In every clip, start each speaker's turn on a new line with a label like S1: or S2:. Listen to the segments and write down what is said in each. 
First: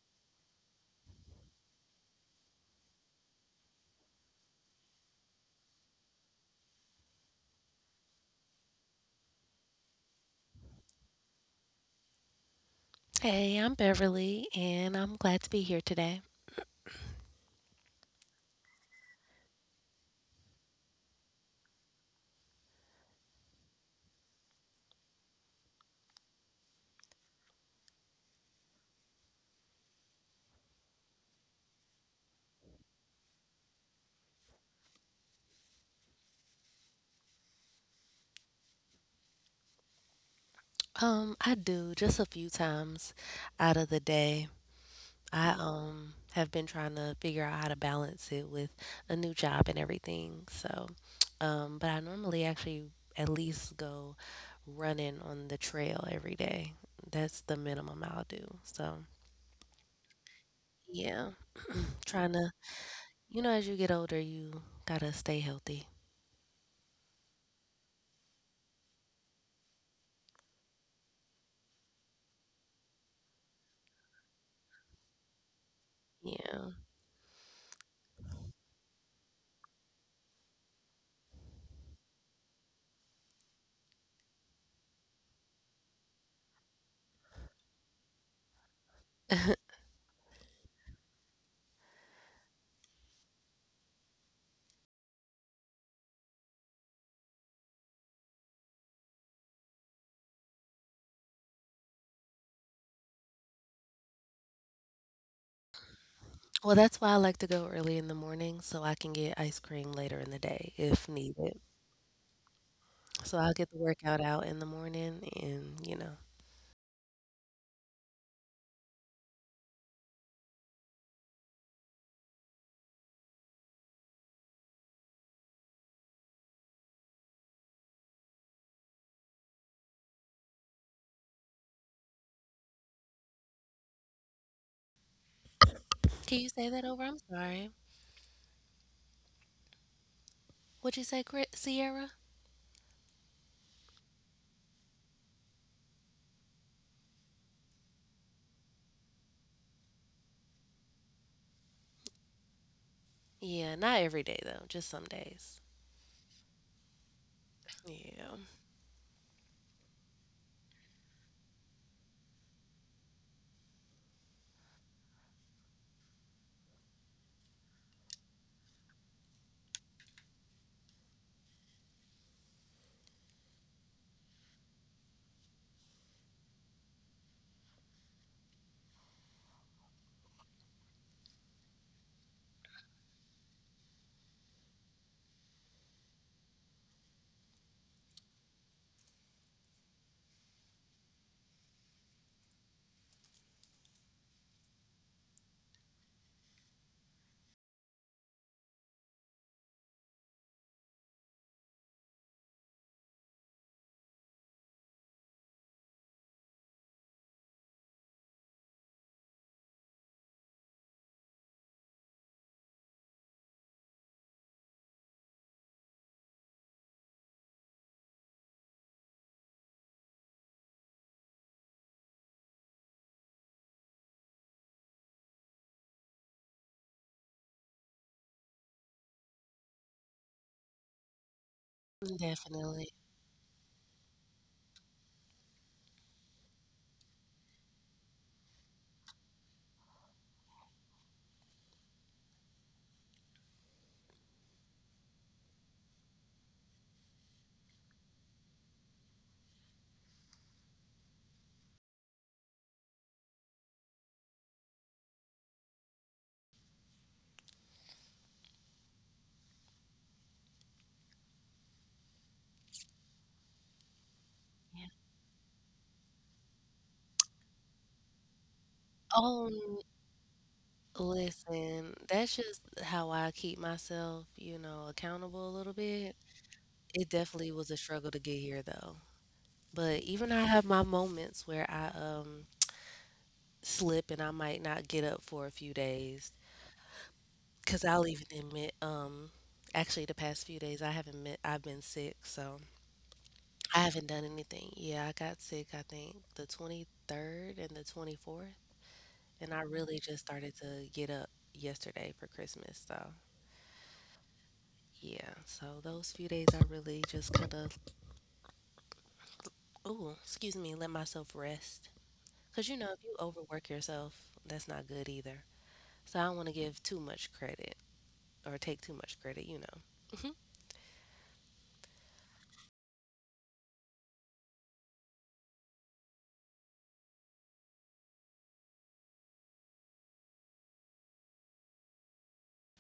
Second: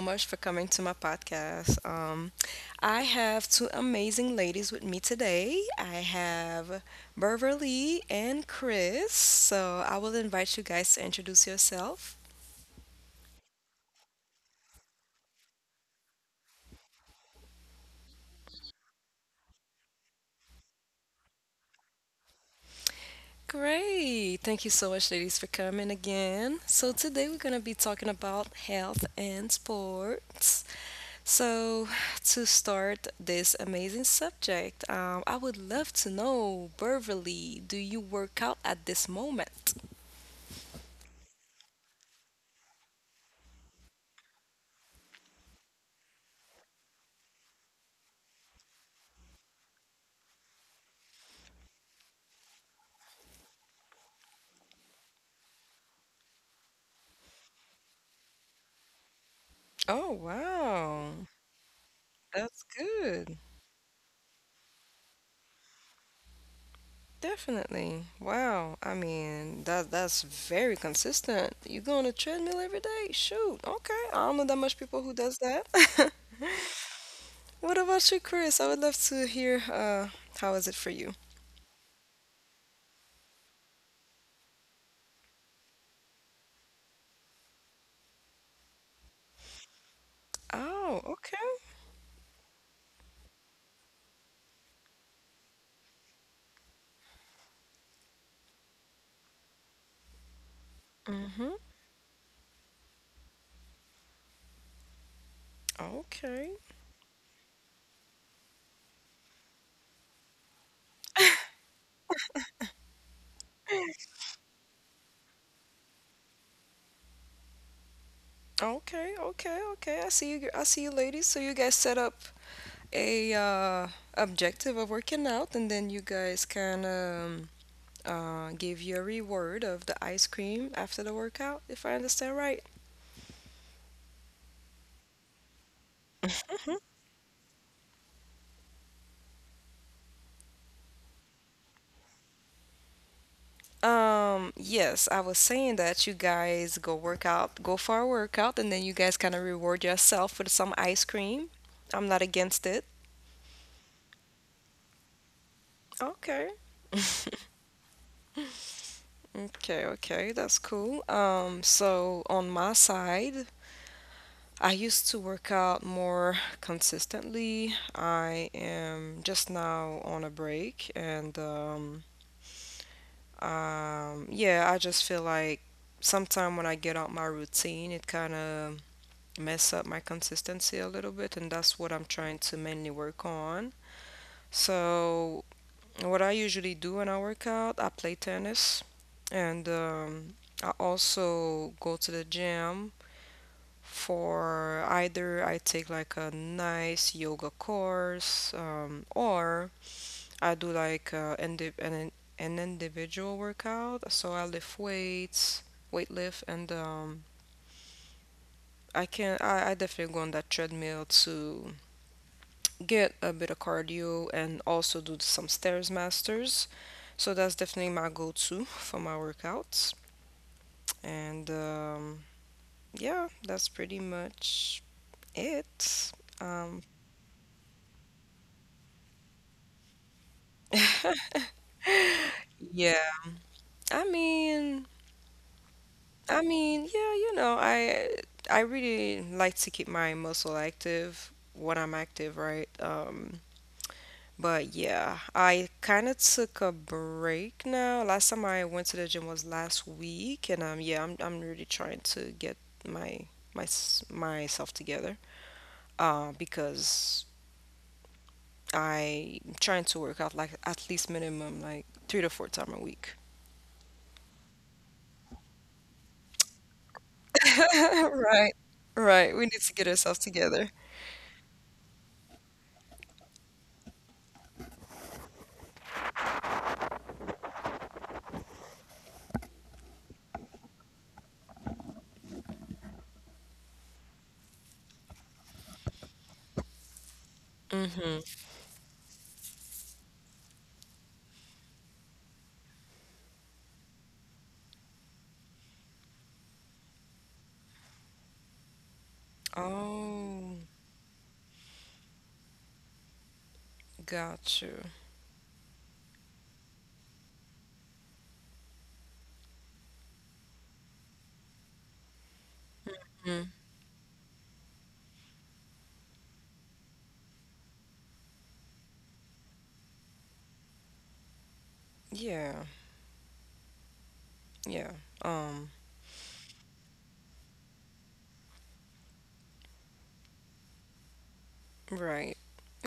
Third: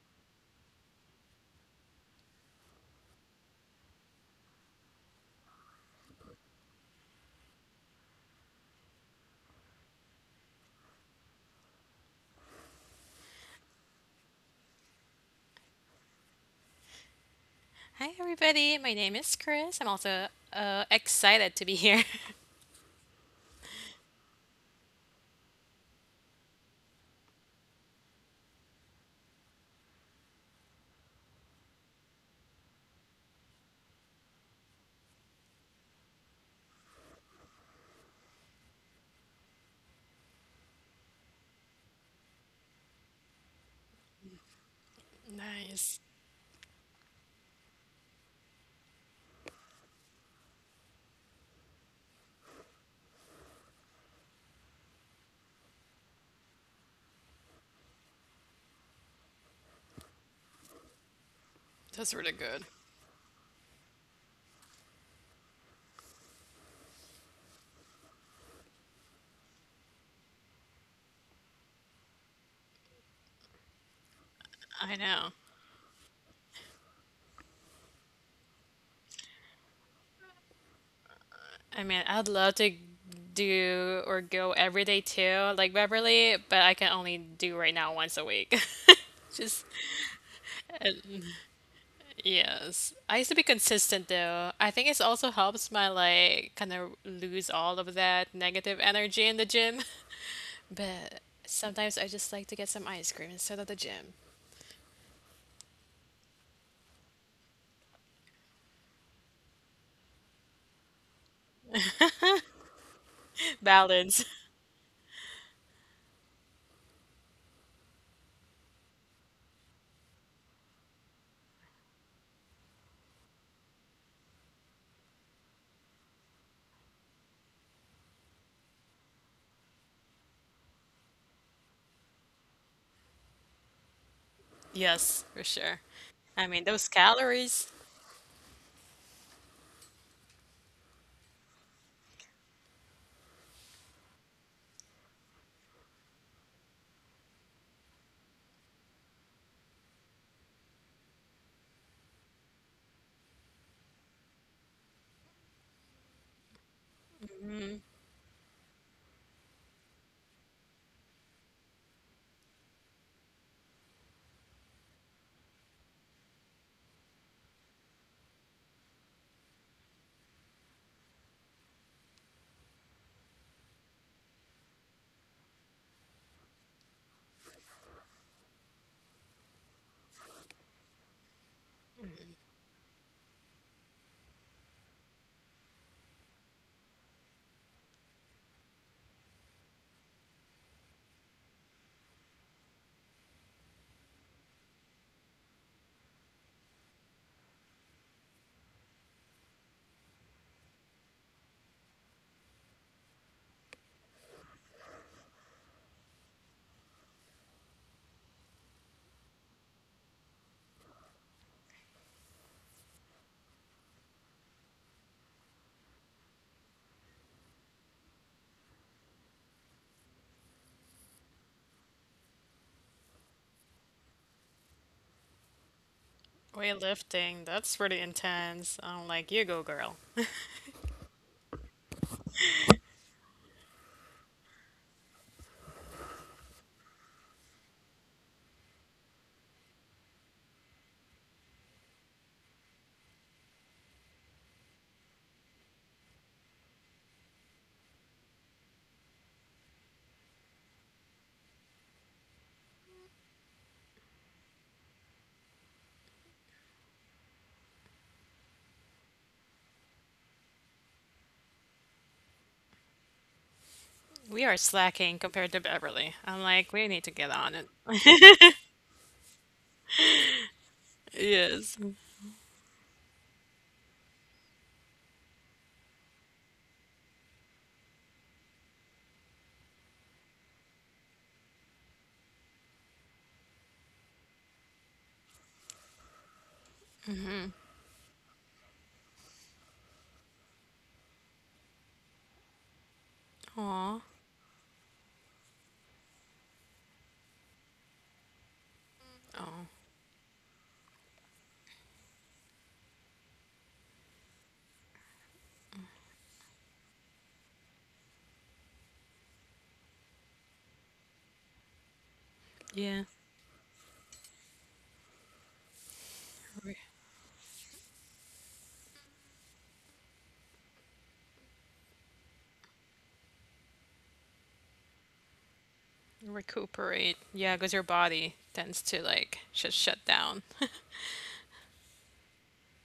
S1: much for coming to my podcast. I have two amazing ladies with me today. I have Beverly and Chris. So I will invite you guys to introduce yourself.
S2: Hey, I'm Beverly, and I'm glad to be here today.
S3: Hi, everybody. My name is Chris. I'm also excited to be here.
S1: Great. Thank you so much, ladies, for coming again. So, today we're going to be talking about health and sports. So, to start this amazing subject, I would love to know, Beverly, do you work out at this moment?
S2: I do just a few times out of the day. I
S3: Nice.
S2: have been trying to figure out how to balance it with a new job and everything. So, but I normally actually at least go running on the trail every day. That's the minimum I'll do. So,
S1: Oh, wow.
S2: yeah,
S3: That's
S2: trying
S3: really
S2: to,
S1: That's
S3: good.
S1: good.
S2: you know, as you get older, you gotta stay healthy.
S1: Definitely. Wow. I mean, that's very consistent. You go on a treadmill every day? Shoot. Okay. I don't know that much
S3: I
S1: people who
S3: know.
S1: does that.
S2: Yeah.
S1: What about you, Chris? I would love to hear how is it for you?
S3: I mean, I'd love to do or go every day too, like Beverly, but I can only do right now once a week. Just,
S1: Oh, okay.
S3: yes. I used to be consistent though. I think it also helps my, like, kind of lose all of that negative energy in the gym. But
S1: Mm-hmm.
S3: sometimes I just like to get some ice cream instead of the gym.
S1: Okay.
S2: Well, that's why I like to go early in the morning so I can get ice cream later in the day if needed. So I'll get the workout
S3: Balance.
S2: out in the morning and.
S1: Okay, okay, okay. I see you. I see you, ladies. So you guys set up a objective of working out, and then you guys can give you a reward of the ice cream after the workout, if I understand right.
S3: Yes, for sure. I
S2: Can you
S3: mean,
S2: say
S3: those
S2: that over? I'm
S3: calories.
S2: sorry. What'd you say, Sierra?
S1: Yes, I was saying that you guys go work out, go for a workout, and then you guys kind of reward yourself with some ice cream. I'm not against it.
S2: Yeah, not every day though, just some days.
S1: Okay.
S2: Yeah,
S1: Okay, okay, that's cool. So on my side, I used to work out more consistently. I am just now on a break, and yeah, I just feel like sometime when I get out my routine, it kind of mess up my consistency a little bit, and that's what I'm trying to mainly work on. So, what I usually do when I work out, I play tennis, and I also go to the gym for either I take like a nice yoga course, or I do like an individual workout. So I lift weights, weight lift, and I definitely go on that treadmill to get a bit of cardio and also do some stairs masters. So that's definitely my go-to for my workouts. And yeah, that's pretty much it. Um,
S3: Weightlifting, that's pretty intense. I'm like, you go, girl.
S1: Yeah.
S2: definitely.
S1: I mean, I mean, yeah, you know, I really like to keep my muscle active when I'm active, right? But yeah, I kind of took a break now. Last time I went to the gym was last week, and yeah, I'm really trying to get my myself together. Because I'm trying to work out like at least minimum like 3 to 4 time a week.
S3: We are slacking compared to Beverly. I'm like, we need to get on it.
S1: Right, right. We
S2: Oh,
S1: need to get ourselves together.
S3: Yes.
S2: listen, that's just how I keep myself, you know, accountable a little bit. It definitely was a struggle to get here though. But even I have my moments where I slip and I might not get up for a few days. Cause I'll even
S1: Mm-hmm.
S2: admit, actually the past few days I haven't met, I've been sick, so I
S3: Aw.
S2: haven't done anything. Yeah, I got sick, I think the 23rd and the 24th, and
S3: Oh,
S2: I really just
S1: Oh,
S2: started to get up yesterday for Christmas, so
S1: got you.
S2: yeah. So those few days I really just kind of, ooh, excuse me, let myself rest. Cause you know, if
S3: yeah.
S2: you
S1: Mm.
S2: overwork yourself, that's not good either. So I don't want to
S3: Re-
S2: give too much credit or take too much credit, you know.
S1: Yeah, yeah. Um,
S3: Recuperate. Yeah, because your body tends to like just shut down.
S1: right.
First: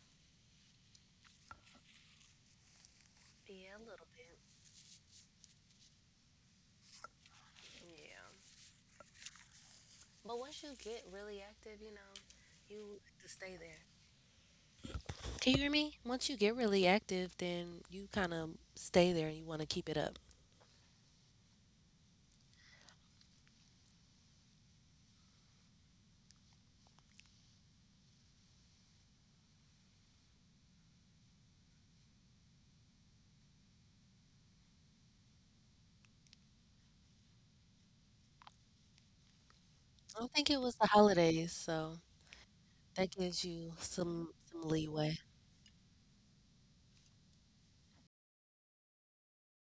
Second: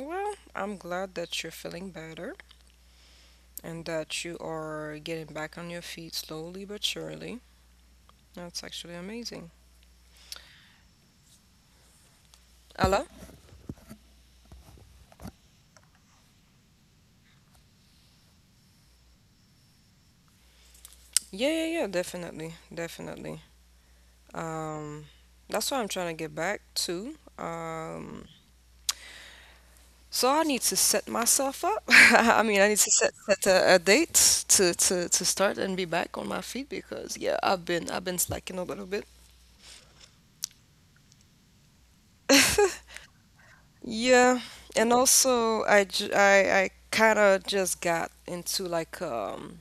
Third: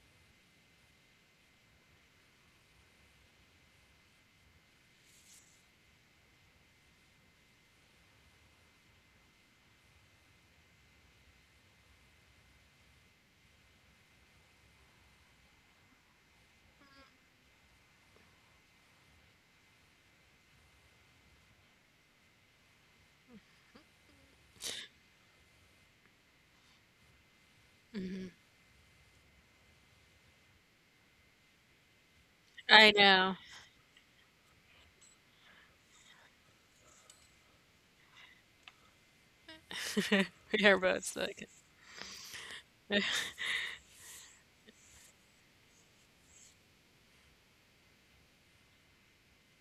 S1: Well, I'm glad that you're feeling better,
S2: Yeah, a
S1: and
S2: little
S1: that you
S2: bit.
S1: are getting back on your feet slowly but surely.
S2: Yeah.
S1: That's actually amazing.
S2: But once you get really active, you know, you
S1: Ella?
S2: like to stay there. Can you hear me? Once you get really active, then you kind of stay there and you want to keep it up.
S1: Yeah, yeah, yeah, definitely. Definitely. Um, that's what I'm trying to get back to. So I need to set myself up. I mean, I need to
S3: I know.
S1: set a date to start and be back on my feet because yeah, I've been slacking a little bit.
S2: I think it was
S3: Your
S2: the
S3: body's like,
S2: holidays, so that gives you
S1: Yeah,
S2: some
S1: and
S2: leeway.
S1: also I kind of just got into like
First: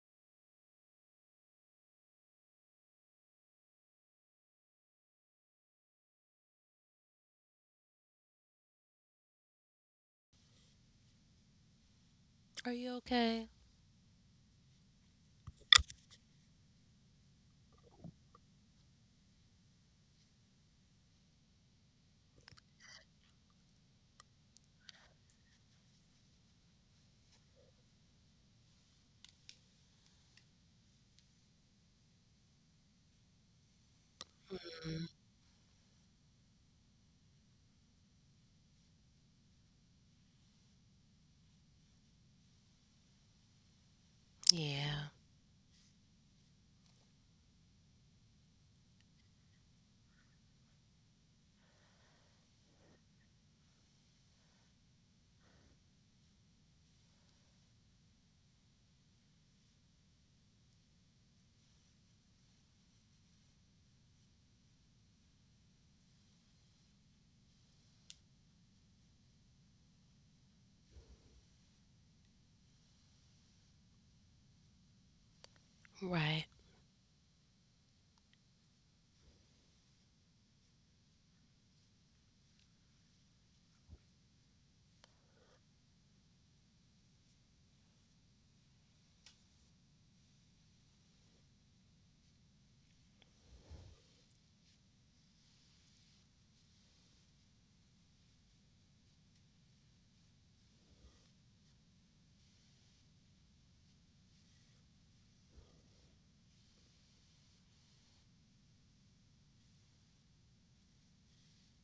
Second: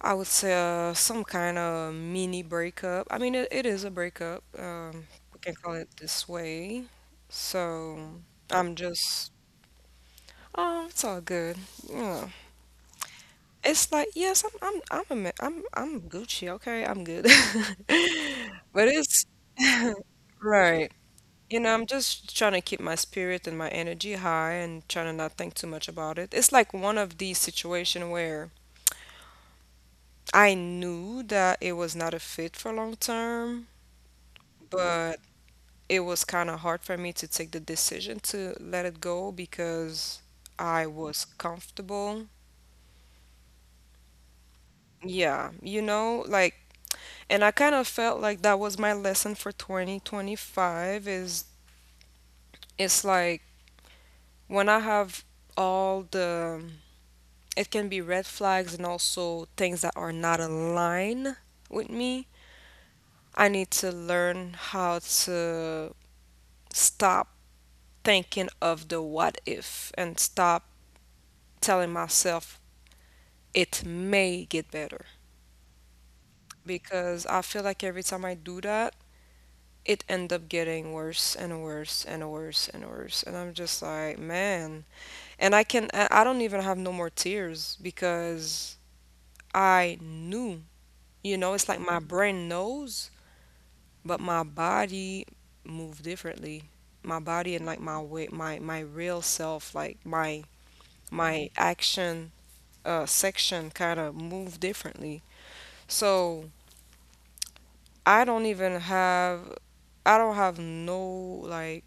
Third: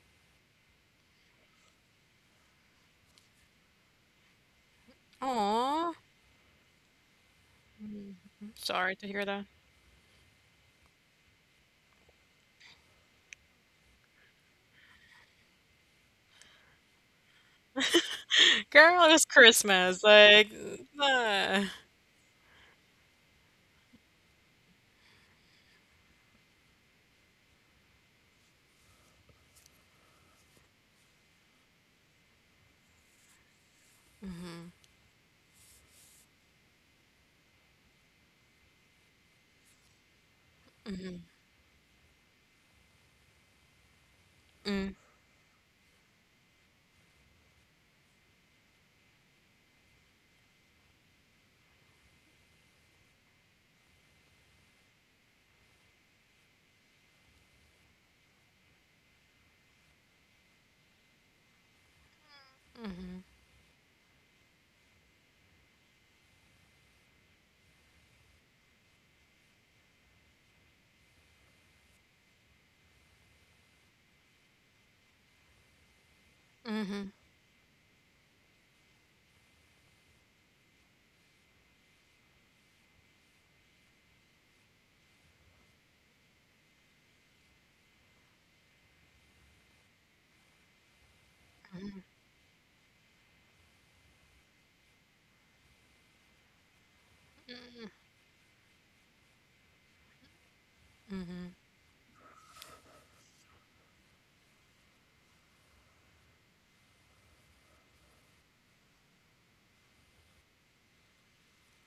S1: I would say some kind of mini breakup. I mean, it is a breakup. We can call it
S3: aw.
S1: this way. So I'm
S3: Sorry to hear
S1: just,
S3: that.
S1: oh, it's all good. You know,
S2: Are you okay?
S1: it's like yes, I'm Gucci. Okay, I'm good. But
S3: Girl, it was
S1: it's
S3: Christmas. Like,
S1: right. You
S3: uh.
S1: know, I'm just trying to keep my spirit and my energy high and trying to not think too much about it. It's like one of these situations where I knew that it was not a fit for long term but it was kind of hard for me to take the decision to let it go because I was comfortable.
S2: Yeah.
S1: Yeah, you know, like, and I kind of felt like that was my lesson for 2025. Is it's like when I have all the, it can be red flags and also things that are not aligned with me. I need to learn how to stop thinking of the what if and stop telling myself it may get better
S2: Right.
S3: hmm
S1: because I feel like every time I do that, it end up getting worse and worse and worse and worse. And I'm just like, man. And I don't even have no more tears because I knew, you know, it's like my brain knows, but my body move differently. My body and like my way, my real self, like my action section kind of move differently. So I don't even have I don't have no like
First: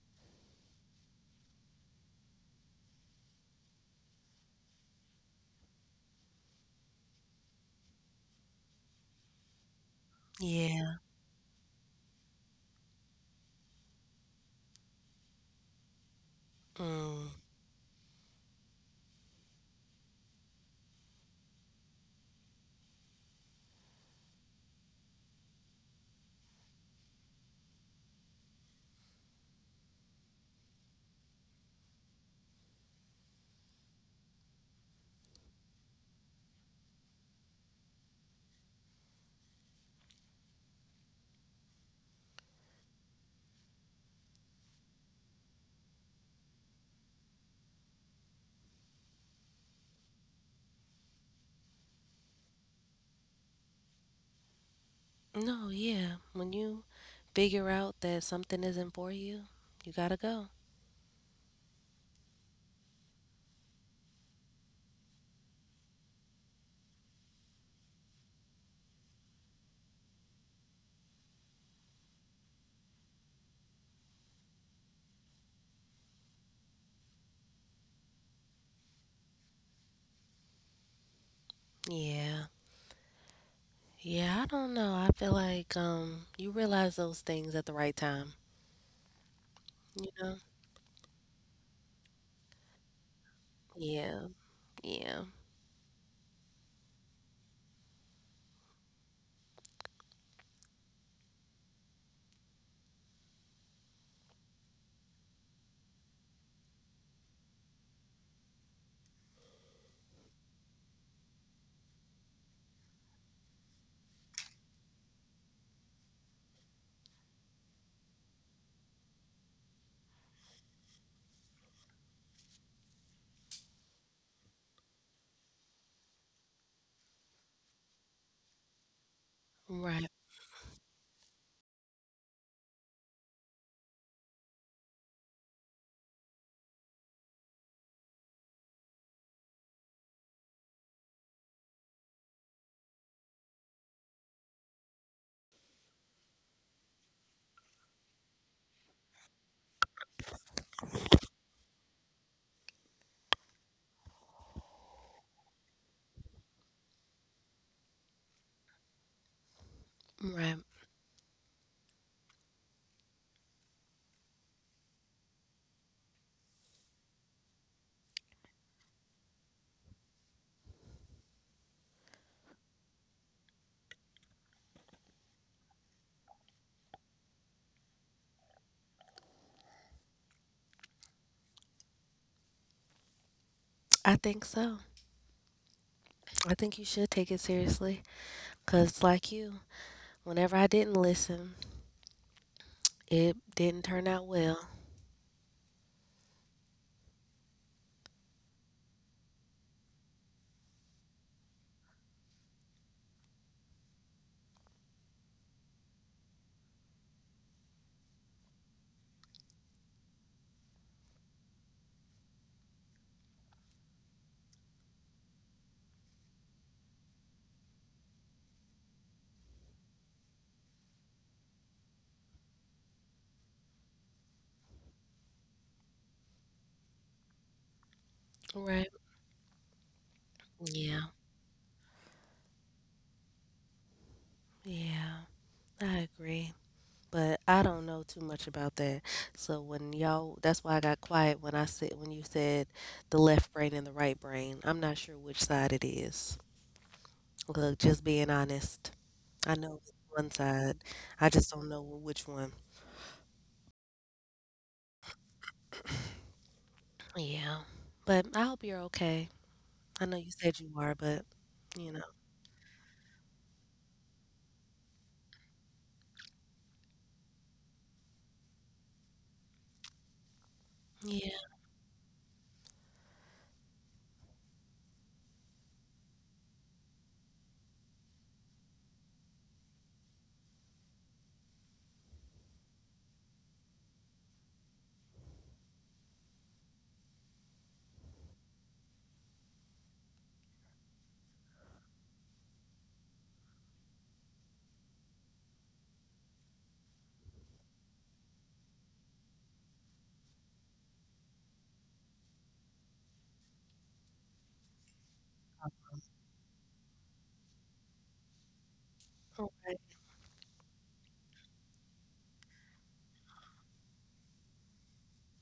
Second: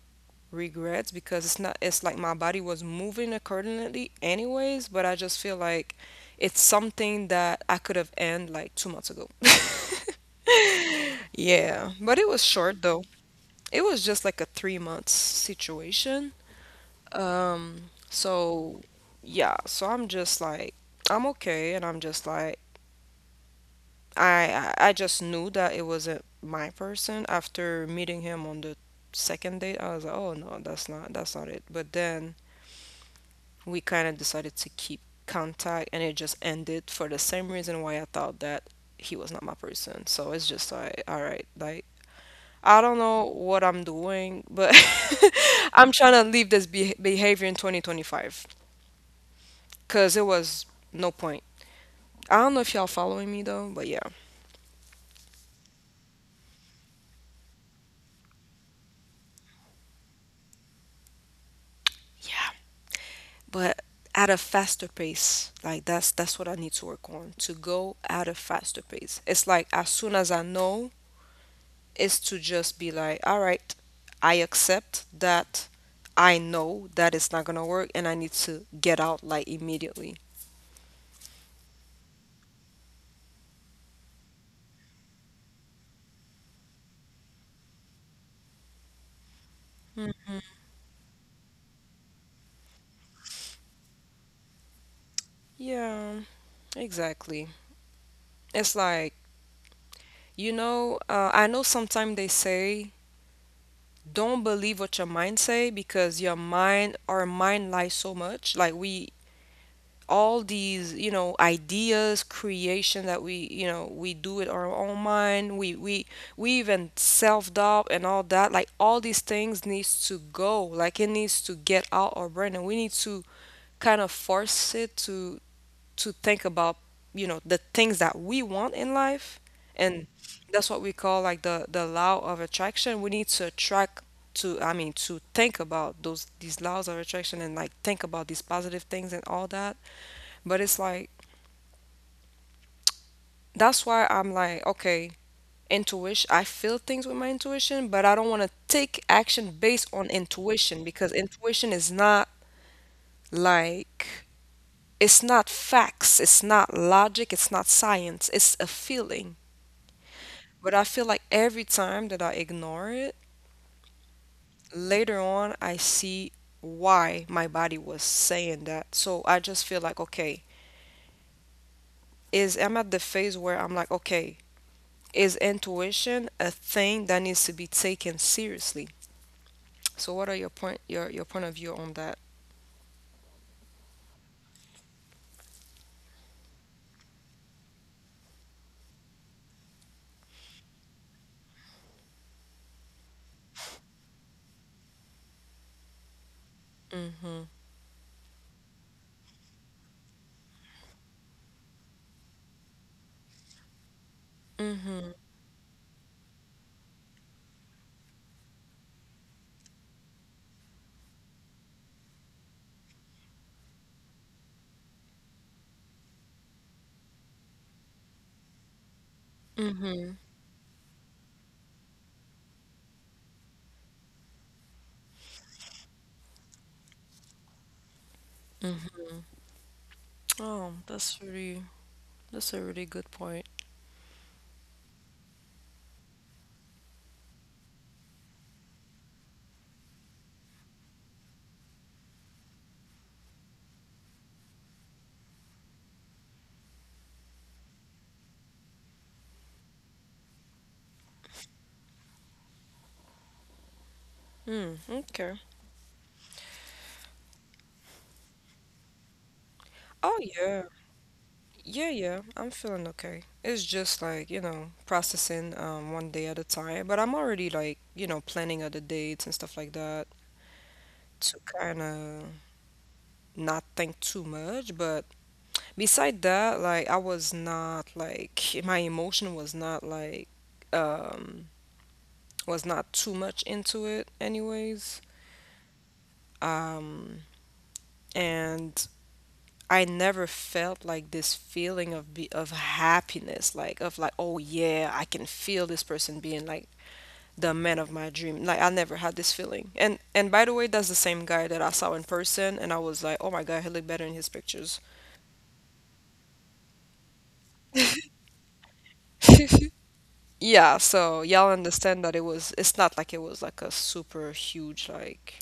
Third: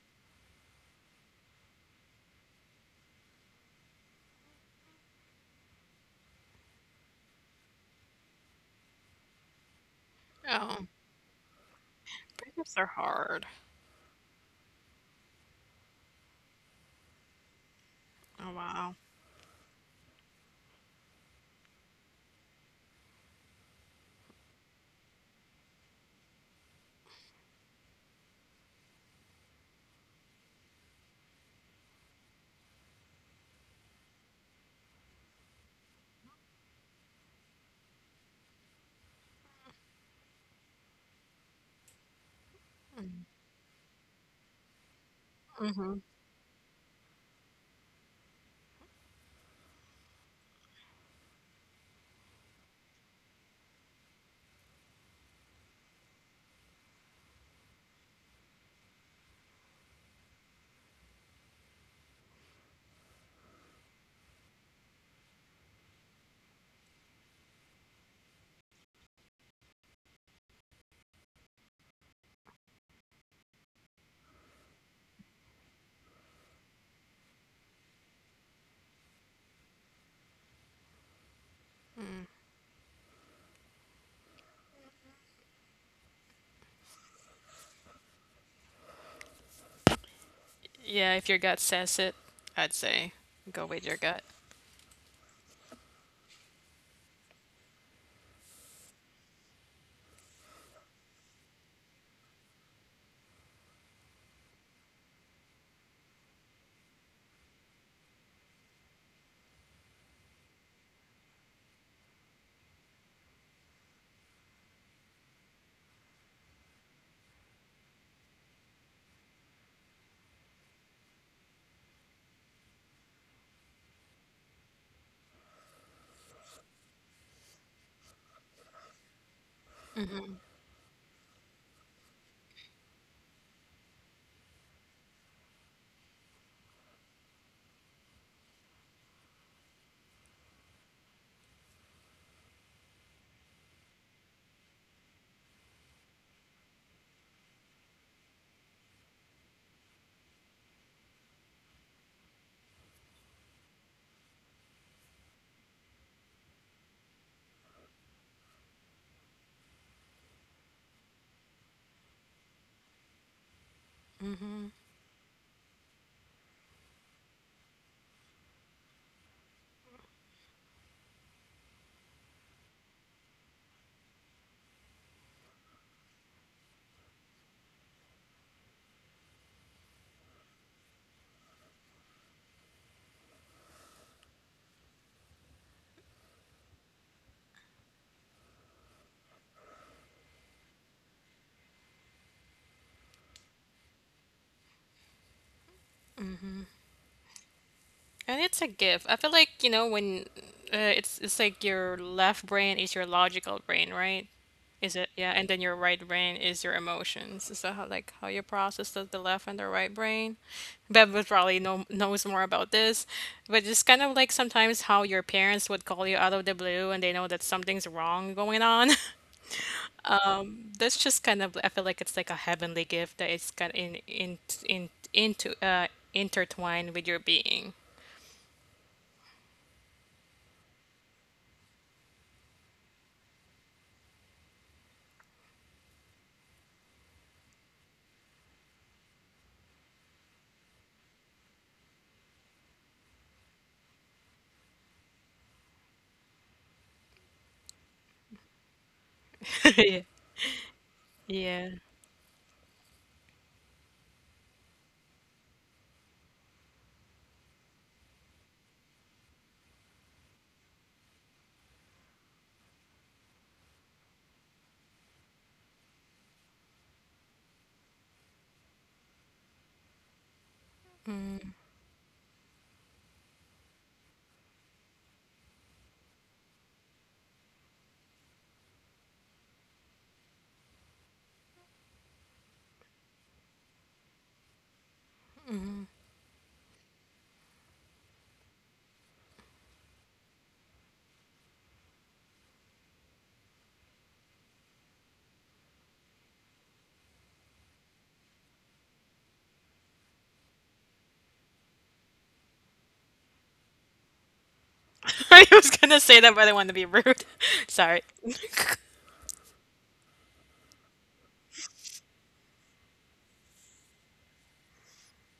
S1: regrets because it's not, it's like my body was moving accordingly anyways, but I just feel like it's something that I could have ended like 2 months ago.
S3: Oh,
S2: Yeah.
S1: Yeah, but it was
S3: breakups
S1: short
S3: are
S1: though.
S3: hard.
S1: It was just like a 3 months situation.
S2: Mm.
S3: Oh,
S1: So
S3: wow.
S1: yeah, so I'm just like I'm okay, and I'm just like I just knew that it wasn't my person after meeting him on the second date. I was like, oh no, that's not it. But then we kind of decided to keep contact, and it just ended for the same reason why I thought that he was not my person. So it's just like, all right, like I don't know what I'm doing, but I'm
S3: Mhm.
S1: trying to leave this behavior in 2025 because it was no point. I don't know if y'all following me though, but yeah.
S2: No, yeah. When you figure out that something isn't for you, you gotta go.
S1: But at a faster pace. Like that's what I need to work on, to go at a faster pace. It's like as soon as I know, it's to just be like, all right, I accept that I know that it's not gonna work, and I need to get out like immediately.
S2: Yeah. Yeah, I don't know. I feel like you realize those things at the right time, you know?
S3: Yeah, if your gut says it, I'd say go with your gut.
S2: Yeah. Yeah.
S1: Yeah, exactly. It's like you know, I know sometimes they say don't believe what your mind say because your mind our mind lies so much, like we all these you know ideas creation that we you know we do with our own mind, we even self-doubt and all that, like all these things needs to go, like it needs to get out our brain, and we need to kind of force it to think about you know the things that we want in life, and
S2: Right.
S1: that's what we call like the law of attraction. We need to attract to I mean to think about those these laws of attraction and like think about these positive things and all that. But it's like that's why I'm like, okay, intuition, I feel things with my intuition, but I don't want to take action based on intuition because intuition is not like, it's not facts, it's not logic, it's not science, it's a feeling.
S2: Right.
S1: But I feel like every time that I ignore it, later on I see why my body was saying that. So I just feel like, okay, is I'm at the phase where I'm like, okay, is intuition a thing that needs to be taken seriously? So what are your point of view on that?
S2: I think so. I think you should take it seriously cuz like you, whenever I didn't listen, it didn't turn out well.
S3: And it's a gift. I feel like, you know, when it's like your left brain is your logical brain, right? Is it? Yeah, and then your right brain is your emotions. Is that how like how you process the left and the right brain? Bev would probably know knows more about this, but it's kind of like sometimes how your parents would call you out of the blue and they know that something's wrong going on. That's just kind of I feel like it's like a heavenly gift that it's got in into intertwined with your being.
S2: Right.
S1: Oh,
S2: Yeah.
S1: that's really that's a really good point.
S2: Yeah. I agree. But I don't know too much about that. So when y'all that's why I got quiet when I said when you said the left brain and the right brain. I'm not sure which side it is. Look, just being honest. I know it's
S3: Yeah.
S2: one side. I just don't
S3: Yeah.
S2: know which one.
S1: Hmm, okay.
S2: Yeah. But I hope you're okay. I know
S1: Oh
S2: you said
S1: yeah.
S2: you are, but
S1: Yeah,
S2: you know.
S1: yeah. I'm feeling okay. It's just like, you know, processing one day at a time, but I'm already like, you know, planning other dates and stuff like that
S2: Yeah.
S1: to kind of not think too much, but beside that, like I was not like my emotion was not like um was not too much into it, anyways. Um, and I never felt like this feeling of be of happiness, like of like, oh yeah, I can feel this person being like the man of my dream. Like I never had this feeling. And by the way, that's the same guy that I saw in person, and I was like, oh my god, he looked better in his pictures.
S3: I was gonna say that, but I didn't want to be rude. Sorry.
S2: All right.
S1: Yeah, so y'all understand that it's not like it was like a super huge like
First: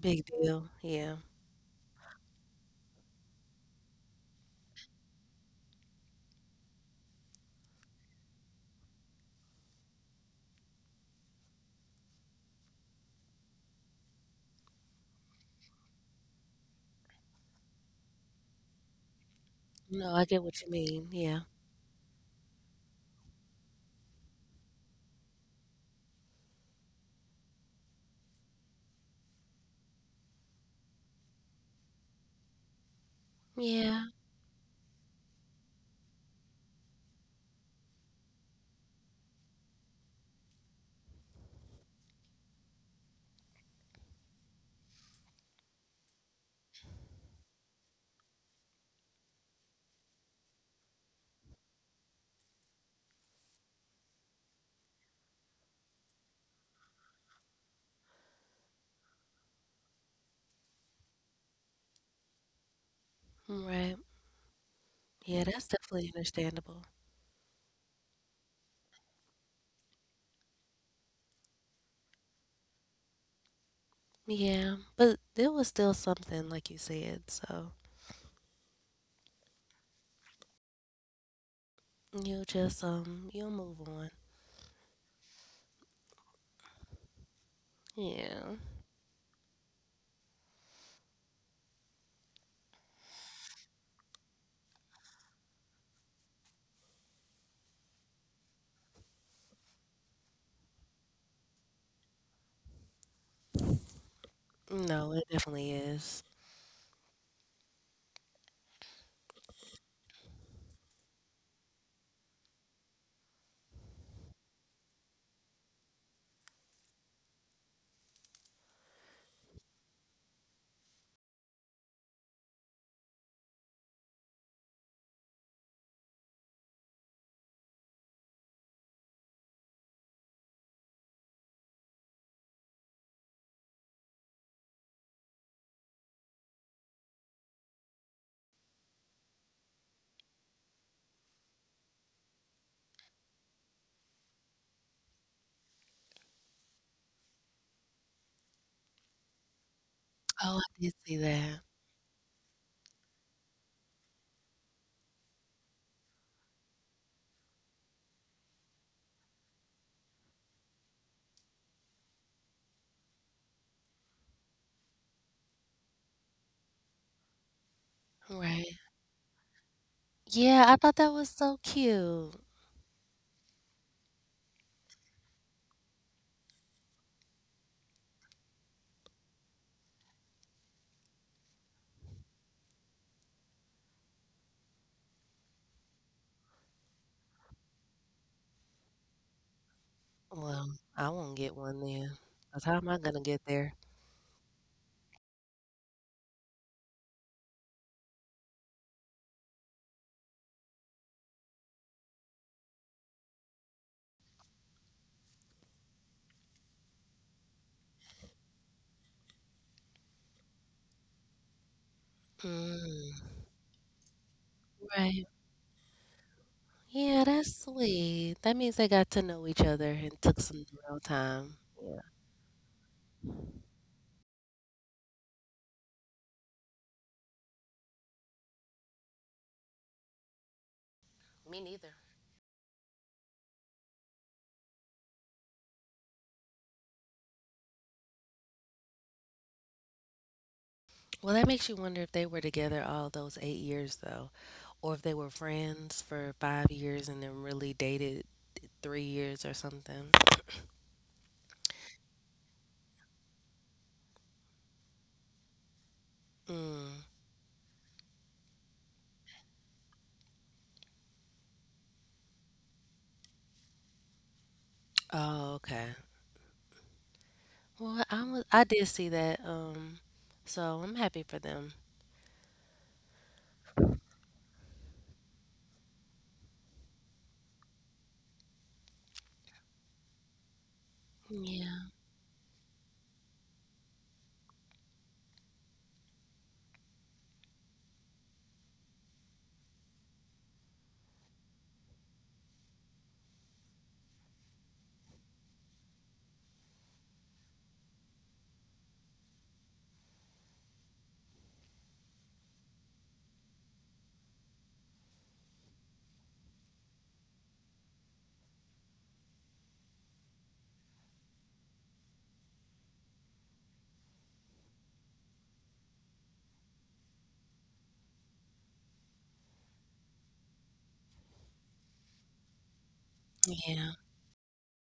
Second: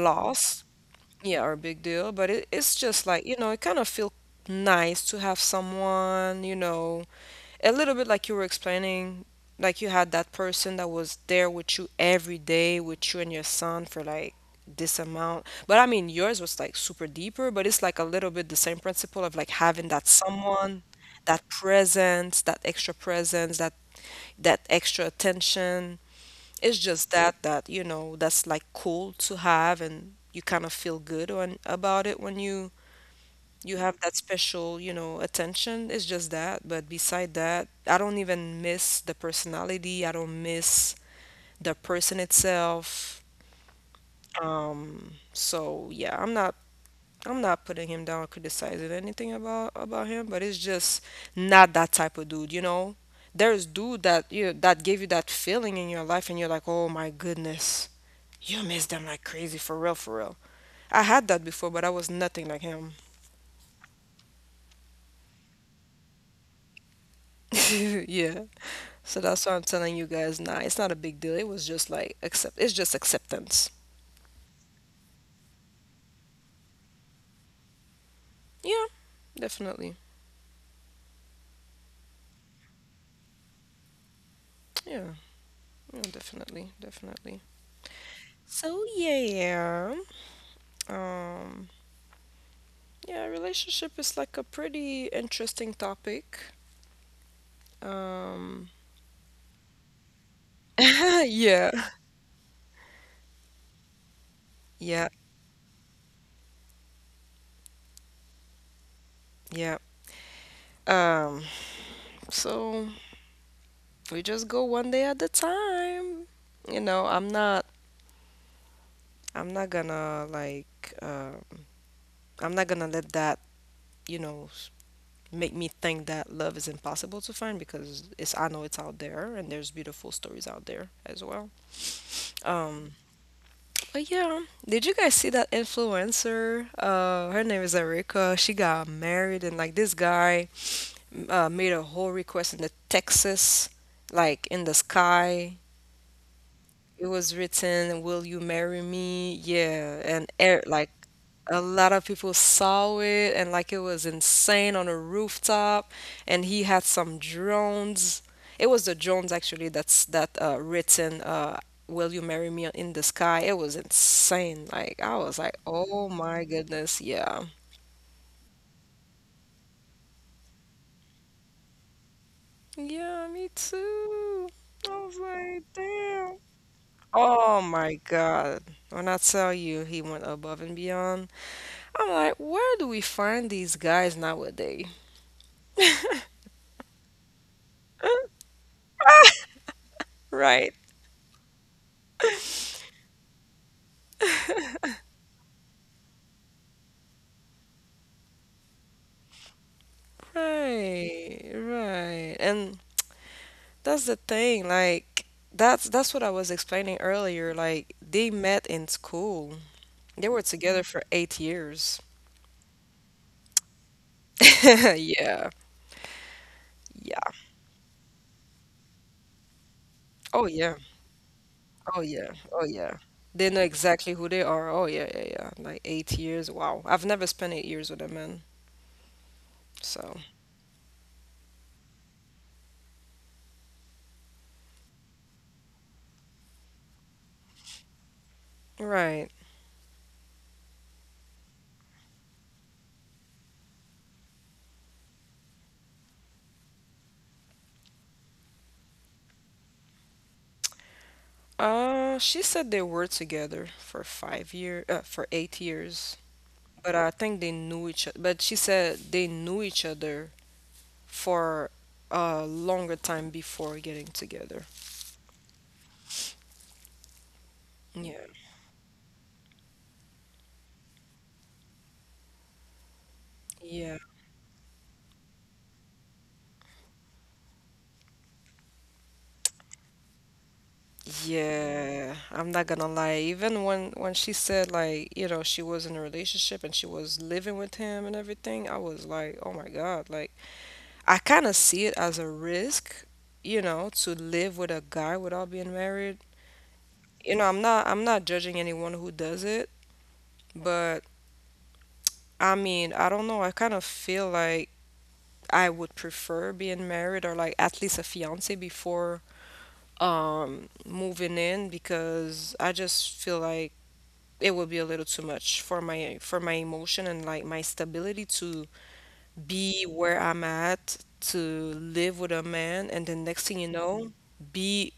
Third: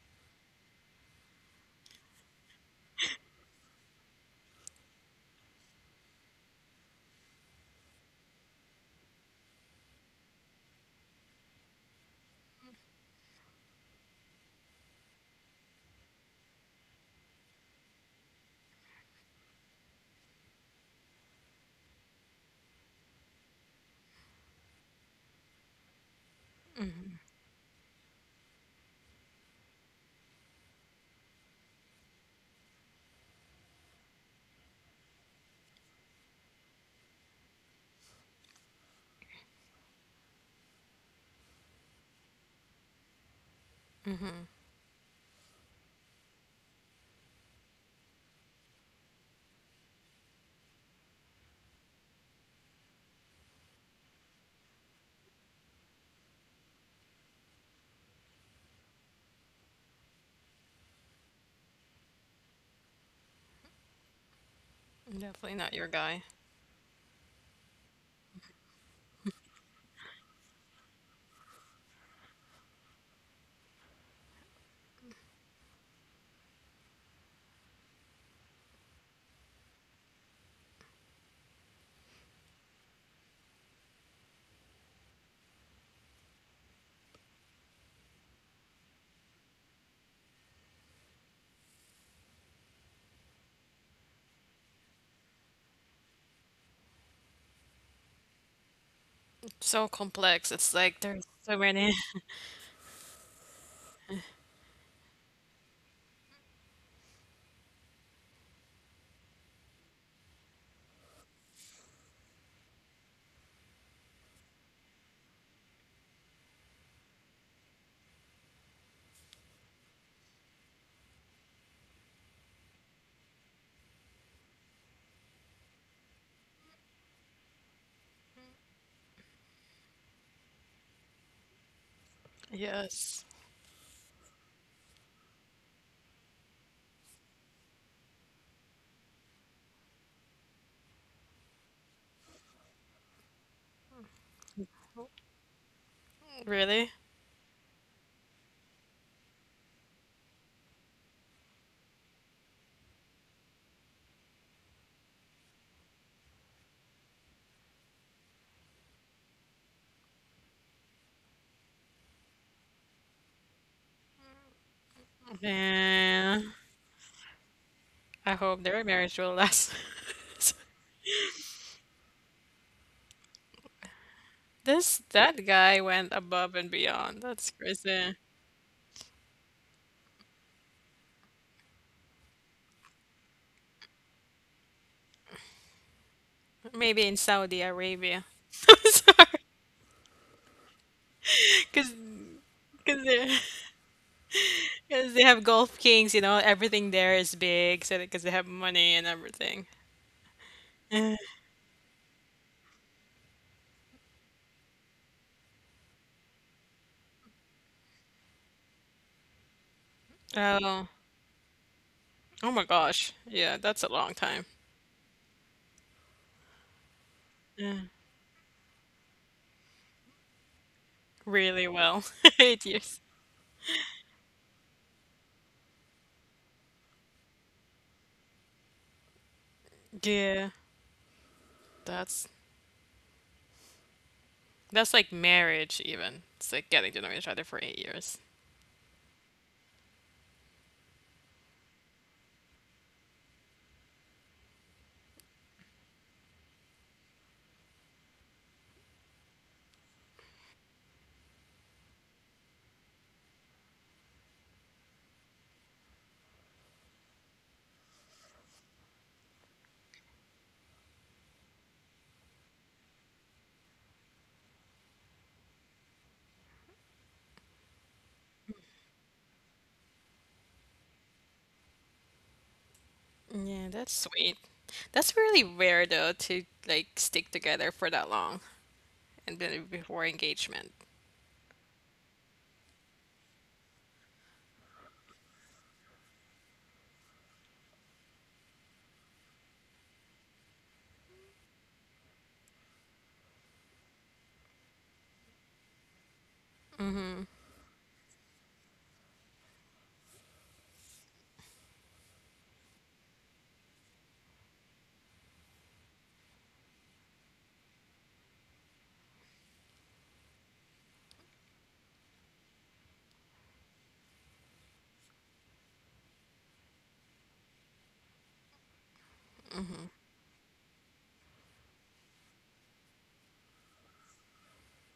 S2: Big deal. Yeah.
S1: Yeah, are a big deal, but it's just like, you know, it kind of feel nice to have someone, you know, a little bit like you were explaining, like you had that person that was there with you every day, with you and your son for like this amount. But I mean, yours was like super deeper, but it's like a little bit the same principle of like having that
S2: No, I get what you
S1: someone,
S2: mean. Yeah.
S1: that presence, that extra presence, that extra attention. It's just that you know, that's like cool to have, and you kind of feel good on about it when you have
S2: Yeah.
S1: that special, you know, attention. It's just that. But beside that, I don't even miss the personality. I don't miss the person itself. So yeah, I'm not putting him down, criticizing anything about him, but it's just not that type of dude, you know. There's dude that you know, that gave you that feeling in your life, and you're like, oh my goodness, you miss them like crazy, for real, for real. I had that before, but I was nothing like him.
S2: Right. Yeah,
S3: Definitely
S2: that's
S3: not your
S2: definitely
S3: guy.
S2: understandable.
S1: Yeah. So that's why I'm telling you guys, nah, it's not a big deal. It was just like accept. It's just acceptance.
S2: Yeah. But there was still something like you said, so
S1: Yeah, definitely.
S2: you'll just you'll move on.
S1: Yeah, yeah, definitely, definitely.
S2: Yeah.
S1: So yeah, um, yeah, relationship is like a pretty interesting topic. Um,
S3: So complex. It's like there's so
S1: yeah,
S3: many.
S1: yeah,
S2: No, it definitely is.
S1: yeah. Um, so we just go one day at a time. You know, I'm not gonna like, uh, I'm not gonna let that, you know, make me think that love is impossible to find because I know it's out there and there's beautiful stories out there as well. Um,
S3: Yes.
S1: But yeah, did you guys see that influencer? Her name is Erika. She got married, and like this guy made a whole request in the Texas, like in the sky.
S3: Really?
S1: It was written, "Will you marry me?" Yeah, and
S2: Oh,
S1: air,
S2: I
S1: like
S2: did see
S1: a
S2: that.
S1: lot of people saw it, and like it was insane on a rooftop, and he had some drones. It was the drones actually that written "Will you marry me?" in the sky. It was insane. Like I was like, "Oh
S3: Yeah.
S1: my goodness, yeah,
S3: I hope
S2: Right.
S3: their marriage will last.
S2: Yeah, I thought that was so cute.
S1: yeah, me too." I
S3: This
S1: was
S3: that
S1: like,
S3: guy went
S1: "Damn."
S3: above and beyond. That's
S1: Oh my
S3: crazy.
S1: God. When I tell you he went above and beyond, I'm like, where do we find these guys nowadays?
S3: Maybe in Saudi Arabia. I'm sorry.
S1: Right.
S2: Well, I won't get one
S3: Because
S2: then, 'cause how am I gonna
S3: They,
S2: get there?
S3: cause they have Gulf Kings, you know, everything there is big, so because they have money and everything.
S1: Right. And that's the thing, like that's what I was explaining earlier. Like they met in school. They were
S3: Eh.
S1: together
S3: Oh,
S1: for 8 years.
S3: oh my gosh,
S2: Mm,
S3: yeah, that's a long time.
S2: right.
S1: Yeah. Yeah.
S2: Yeah, that's
S3: Yeah,
S2: sweet. That means they got to know each other and took
S1: Oh
S2: some
S1: yeah.
S2: real time.
S3: really
S1: Oh
S2: Yeah,
S3: well,
S1: yeah. Oh
S3: eight
S1: yeah.
S3: years.
S1: They know exactly who they are. Oh yeah, yeah, yeah. Like 8 years. Wow. I've never spent 8 years with a man. So,
S3: Yeah,
S2: me neither.
S3: that's that's like marriage even. It's like getting to know each other for 8 years.
S1: right.
S2: Well, that makes you wonder if they were together all those 8 years, though, or if they were friends for 5 years and then really dated 3 years or something.
S1: She said they were together for 8 years,
S2: Mm.
S1: but I think they knew each other. But she said they knew each other for a longer time before getting together.
S2: Oh, okay. Well,
S1: Yeah,
S2: I did see that. So I'm happy for them.
S3: Yeah, that's
S1: yeah,
S3: sweet. That's really rare though to like stick together for that long and then before engagement.
S2: Yeah,
S1: yeah. I'm not gonna lie. Even when she said like, you know, she was in a relationship and she was living with him and everything, I was like, oh my God. Like, I kind of see it as a risk, you know, to live with a guy without being married, you know, I'm not judging anyone who does it, but I mean, I don't know. I kind of feel like I would prefer being married or like at least a fiance before moving in because I just feel like it would be a little too much for my emotion and like my stability to be where I'm at to live with a man and then next thing you
S2: yeah.
S1: know be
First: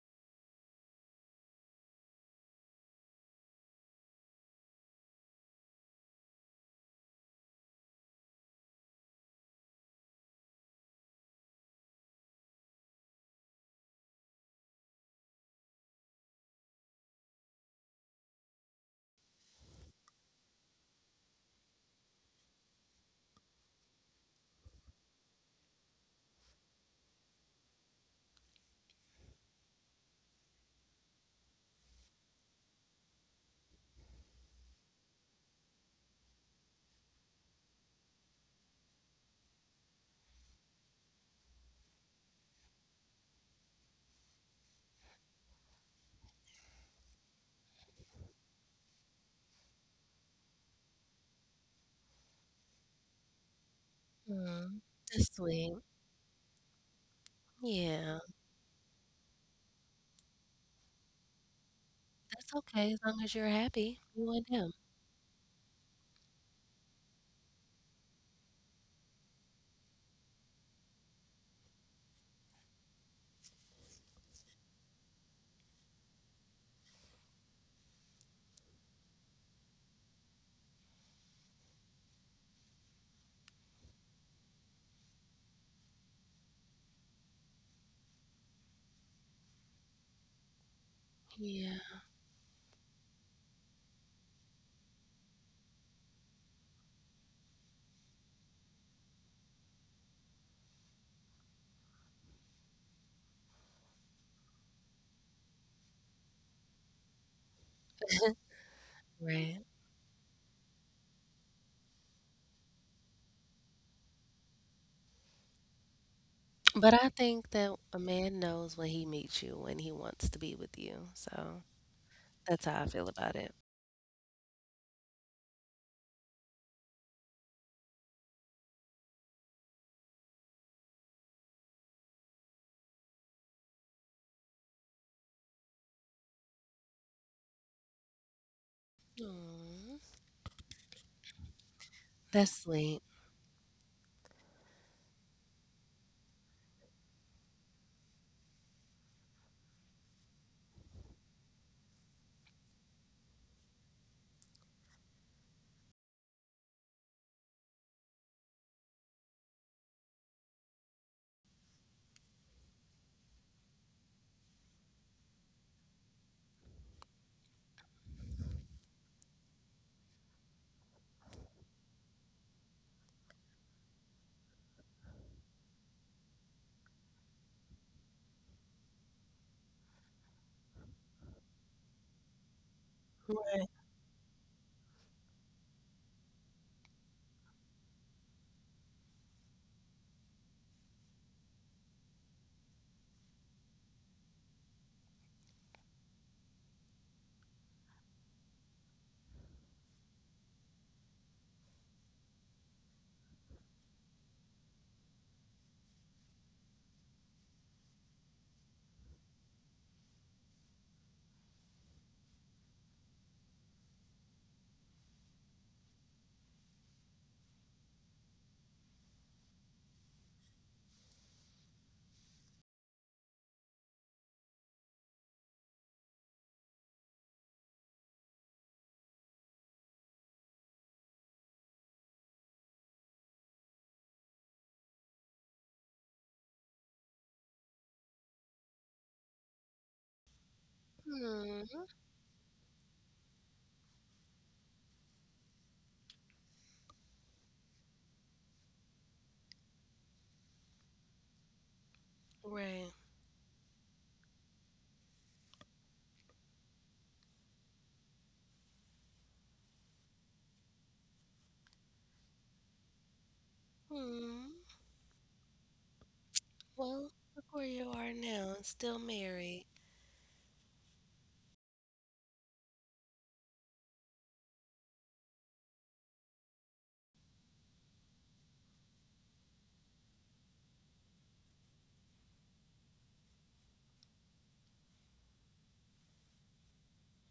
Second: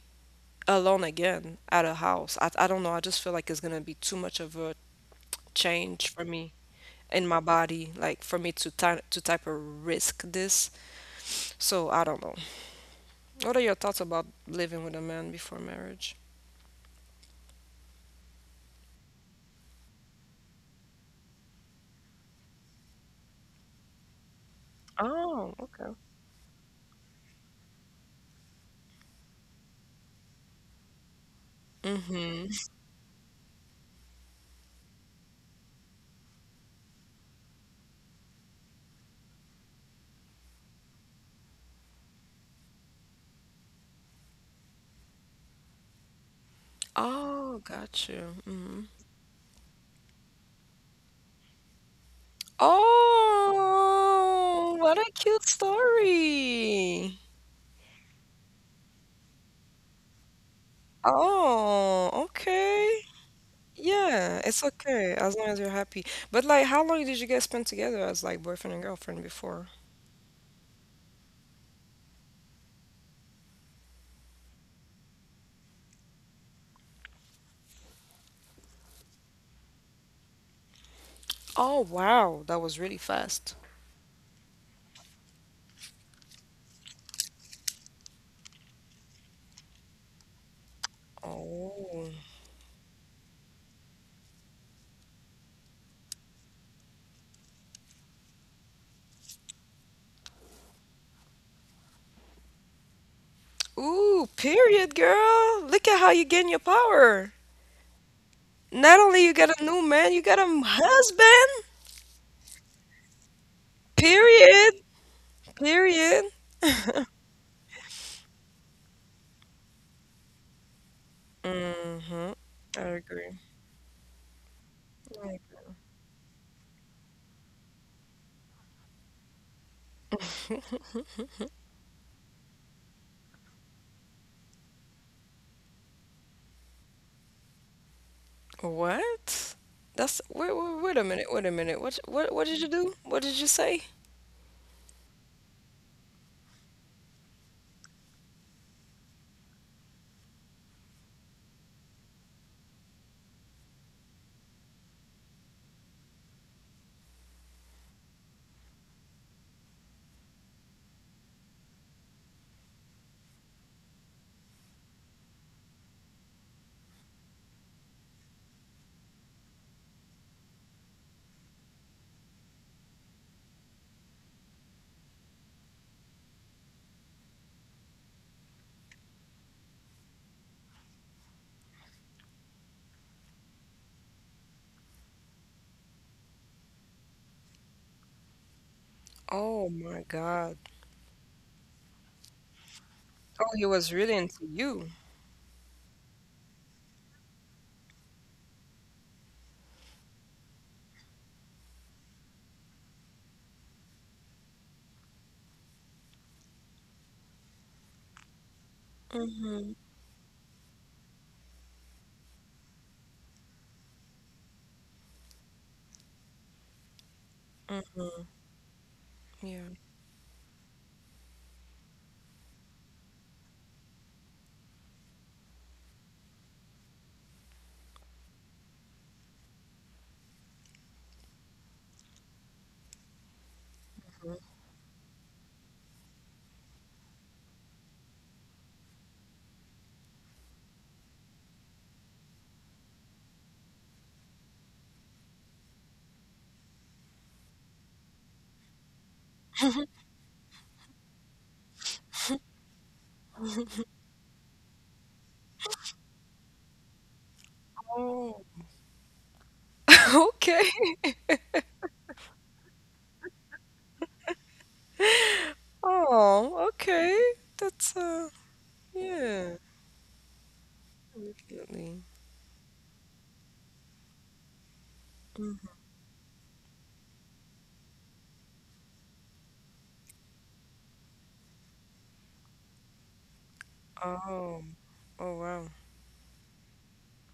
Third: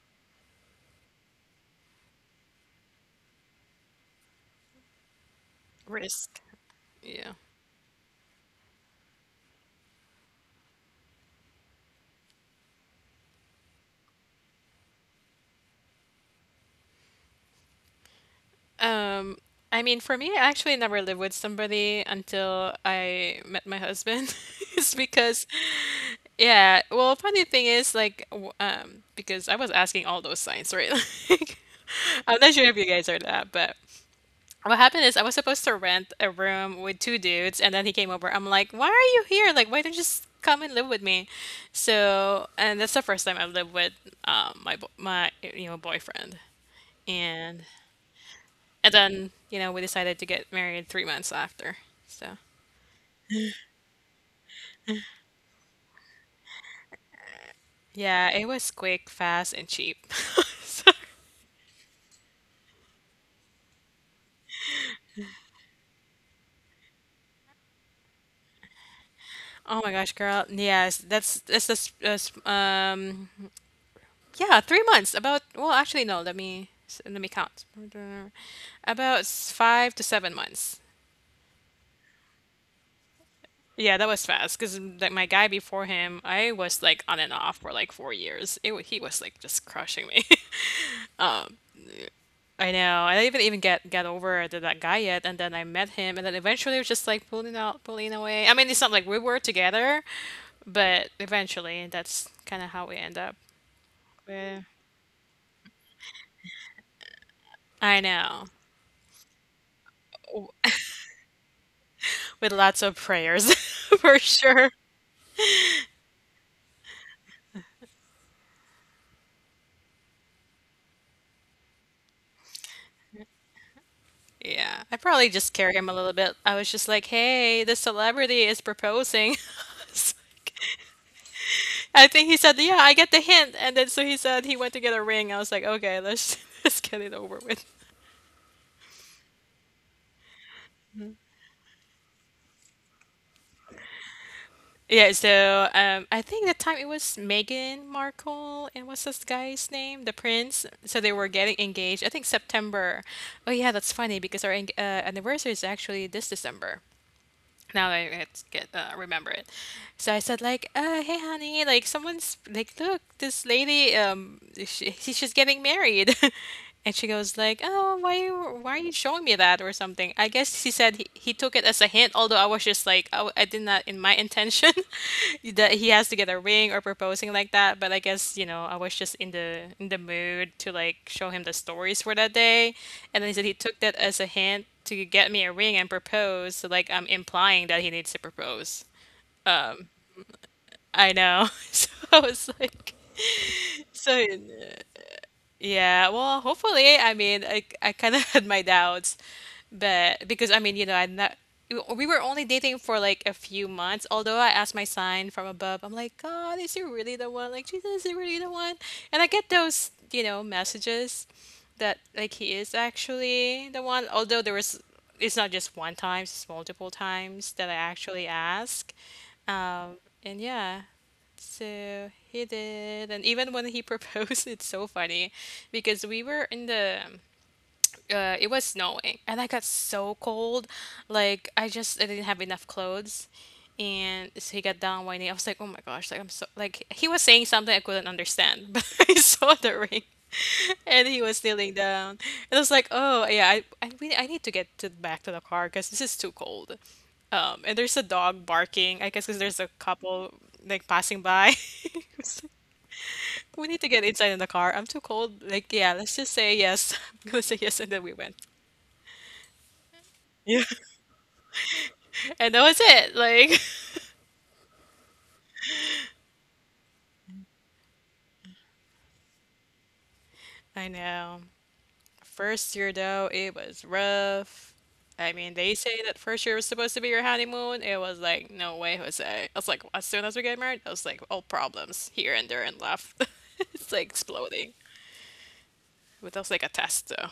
S1: alone again at a house. I don't know. I just feel like it's gonna be too much of a change for
S3: Risk.
S1: me in
S3: Yeah.
S1: my body, like for me to ty to type of risk this. So I don't know. What are your thoughts about living with a man before marriage?
S3: Um, I mean, for me, I actually never lived with somebody until I met my husband. It's because,
S1: Oh, okay.
S3: yeah, well, funny thing is, like, because I was asking all those signs, right? Like, I'm
S1: Mm-hmm.
S3: not sure if you guys are that, but what happened is I was supposed to rent a room with two dudes, and then he came over. I'm like, why are you here? Like, why don't you just come and live with me? So, and that's the first time I lived with my my you know boyfriend,
S1: Oh,
S3: and
S1: got you. Mm-hmm.
S3: then, you know, we decided to get married 3 months after. So,
S1: Oh,
S2: Mm,
S1: what a
S2: that's
S1: cute
S2: sweet.
S1: story.
S2: Yeah,
S3: yeah, it was quick, fast, and cheap. So-
S1: Oh,
S2: that's okay as
S1: okay.
S2: long as you're happy, you
S1: Yeah,
S2: and
S1: it's
S2: him.
S1: okay as long as you're happy. But like, how long did you guys spend together as like boyfriend and girlfriend before?
S3: oh my gosh, girl. Yes, that's yeah, 3 months. About well, actually no, let me count. About 5 to 7 months.
S1: Oh, wow, that was really fast.
S3: Yeah, that was fast because like my guy before him, I was like on and off for like 4 years. He was like just crushing me.
S2: Yeah,
S1: Oh.
S3: I know. I didn't even get over to that guy yet, and then I met him, and then eventually it was just like pulling out, pulling away. I mean, it's not like we were together, but eventually that's kind of how we end up.
S1: Ooh,
S3: With,
S1: period, girl. Look at how you gain your power.
S3: I know,
S1: Not only you got
S2: right.
S1: a new man, you got a husband.
S3: with lots of prayers, for sure.
S1: Period. Period.
S2: But I think that a man knows when he meets you when he wants to be with you. So
S1: Mm-hmm.
S2: that's
S1: I
S2: how I feel about
S1: agree.
S2: it.
S3: Yeah, I probably
S1: I
S3: just carry him a little bit. I was just like, "Hey, this celebrity is proposing." So,
S1: agree.
S3: I think he said, "Yeah, I get the hint," and then so he said he went to get a ring. I was like, "Okay, let's let's get it over with."
S1: What?
S2: Aw,
S1: That's wait, wait a minute. What
S2: that's
S1: did you do?
S2: sweet.
S1: What did you say?
S3: Yeah, so I think that time it was Meghan Markle and what's this guy's name? The prince. So they were getting engaged. I think September. Oh yeah, that's funny because our anniversary is actually this December. Now I had to get remember it. So I said like, "Hey, honey, like someone's like, look, this lady, she's just getting married," and she goes like, "Oh, why you why are you showing me that or something?" I guess he said he took it as a hint, although I was just like, I did not in my intention that he has to get a ring or proposing like that, but I guess you know I was just in the mood to like show him the stories for that day, and then he said he
S2: Right.
S3: took that as a hint to get me a ring and propose. So like I'm implying that he needs to propose.
S1: Oh my God.
S3: I know. So I was like,
S1: Oh, he was
S3: so
S1: really into you.
S3: yeah. Well, hopefully. I mean, I kind of had my doubts. But because I mean, you know, I not we were only dating for like a few months. Although I asked my sign from above, I'm like, God, is he really the one? Like, Jesus, is he really the one? And I get
S1: Mm-hmm.
S3: those, you know, messages that like he is actually the one. Although there was, it's not just one time, it's multiple times that I
S1: Mm-hmm.
S3: actually ask.
S1: Yeah.
S3: Um, and yeah, so he did. And even when he proposed, it's so funny because we were in the it was snowing and I got so cold. Like I didn't have enough clothes. And so he got down whining. I was like, oh my gosh, like I'm so like he was saying something I couldn't understand, but I saw the ring and he was kneeling
S2: Mm,
S3: down. And I was like, oh yeah, I need to get to back to the car because this is too cold. And there's a dog barking. I guess because there's a couple like passing by.
S2: right.
S3: We need to get inside in the car. I'm too cold. Like yeah, let's just say yes. I'm gonna say yes, and then we
S1: Oh.
S3: went. Yeah.
S1: Okay.
S3: And that was it. Like,
S2: Mm.
S1: Oh,
S2: Well,
S1: okay.
S2: look where you
S1: That's
S2: are now and still
S1: yeah,
S2: married.
S3: I know.
S1: definitely.
S3: First year though, it was rough. I mean, they say that first year was supposed to be your honeymoon. It was like, no way, Jose. I was like, as soon as we get married, I was like, all problems here and there and left. It's like
S1: Oh,
S3: exploding.
S1: oh wow.
S3: But that was like a test though.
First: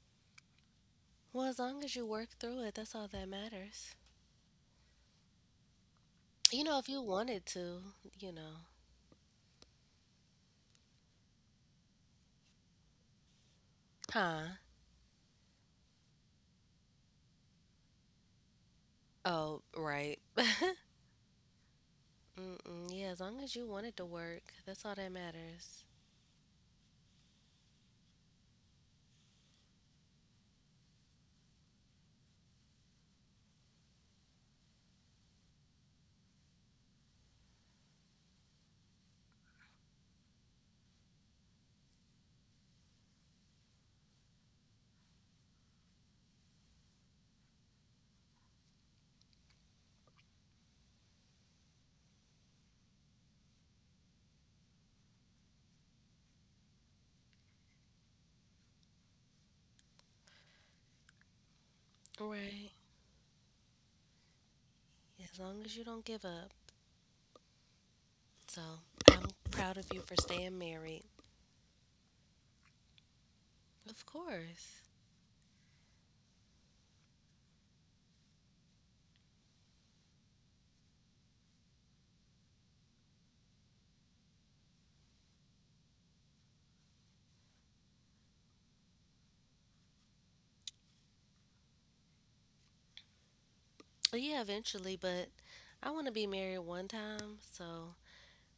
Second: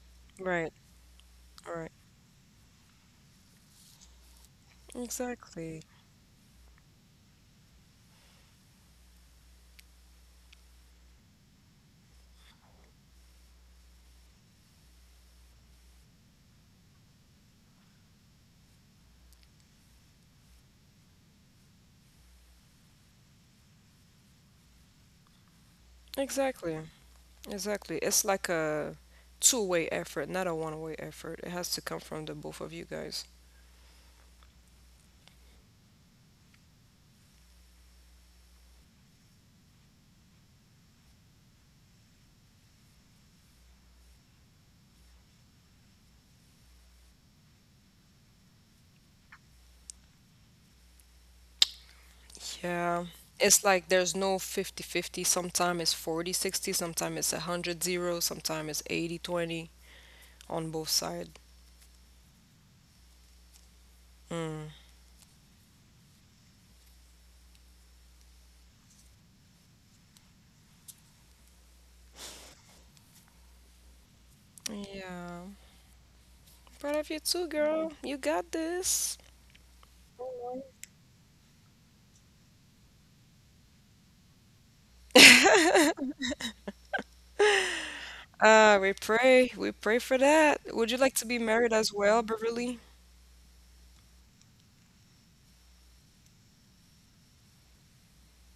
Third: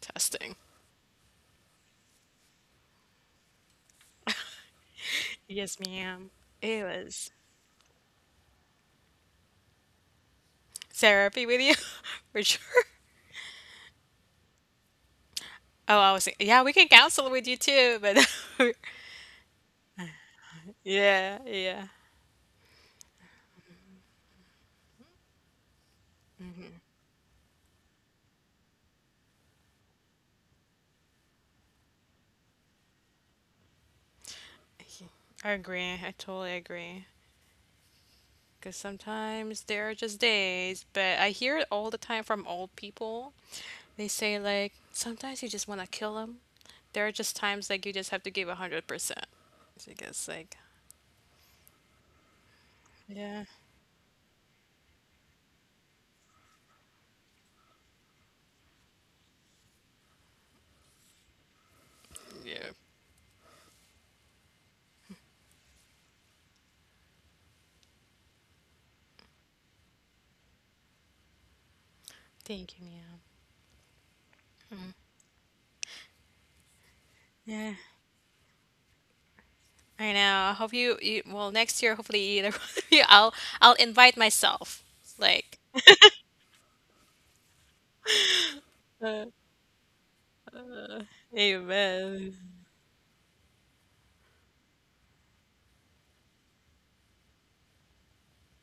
S3: Testing.
S1: Right,
S2: Well, as long
S1: right.
S2: as you work through it, that's all that matters.
S3: Yes,
S1: Exactly.
S3: ma'am.
S2: You know,
S3: It
S2: if you
S3: was
S2: wanted to, you know.
S3: therapy with you, for sure.
S2: Huh?
S3: Oh, I was thinking, yeah, we can counsel with you too, but
S2: Oh, right.
S3: yeah, yeah.
S2: Mm-mm. Yeah, as long as you wanted to work, that's all that matters.
S1: Exactly. Exactly. It's like a two-way effort, not a one-way effort. It has to come from the both of you guys.
S3: I agree. I totally agree. Because sometimes there are just days, but I hear it all the time from old people. They say, like, sometimes you just want to kill them. There are just times like you just have to give 100%. So I guess, like,
S1: Yeah.
S3: yeah.
S1: It's like there's no 50-50. Sometimes it's 40-60, sometimes it's 100-0, sometimes it's 80-20 on both sides.
S3: Yeah.
S2: Right.
S1: Mm.
S2: As long as you don't give up. So I'm proud of you for staying married.
S3: Thank you, Mia.
S2: Of course.
S1: Yeah. Proud of you too,
S3: Yeah,
S1: girl. You got this.
S3: I know. I hope you, you well next year hopefully either one of you I'll invite myself. Like
S1: Ah, we pray for that. Would you like to be married as well,
S3: Amen.
S1: Beverly?
S2: Well, yeah, eventually, but I want to be married one time, so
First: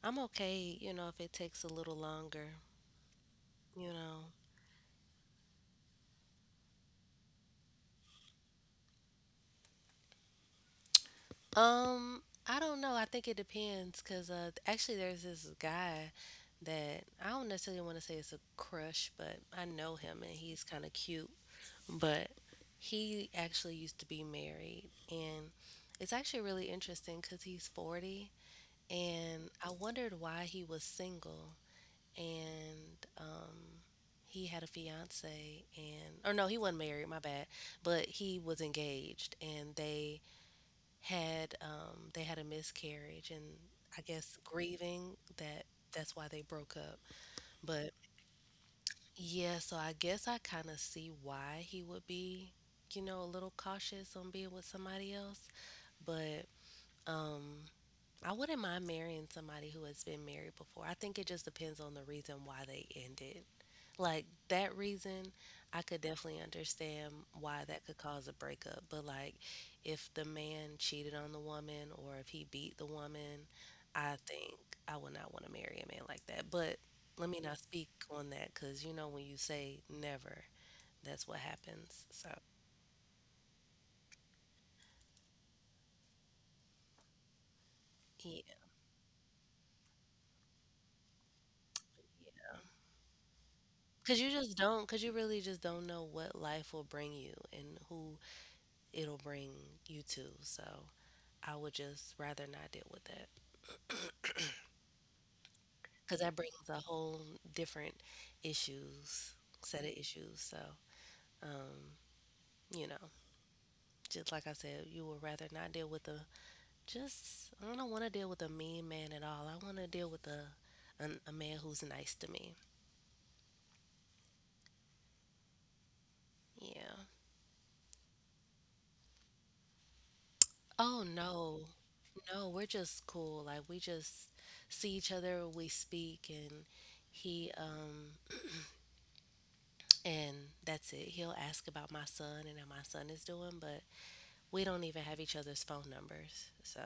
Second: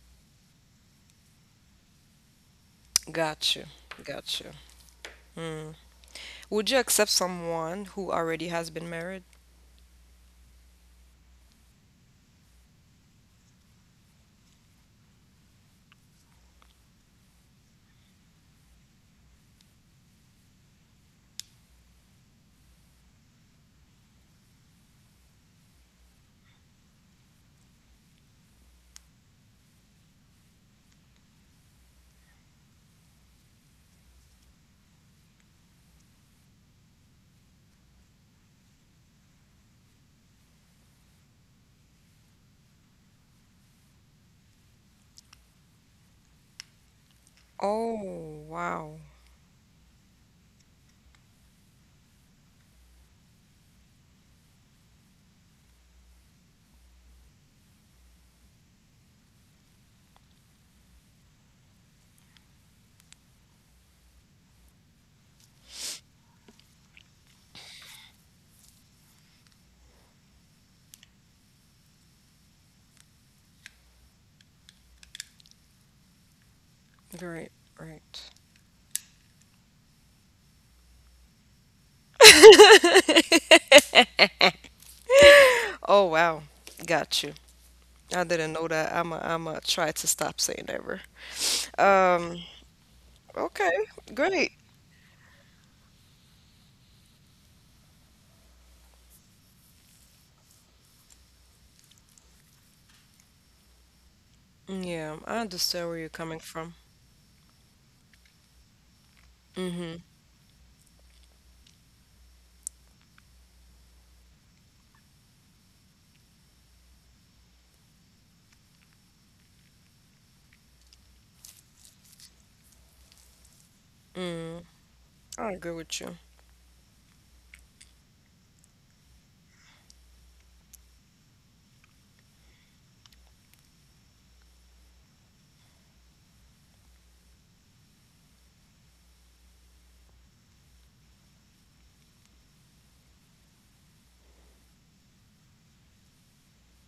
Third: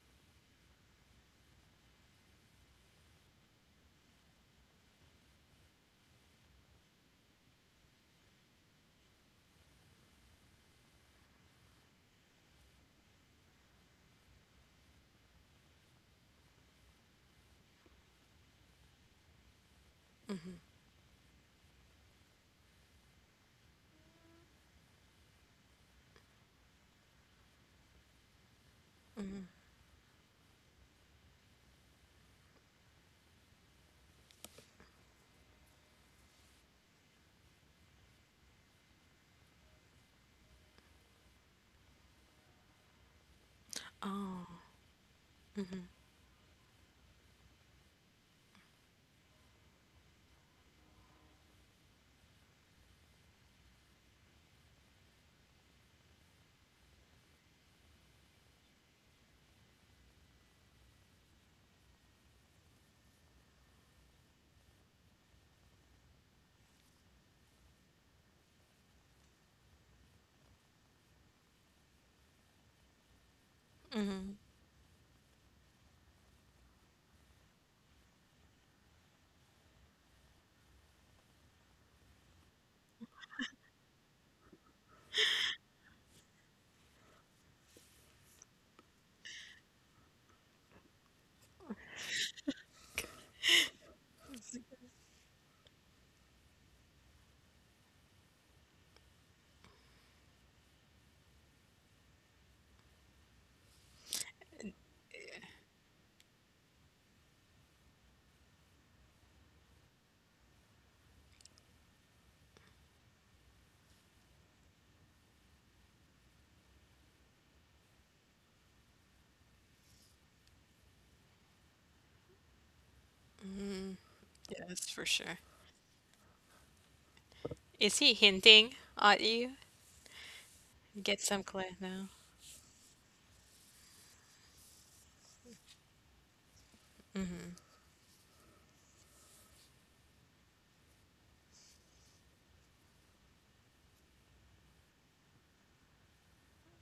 S2: I'm okay, you know, if it takes a little longer,
S1: Got you,
S2: you know.
S1: got you. Mm. Would you accept someone who already has been married?
S2: I don't know. I think it depends because actually, there's this guy that I don't necessarily want to say it's a crush, but I know him and
S3: Hmm
S2: he's kind of cute. But he actually used to be married and it's actually really interesting because he's 40 and I wondered why he was single and, he had a fiance and or no he wasn't married my bad but he was engaged and they had a miscarriage and I guess
S3: Oh.
S2: grieving that,
S3: mm
S2: that's why they broke up. But
S1: Oh, wow.
S2: yeah, so I guess I kind of see why he would be, you know, a little cautious on being with somebody else. But um, I wouldn't mind marrying somebody who has been married before. I think it just depends on the reason why they ended, like that reason I could definitely understand why that could cause a breakup, but like if the man cheated on the woman or if he beat the woman, I
S3: mm
S2: think I would not want to marry a man like that. But let me
S1: Very
S2: not speak
S1: right.
S2: on that because you know when you say never, that's what happens. So
S1: Oh, wow. Got you. I
S2: yeah,
S1: didn't know that. I'm a try to stop saying never. Um, okay,
S2: because you
S1: great.
S2: just don't, because you really just don't know what life will bring you and who it'll bring you to, so I would just rather not deal with that
S1: Yeah, I understand where you're
S2: because that
S1: coming
S2: brings
S1: from.
S2: a whole different issues, set of
S1: Mm-hmm.
S2: issues. So, um, you know, just like I said, you would rather not deal with a just. I don't want to deal with a mean man at all. I want to deal with a man who's nice to me.
S1: Mm.
S3: Yes, for sure.
S1: I agree with you.
S2: Yeah.
S3: Is he hinting at you?
S2: Oh
S3: Get some
S2: no,
S3: clue now.
S2: no, we're just cool. Like we just see each other, we speak, and he and that's it. He'll ask about my son and how my son is doing, but we don't even have each other's phone numbers. So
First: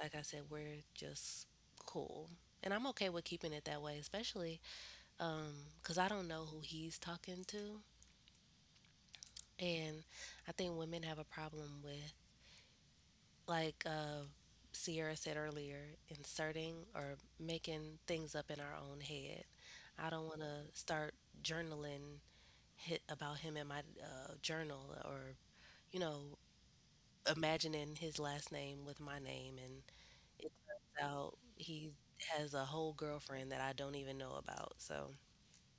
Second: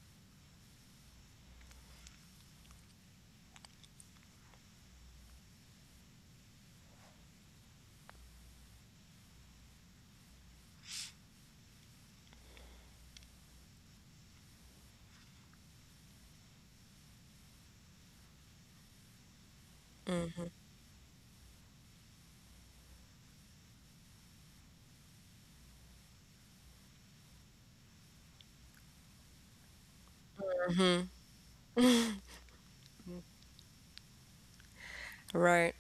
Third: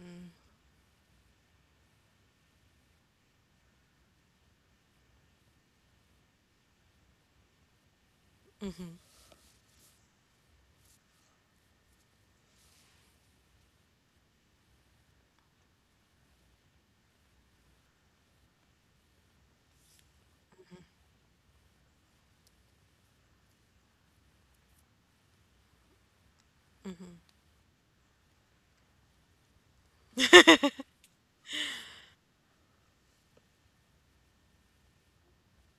S2: like I said, we're just cool. And I'm okay with keeping it that way, especially because I don't know who he's talking to. And I think women have a problem with, like Sierra said earlier, inserting or making things up in our own head. I don't want
S1: Mm-hmm.
S2: to start journaling hit about him in my journal or, you know, imagining his last name with my name and it
S1: Mm-hmm.
S2: turns out he has a whole girlfriend that I don't even know about. So,
S1: Right,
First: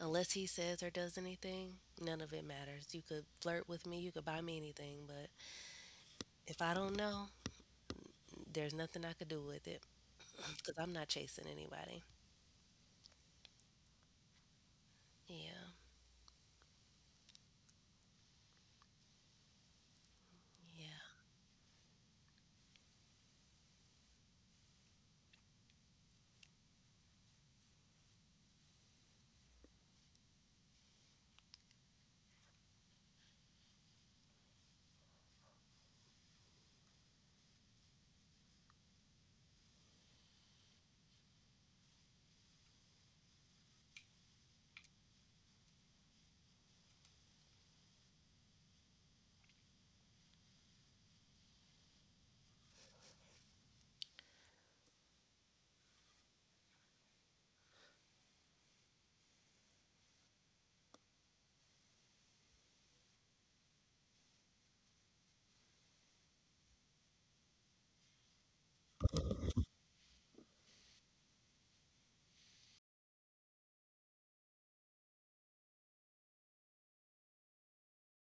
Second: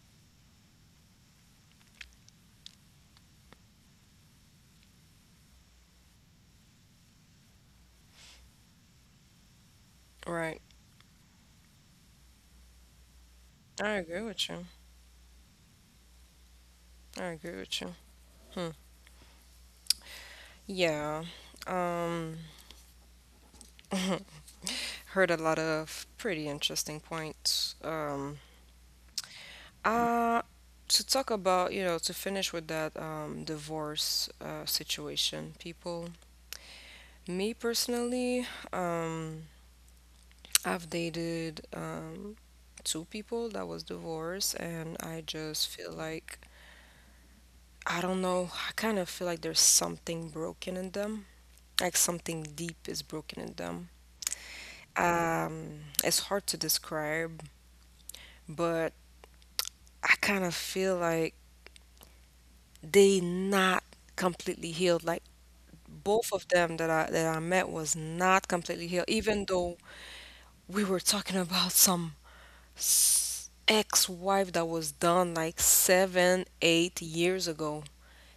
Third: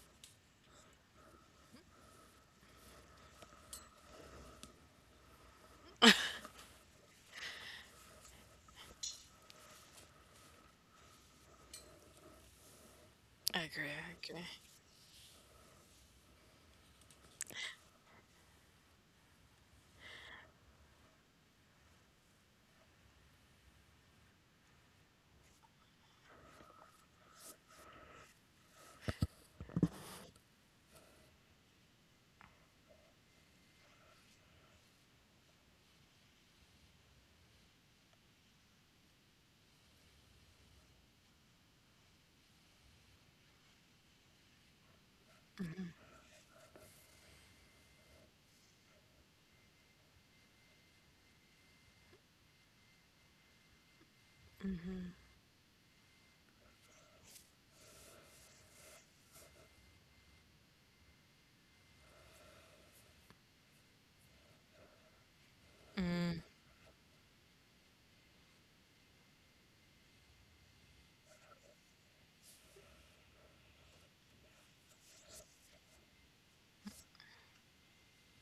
S2: unless he says or does anything, none of it matters. You could flirt with me, you could buy me anything, but if I don't know, there's nothing I could do with it
S1: right.
S2: because I'm not chasing anybody.
S3: I agree,
S1: I
S3: I
S1: agree
S3: agree.
S1: with you.
S2: Yeah,
S1: I agree with you. Hmm.
S2: yeah.
S1: Yeah. Um, heard a lot of pretty interesting points. Uh, to talk about, you know, to finish with that divorce situation, people, me personally, um, I've dated 2 people that was divorced, and I just feel like, I don't know, I kind of feel like there's something broken in them. Like something deep is broken in them. It's hard to describe, but I kind of feel like they not completely healed. Like both of them that I met was not completely healed, even though we were talking about some ex-wife that was done like 7, 8 years ago.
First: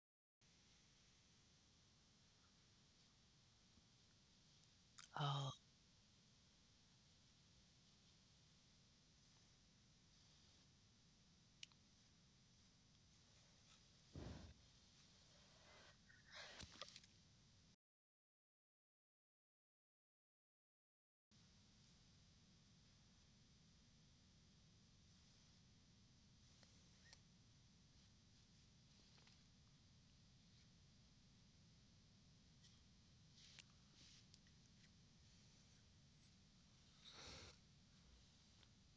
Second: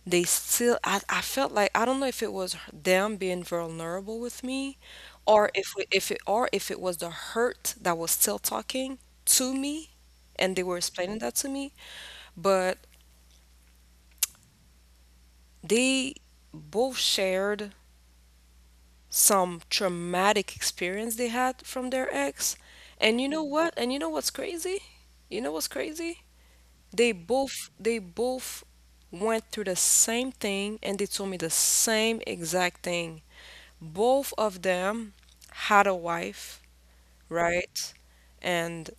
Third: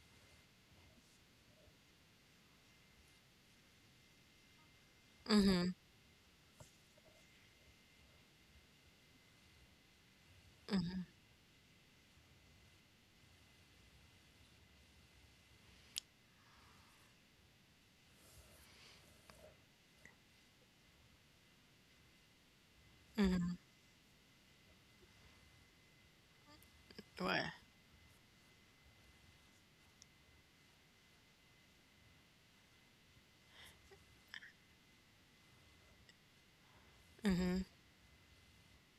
S1: They still, I felt like I don't know if it was them being vulnerable with me or
S2: Oh,
S1: if it was the hurt that was still talking to me and they were explaining that to me, but they both shared some traumatic experience they had from their ex. And you know what, and you know what's crazy you know what's crazy, they
S3: What?
S1: both they both went through the same thing and they told me the same exact thing. Both of them had a wife, right? And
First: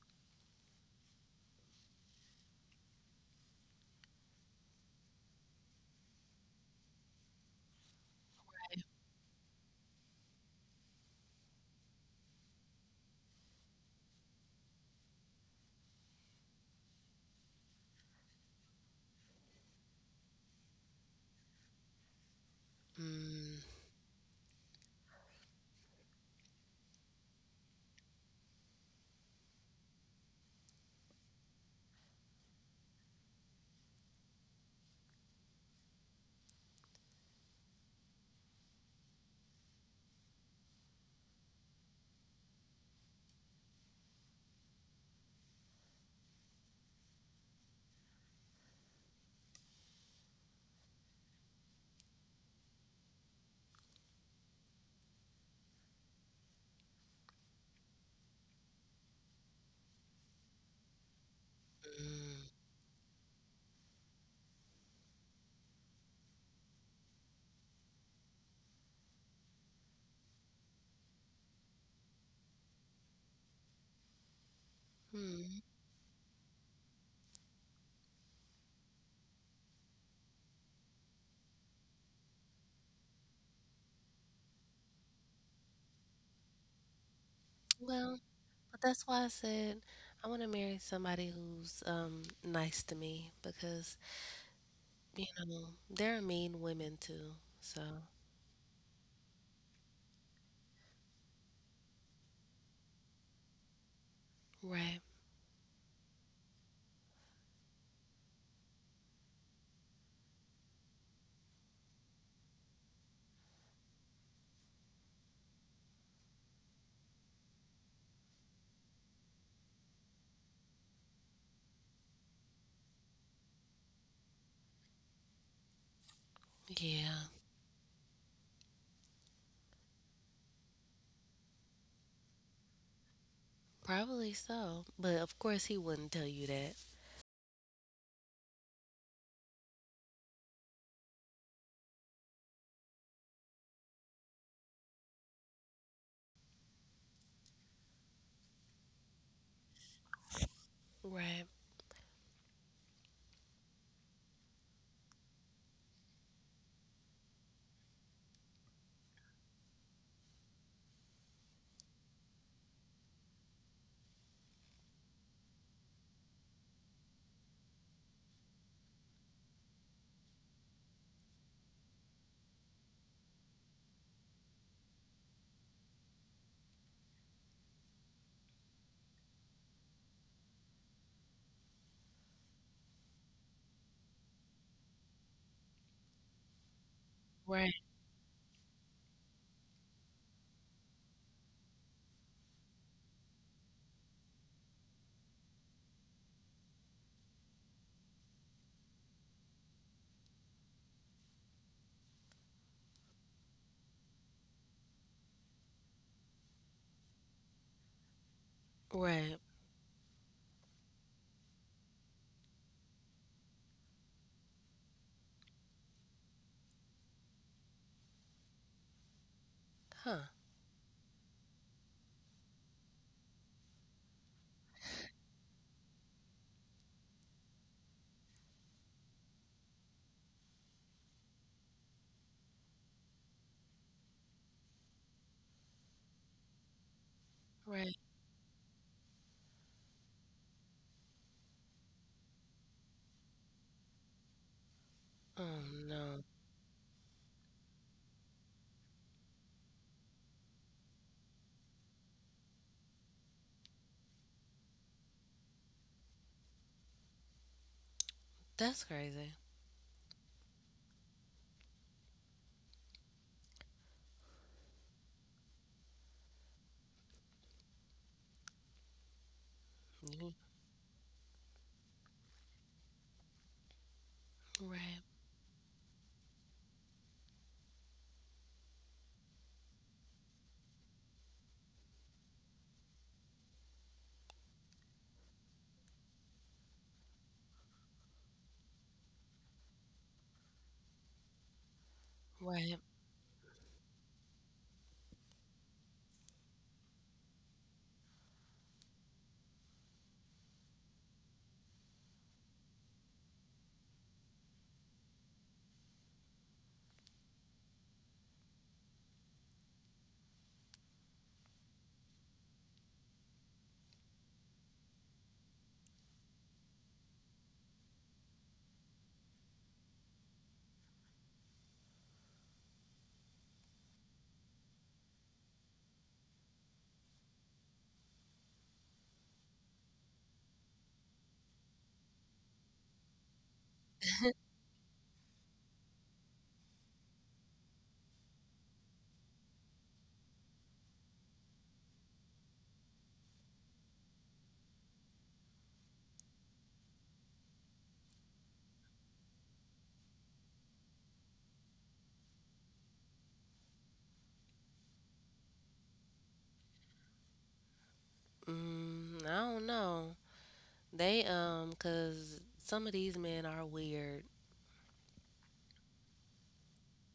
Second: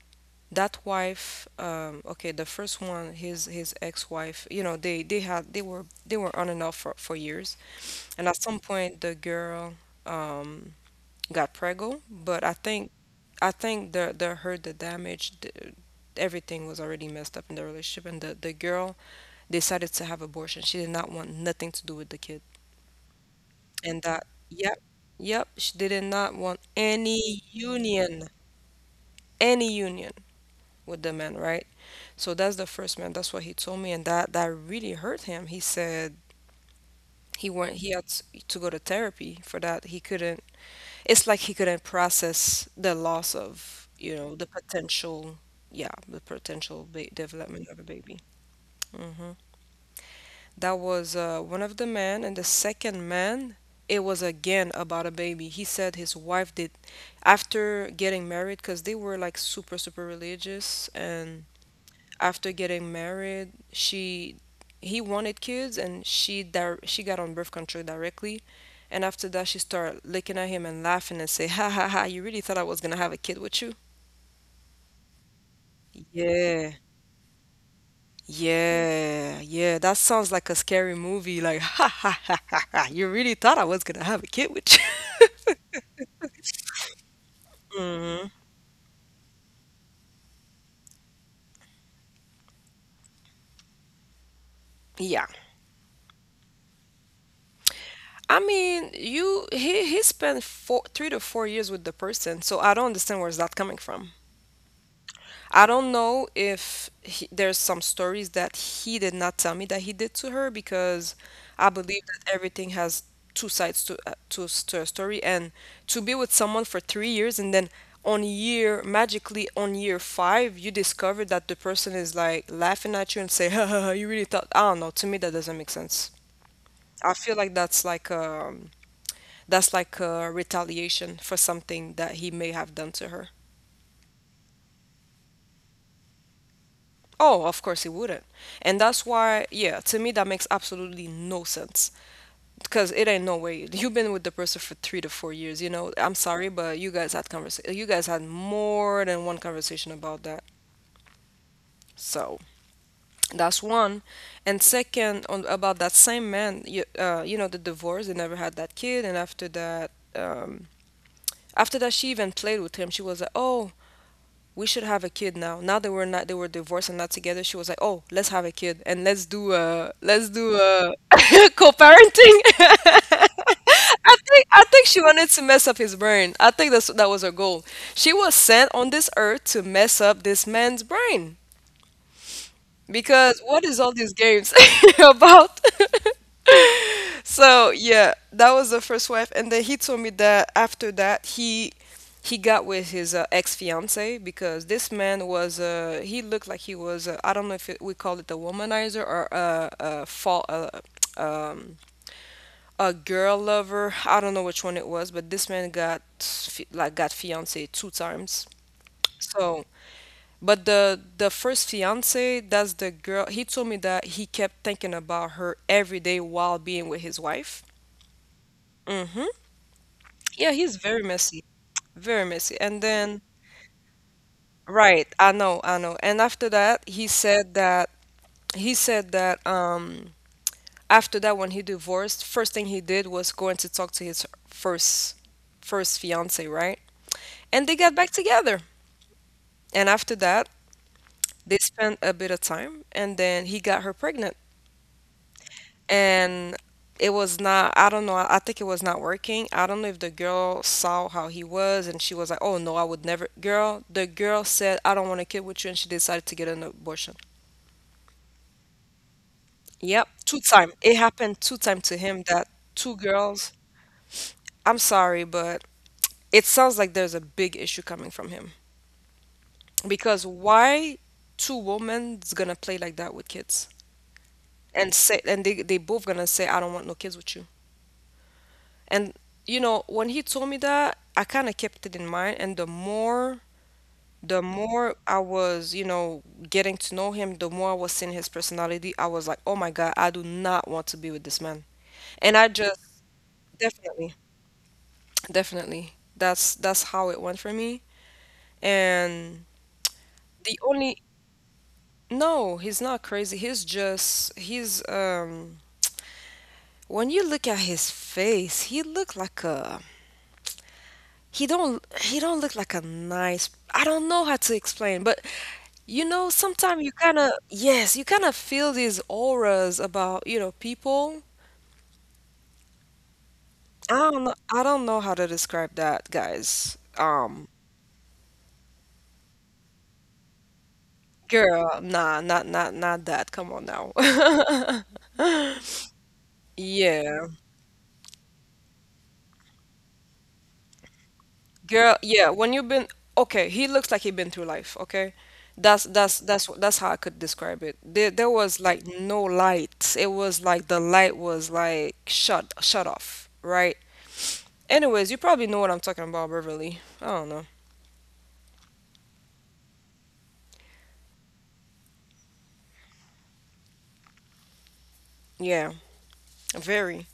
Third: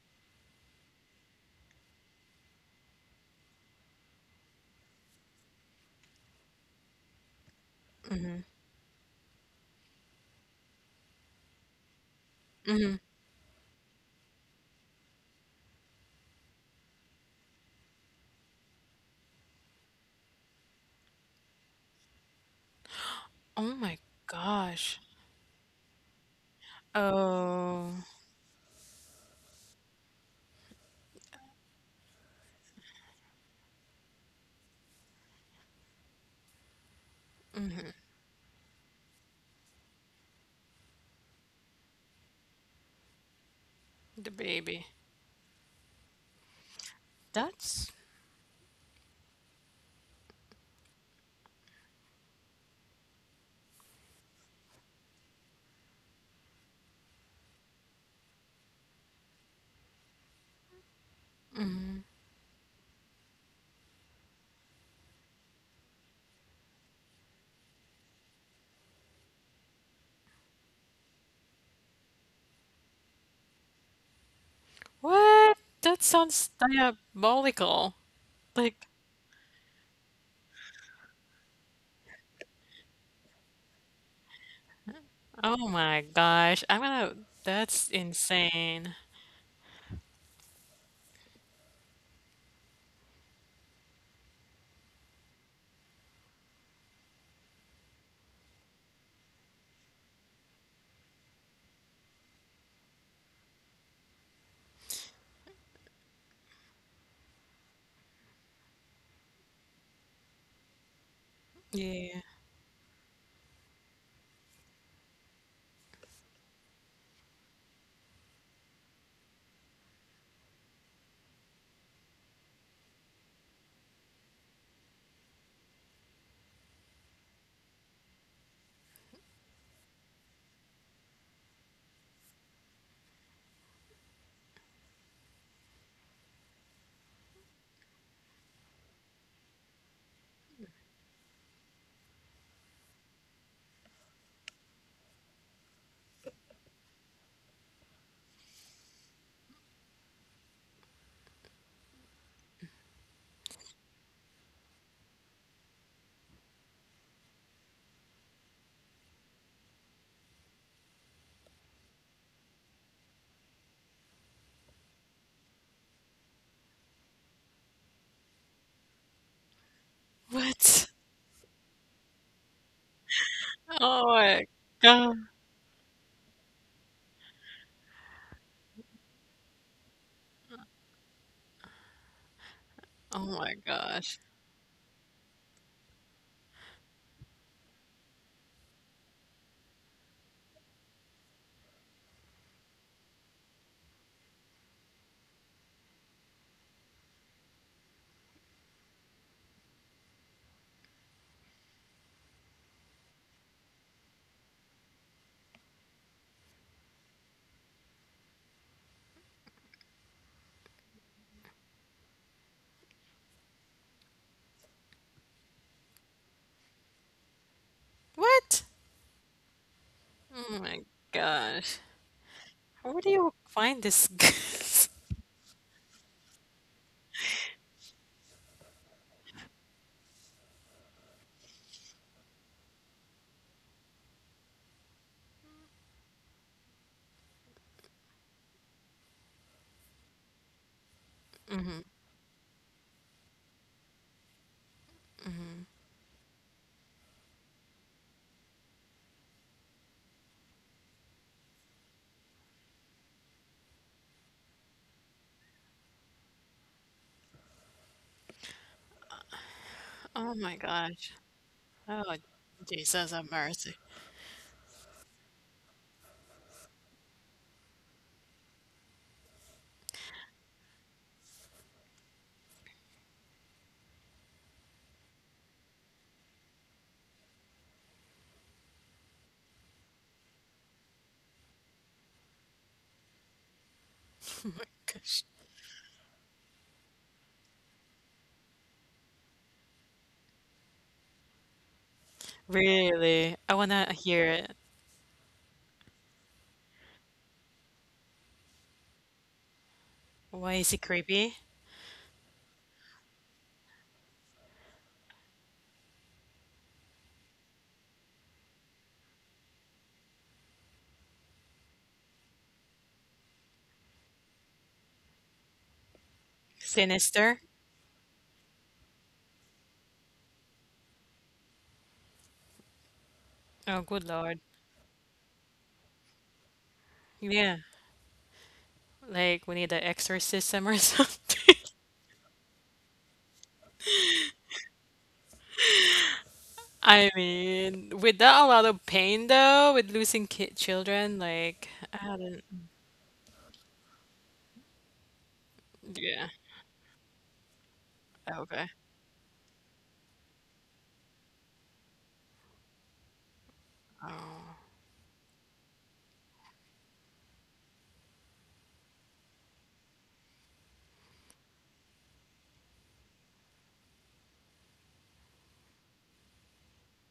S1: that wife, okay, the first one, his ex-wife, you know, they were on and off for years. And at some point, the girl um, got preggo, but I think the her the damage, the everything was already messed up in the relationship, and the girl decided to have abortion. She did not want nothing to do with the kid.
S2: mm,
S3: Oh my
S1: And that, yep,
S3: gosh.
S1: yep she did not want any
S3: Oh,
S1: union, any union with the man, right? So that's the first man. That's what he told me and that that really hurt him. He said he went, he had to go to therapy for that. He couldn't, it's like he couldn't process the loss of, you
S3: the
S1: know, the
S3: baby.
S1: potential, yeah, the potential development of a
S3: That's
S1: baby. Mm-hmm. That was one of the men, and the second man, it was again about a baby. He said his wife did after getting married because they were like super religious, and after
S2: mm,
S1: getting married, she he wanted kids, and she got on birth control directly. And after that, she started looking at him and laughing and say, "Ha ha ha! You really thought I was gonna have a kid with you?"
S3: what?
S2: mm.
S3: That sounds
S1: Yeah.
S3: diabolical. Like,
S1: Yeah, yeah, that sounds like a scary movie. Like, ha ha ha ha ha. You really thought I was gonna have a kid with you?
S3: oh my gosh. I'm gonna, that's
S2: Well, but
S3: insane.
S2: that's why I said I want to marry somebody who's nice to me because
S1: Yeah.
S2: you know there are mean women too. So
S1: I mean, you he spent 3 to 4 years with the person, so I don't understand where's that coming from.
S2: right.
S1: I don't know if he, there's some stories that he did not tell me that he did to her because I believe
S3: Yeah.
S1: that everything has two sides to a story. And to be with someone for 3 years and then on year 5 you discover that the person is like laughing at you and say ha, ha, ha, you really thought, I don't know, to me that doesn't make sense. I
S2: Yeah,
S1: feel like that's like that's like a retaliation for something that he may have done to her.
S2: probably so. But of course he wouldn't tell you that.
S1: Oh, of course he wouldn't. And that's why, yeah, to me that makes absolutely no sense. Because it ain't no way. You've been with the person for 3 to 4 years, you know. I'm sorry, but you guys had more than one conversation about that.
S2: Right.
S1: So that's one. And second, on about that same man, you know, the divorce, they never had that kid, and after that she even played with him, she was like, "Oh, we should have a kid now." Now they were not, they were divorced and not together. She was like, "Oh, let's have a kid and let's do
S3: What?
S1: co-parenting."
S3: Oh my
S1: I think she
S3: god.
S1: wanted to mess up his brain. I think that was her goal. She was sent on this earth to mess up this man's brain.
S3: Oh
S1: Because
S3: my
S1: what is all these
S3: gosh.
S1: games about? So
S2: Right.
S1: yeah, that was the first wife, and then he told me that after that he got with his ex fiance because this man was he looked like he was I don't know if it, we call it a womanizer or a fall um a girl lover. I don't know which one it was, but this man got fi- like got fiance two times.
S2: Right.
S1: So, but the first fiance, that's the girl. He told me that he kept thinking about her every day while being with his wife.
S3: What?
S1: Mm-hmm.
S2: Huh.
S1: Yeah,
S3: Oh
S1: he's
S3: my
S1: very messy,
S3: gosh.
S1: very messy. And
S3: Where do
S1: then,
S3: you find this?
S1: right, I know, I know. And after that, he said that after that when he divorced, first thing he did was going to talk to his first fiance, right? And they got
S2: Right.
S1: back together. And after that, they spent a bit of time and then he got her pregnant.
S2: Oh no.
S1: And it was not I don't know, I think it was not working. I don't know if the girl saw how he was, and she was like, "Oh no, I would never." Girl the girl said, "I don't want a kid with you," and she decided to get an abortion.
S2: That's crazy.
S1: Yep, two
S3: Oh my
S1: time it
S3: gosh.
S1: happened, two time to
S3: Oh,
S1: him, that two
S3: Jesus have
S1: girls.
S3: mercy.
S1: I'm sorry, but it sounds like there's a big issue coming from him. Because
S2: Mhm.
S1: why two women's gonna play like that with kids and
S2: Right.
S1: say, and they both gonna say, "I don't want no kids with you." And you know, when he told me that, I kind of kept it in mind. And the more I was, getting to know him, the more I was seeing his personality. I was like, "Oh my God, I do not want to be with this man." And I just
S2: Right.
S3: Really? I wanna
S1: definitely,
S3: hear it.
S1: definitely, that's how it went for me. And the
S3: Why is he
S1: only,
S3: creepy?
S1: no, he's not crazy. He's just, he's. When you look at his face, he looked like a. He don't look like a nice. I don't know how to explain, but sometimes you kind of,
S3: Sinister?
S1: yes, you kind of feel these auras about, people.
S3: Oh, good lord.
S1: I don't know how to describe that, guys.
S3: Yeah, like we need an exorcism or something.
S1: Girl, nah, not that. Come on now.
S3: I
S1: Yeah.
S3: mean, without a lot of pain though, with losing kid children, like
S1: Girl,
S3: I
S1: yeah,
S3: hadn't.
S1: when you've been, okay, he looks like he been through life, okay? That's that's
S3: Yeah.
S1: that's that's how I could describe it. There was
S3: Okay.
S1: like no light. It was like the light was like shut off, right? Anyways, you probably know what I'm talking about, Beverly. I don't know.
S2: Mm, I don't know. They cause some of these men are weird.
S1: Yeah, very.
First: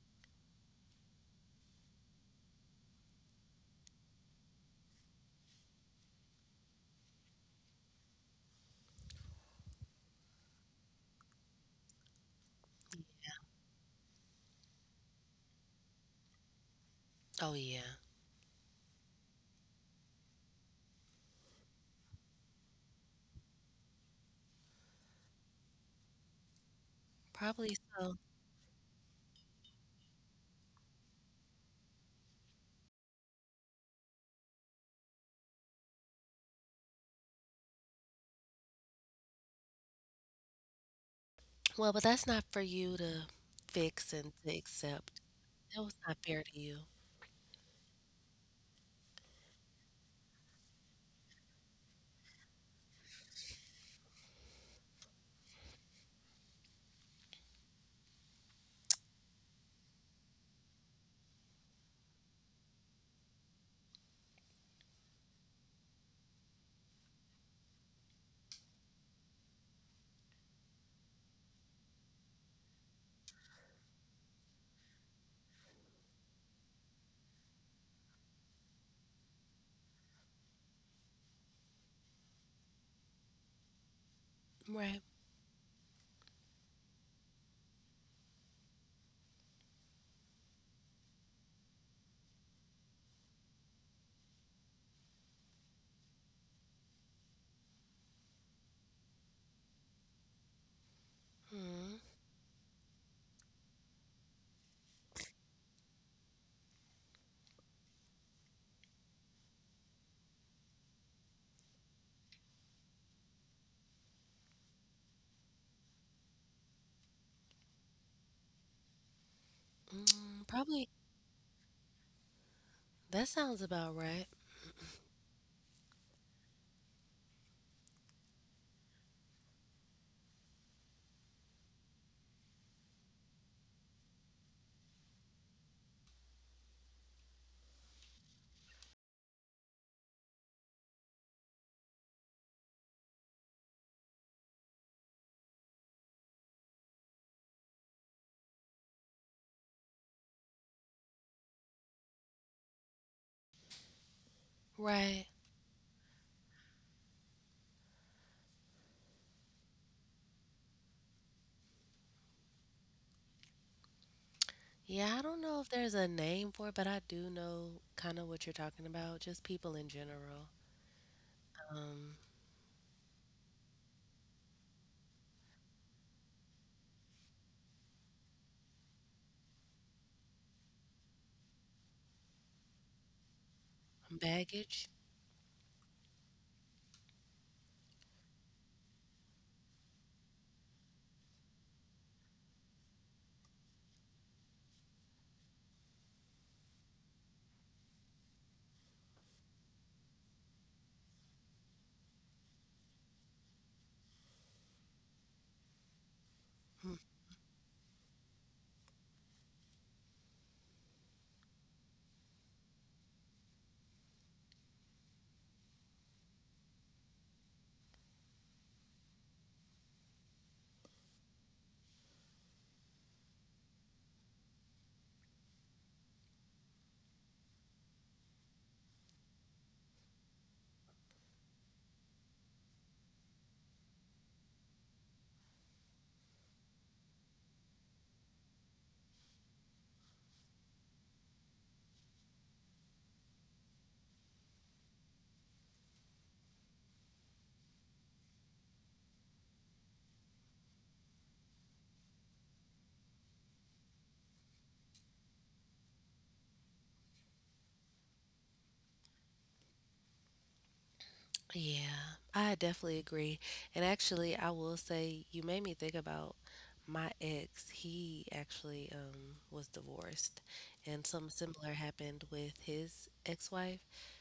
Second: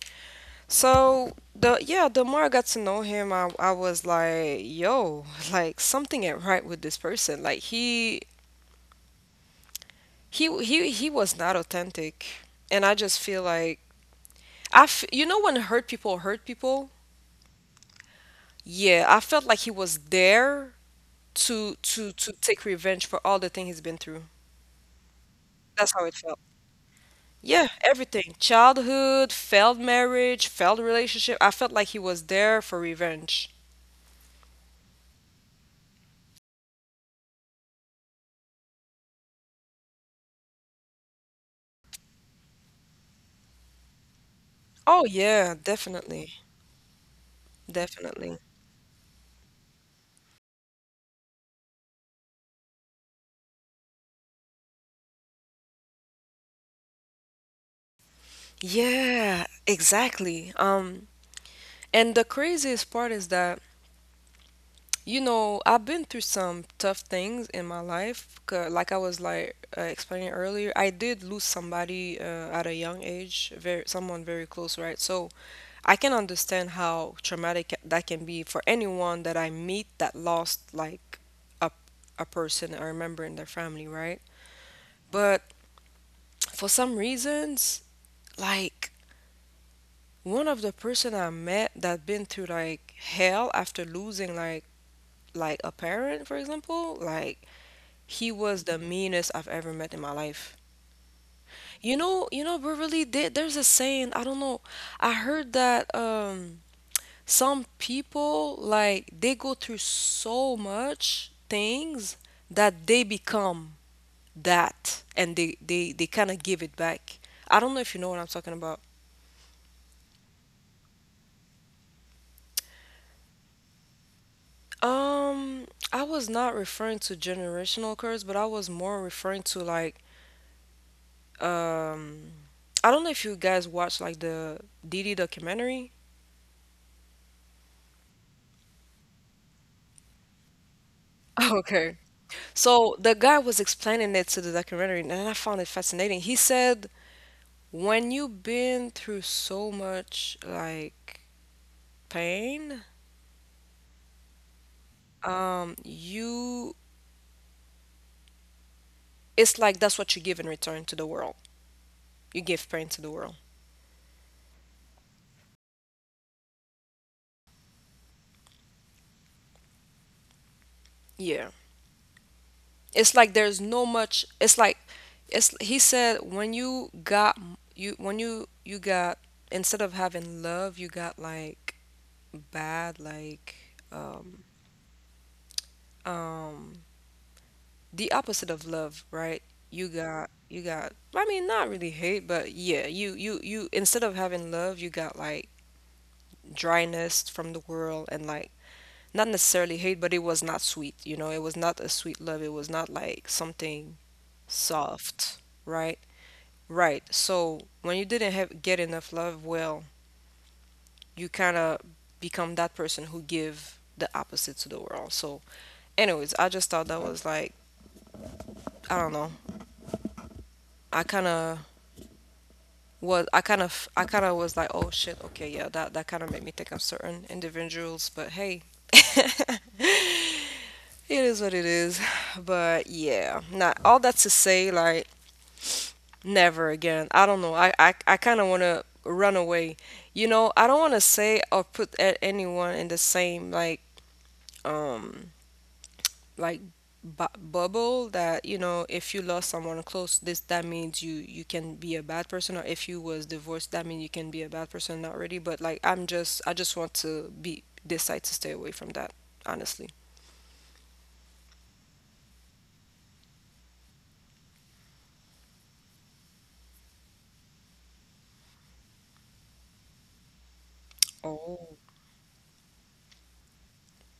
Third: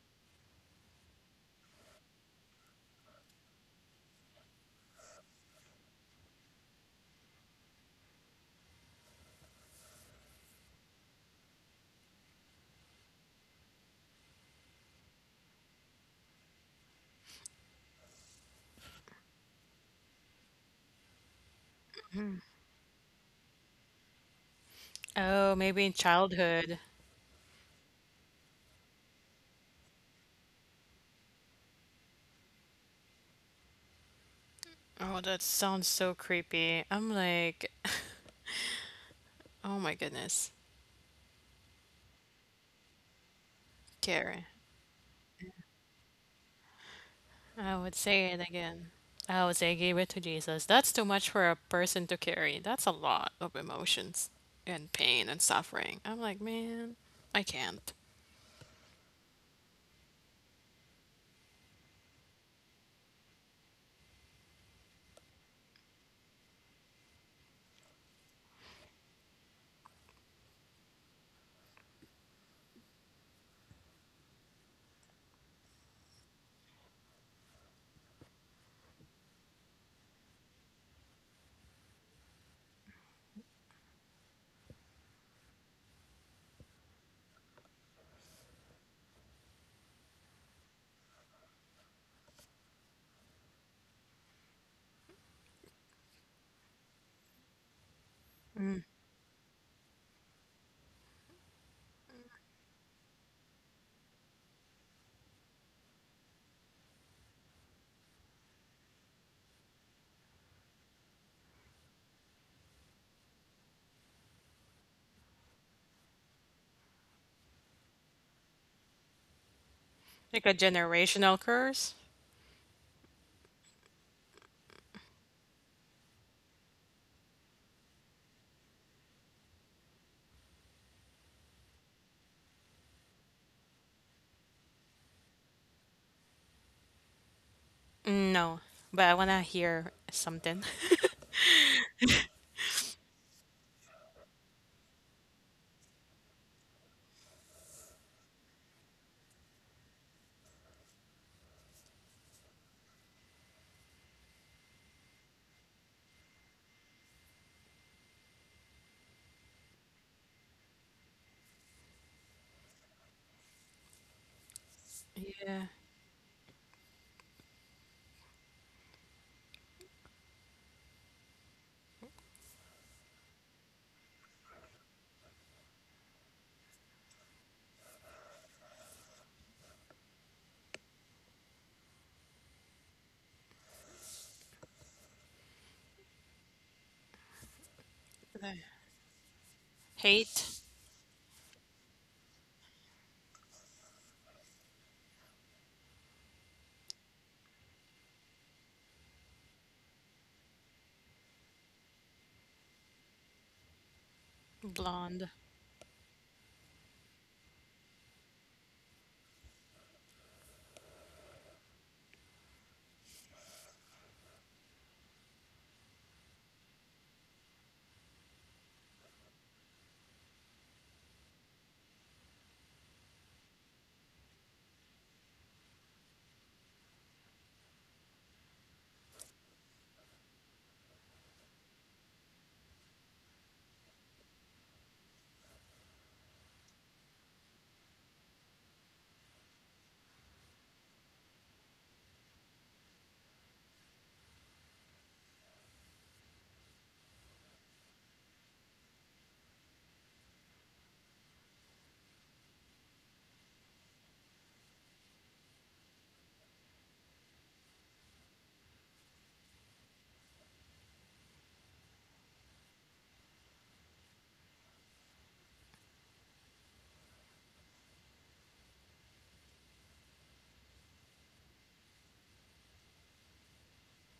S1: So the, yeah, the more I got to know him, I was like, "Yo," like something ain't right with this person. Like he was not authentic, and I just feel like, I f you know when hurt people hurt people?
S2: Oh yeah,
S1: Yeah, I felt like he was there to take revenge for all the thing he's been through.
S3: Oh, maybe in
S1: That's how it felt.
S3: childhood.
S1: Yeah,
S2: probably so.
S1: everything. Childhood, failed marriage, failed relationship. I felt like he was there for revenge.
S3: Oh, that sounds so creepy. I'm like, oh my goodness,
S2: Well, but that's not for you to fix and
S3: Karen.
S2: to
S1: Oh
S2: accept.
S1: yeah,
S2: That was not fair
S1: definitely.
S2: to you,
S3: I would say
S1: Definitely.
S3: it again. I would say give it to Jesus. That's too much for a person to carry. That's a lot of emotions and pain and suffering. I'm like, man, I can't.
S1: Yeah, exactly. And the craziest part is that I've been through some tough things in my life. Like I was like, explaining earlier, I did lose somebody, at a young age, very, someone very close, right? So I can understand how traumatic that can be for anyone that I meet that lost like a a person or a member in their family, right?
S2: right?
S1: But for some reasons, like, one of the person I met that been through like hell after losing like, a parent, for example, like, he was the meanest I've ever met in my life.
S2: Mm,
S1: But really, there's a saying. I don't know. I heard that some people, like, they go through so much things that they become that, and they kind of give it back. I don't know if you know what I'm talking about.
S3: Like a
S2: probably
S3: generational curse?
S2: that sounds about right.
S1: Um, I was not referring to generational curse, but I was more referring to, like, um I don't know if you guys watch, like, the Didi documentary.
S3: No, but I want to hear something.
S1: Okay. So the guy was explaining it to the documentary, and I found it fascinating. He said, when you've been through so much, like, pain,
S2: Right.
S1: you, it's like that's what you give in return to the world. You give pain to the world.
S2: Yeah, I don't know
S3: Yeah.
S2: if there's a name for it, but I do know kind of what you're talking about, just people in general.
S1: Yeah.
S2: Um,
S1: It's like there's no much. It's like it's He said, when you got, you when you got, instead of having love, you got like bad, like, um
S2: baggage.
S1: um, the
S3: The
S1: opposite of love, right? You got
S3: Hate
S1: you got I mean, not really hate, but yeah, you, instead of having love, you got like dryness from the world, and like, not necessarily hate, but it was not sweet, you know? It was not a sweet love. It was not like something
S3: blonde.
S1: soft, right?
S2: Hmm,
S1: Right. So when you didn't have get enough love, well, you kind of become that person who give the opposite to the world. So anyways, I just thought that was like, I don't know. I kind of I kind of was like, "Oh shit, okay, yeah, that kind of made me think of certain individuals," but hey, it is what it is. But yeah, now all that to say, like, never again. I don't know. I kind of want to run away. You know, I don't want to say or put anyone in the same like, um like, bu bubble that, you know, if you lost someone close, this that means you can be a bad person, or if you was divorced that means you can be a bad person already. But like, I just want to be, decide to stay away from that, honestly.
S2: yeah, I definitely agree. And actually, I will say you made me think about my ex. He actually was divorced, and something similar
S1: Oh.
S2: happened with his ex-wife.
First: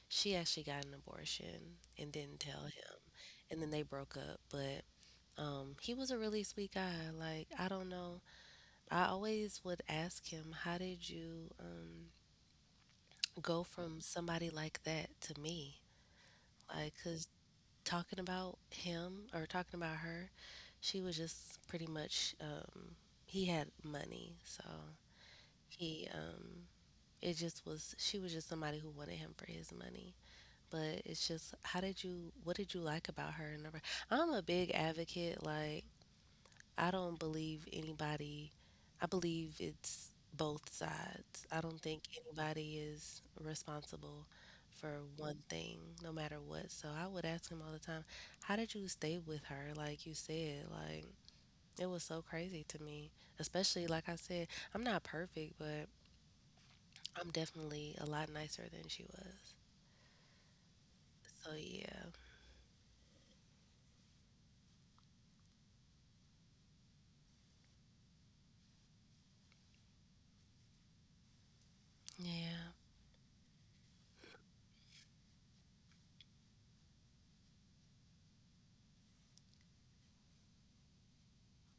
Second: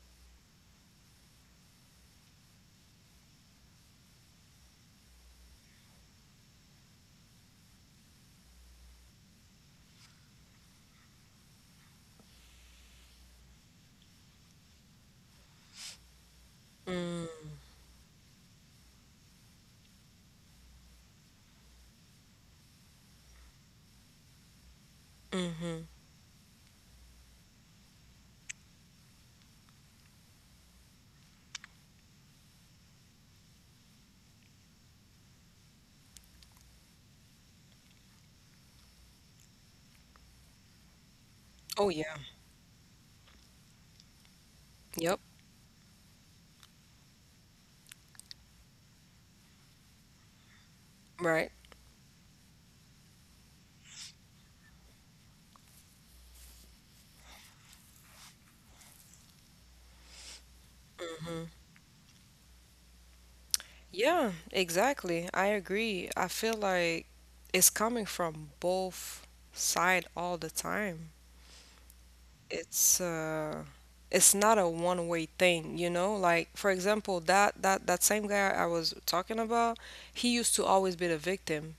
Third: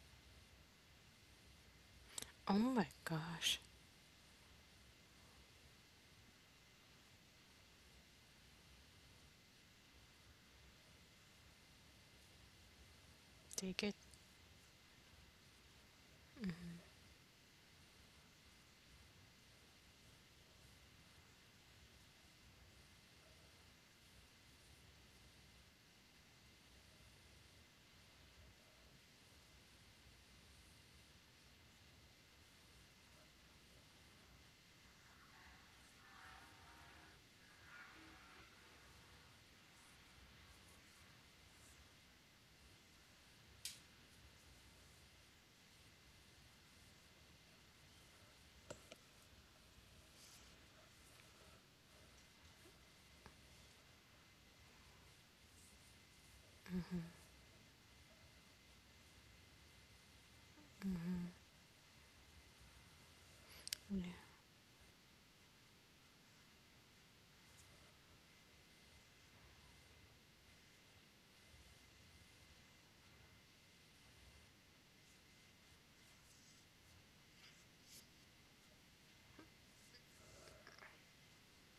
S2: She actually got an abortion and didn't
S3: Oh
S2: tell
S3: my
S2: him,
S3: gosh.
S2: and then they broke up. But he was a really sweet guy. Like, I don't know I always would ask him, how did you go
S3: Take it.
S2: from somebody like that to me? Like, because
S1: Mm,
S2: talking about him or talking about her, she was just pretty much, he had money. So
S1: mm-hmm.
S2: he, um, it just was, she was just somebody who wanted him for his money. But it's just, how did you, what did you like about her? And I'm a big advocate, like, I don't believe anybody, I believe it's both sides. I don't
S1: Oh
S2: think
S1: yeah.
S2: anybody is responsible for
S1: Yep.
S2: one thing, no matter what. So I would ask him all the time, how did you stay with her? Like you said, like
S1: Right.
S2: it was so crazy to me. Especially, like I said, I'm not perfect, but I'm definitely a lot nicer than she was.
S1: Mm
S2: So
S1: hmm.
S2: yeah,
S3: Yeah.
S1: Yeah, exactly, I agree. I feel like it's coming from both side all the time.
S2: yeah.
S1: it's uh it's not a one-way thing, you know? Like, for example, that same guy I was talking about, he used to always be the victim.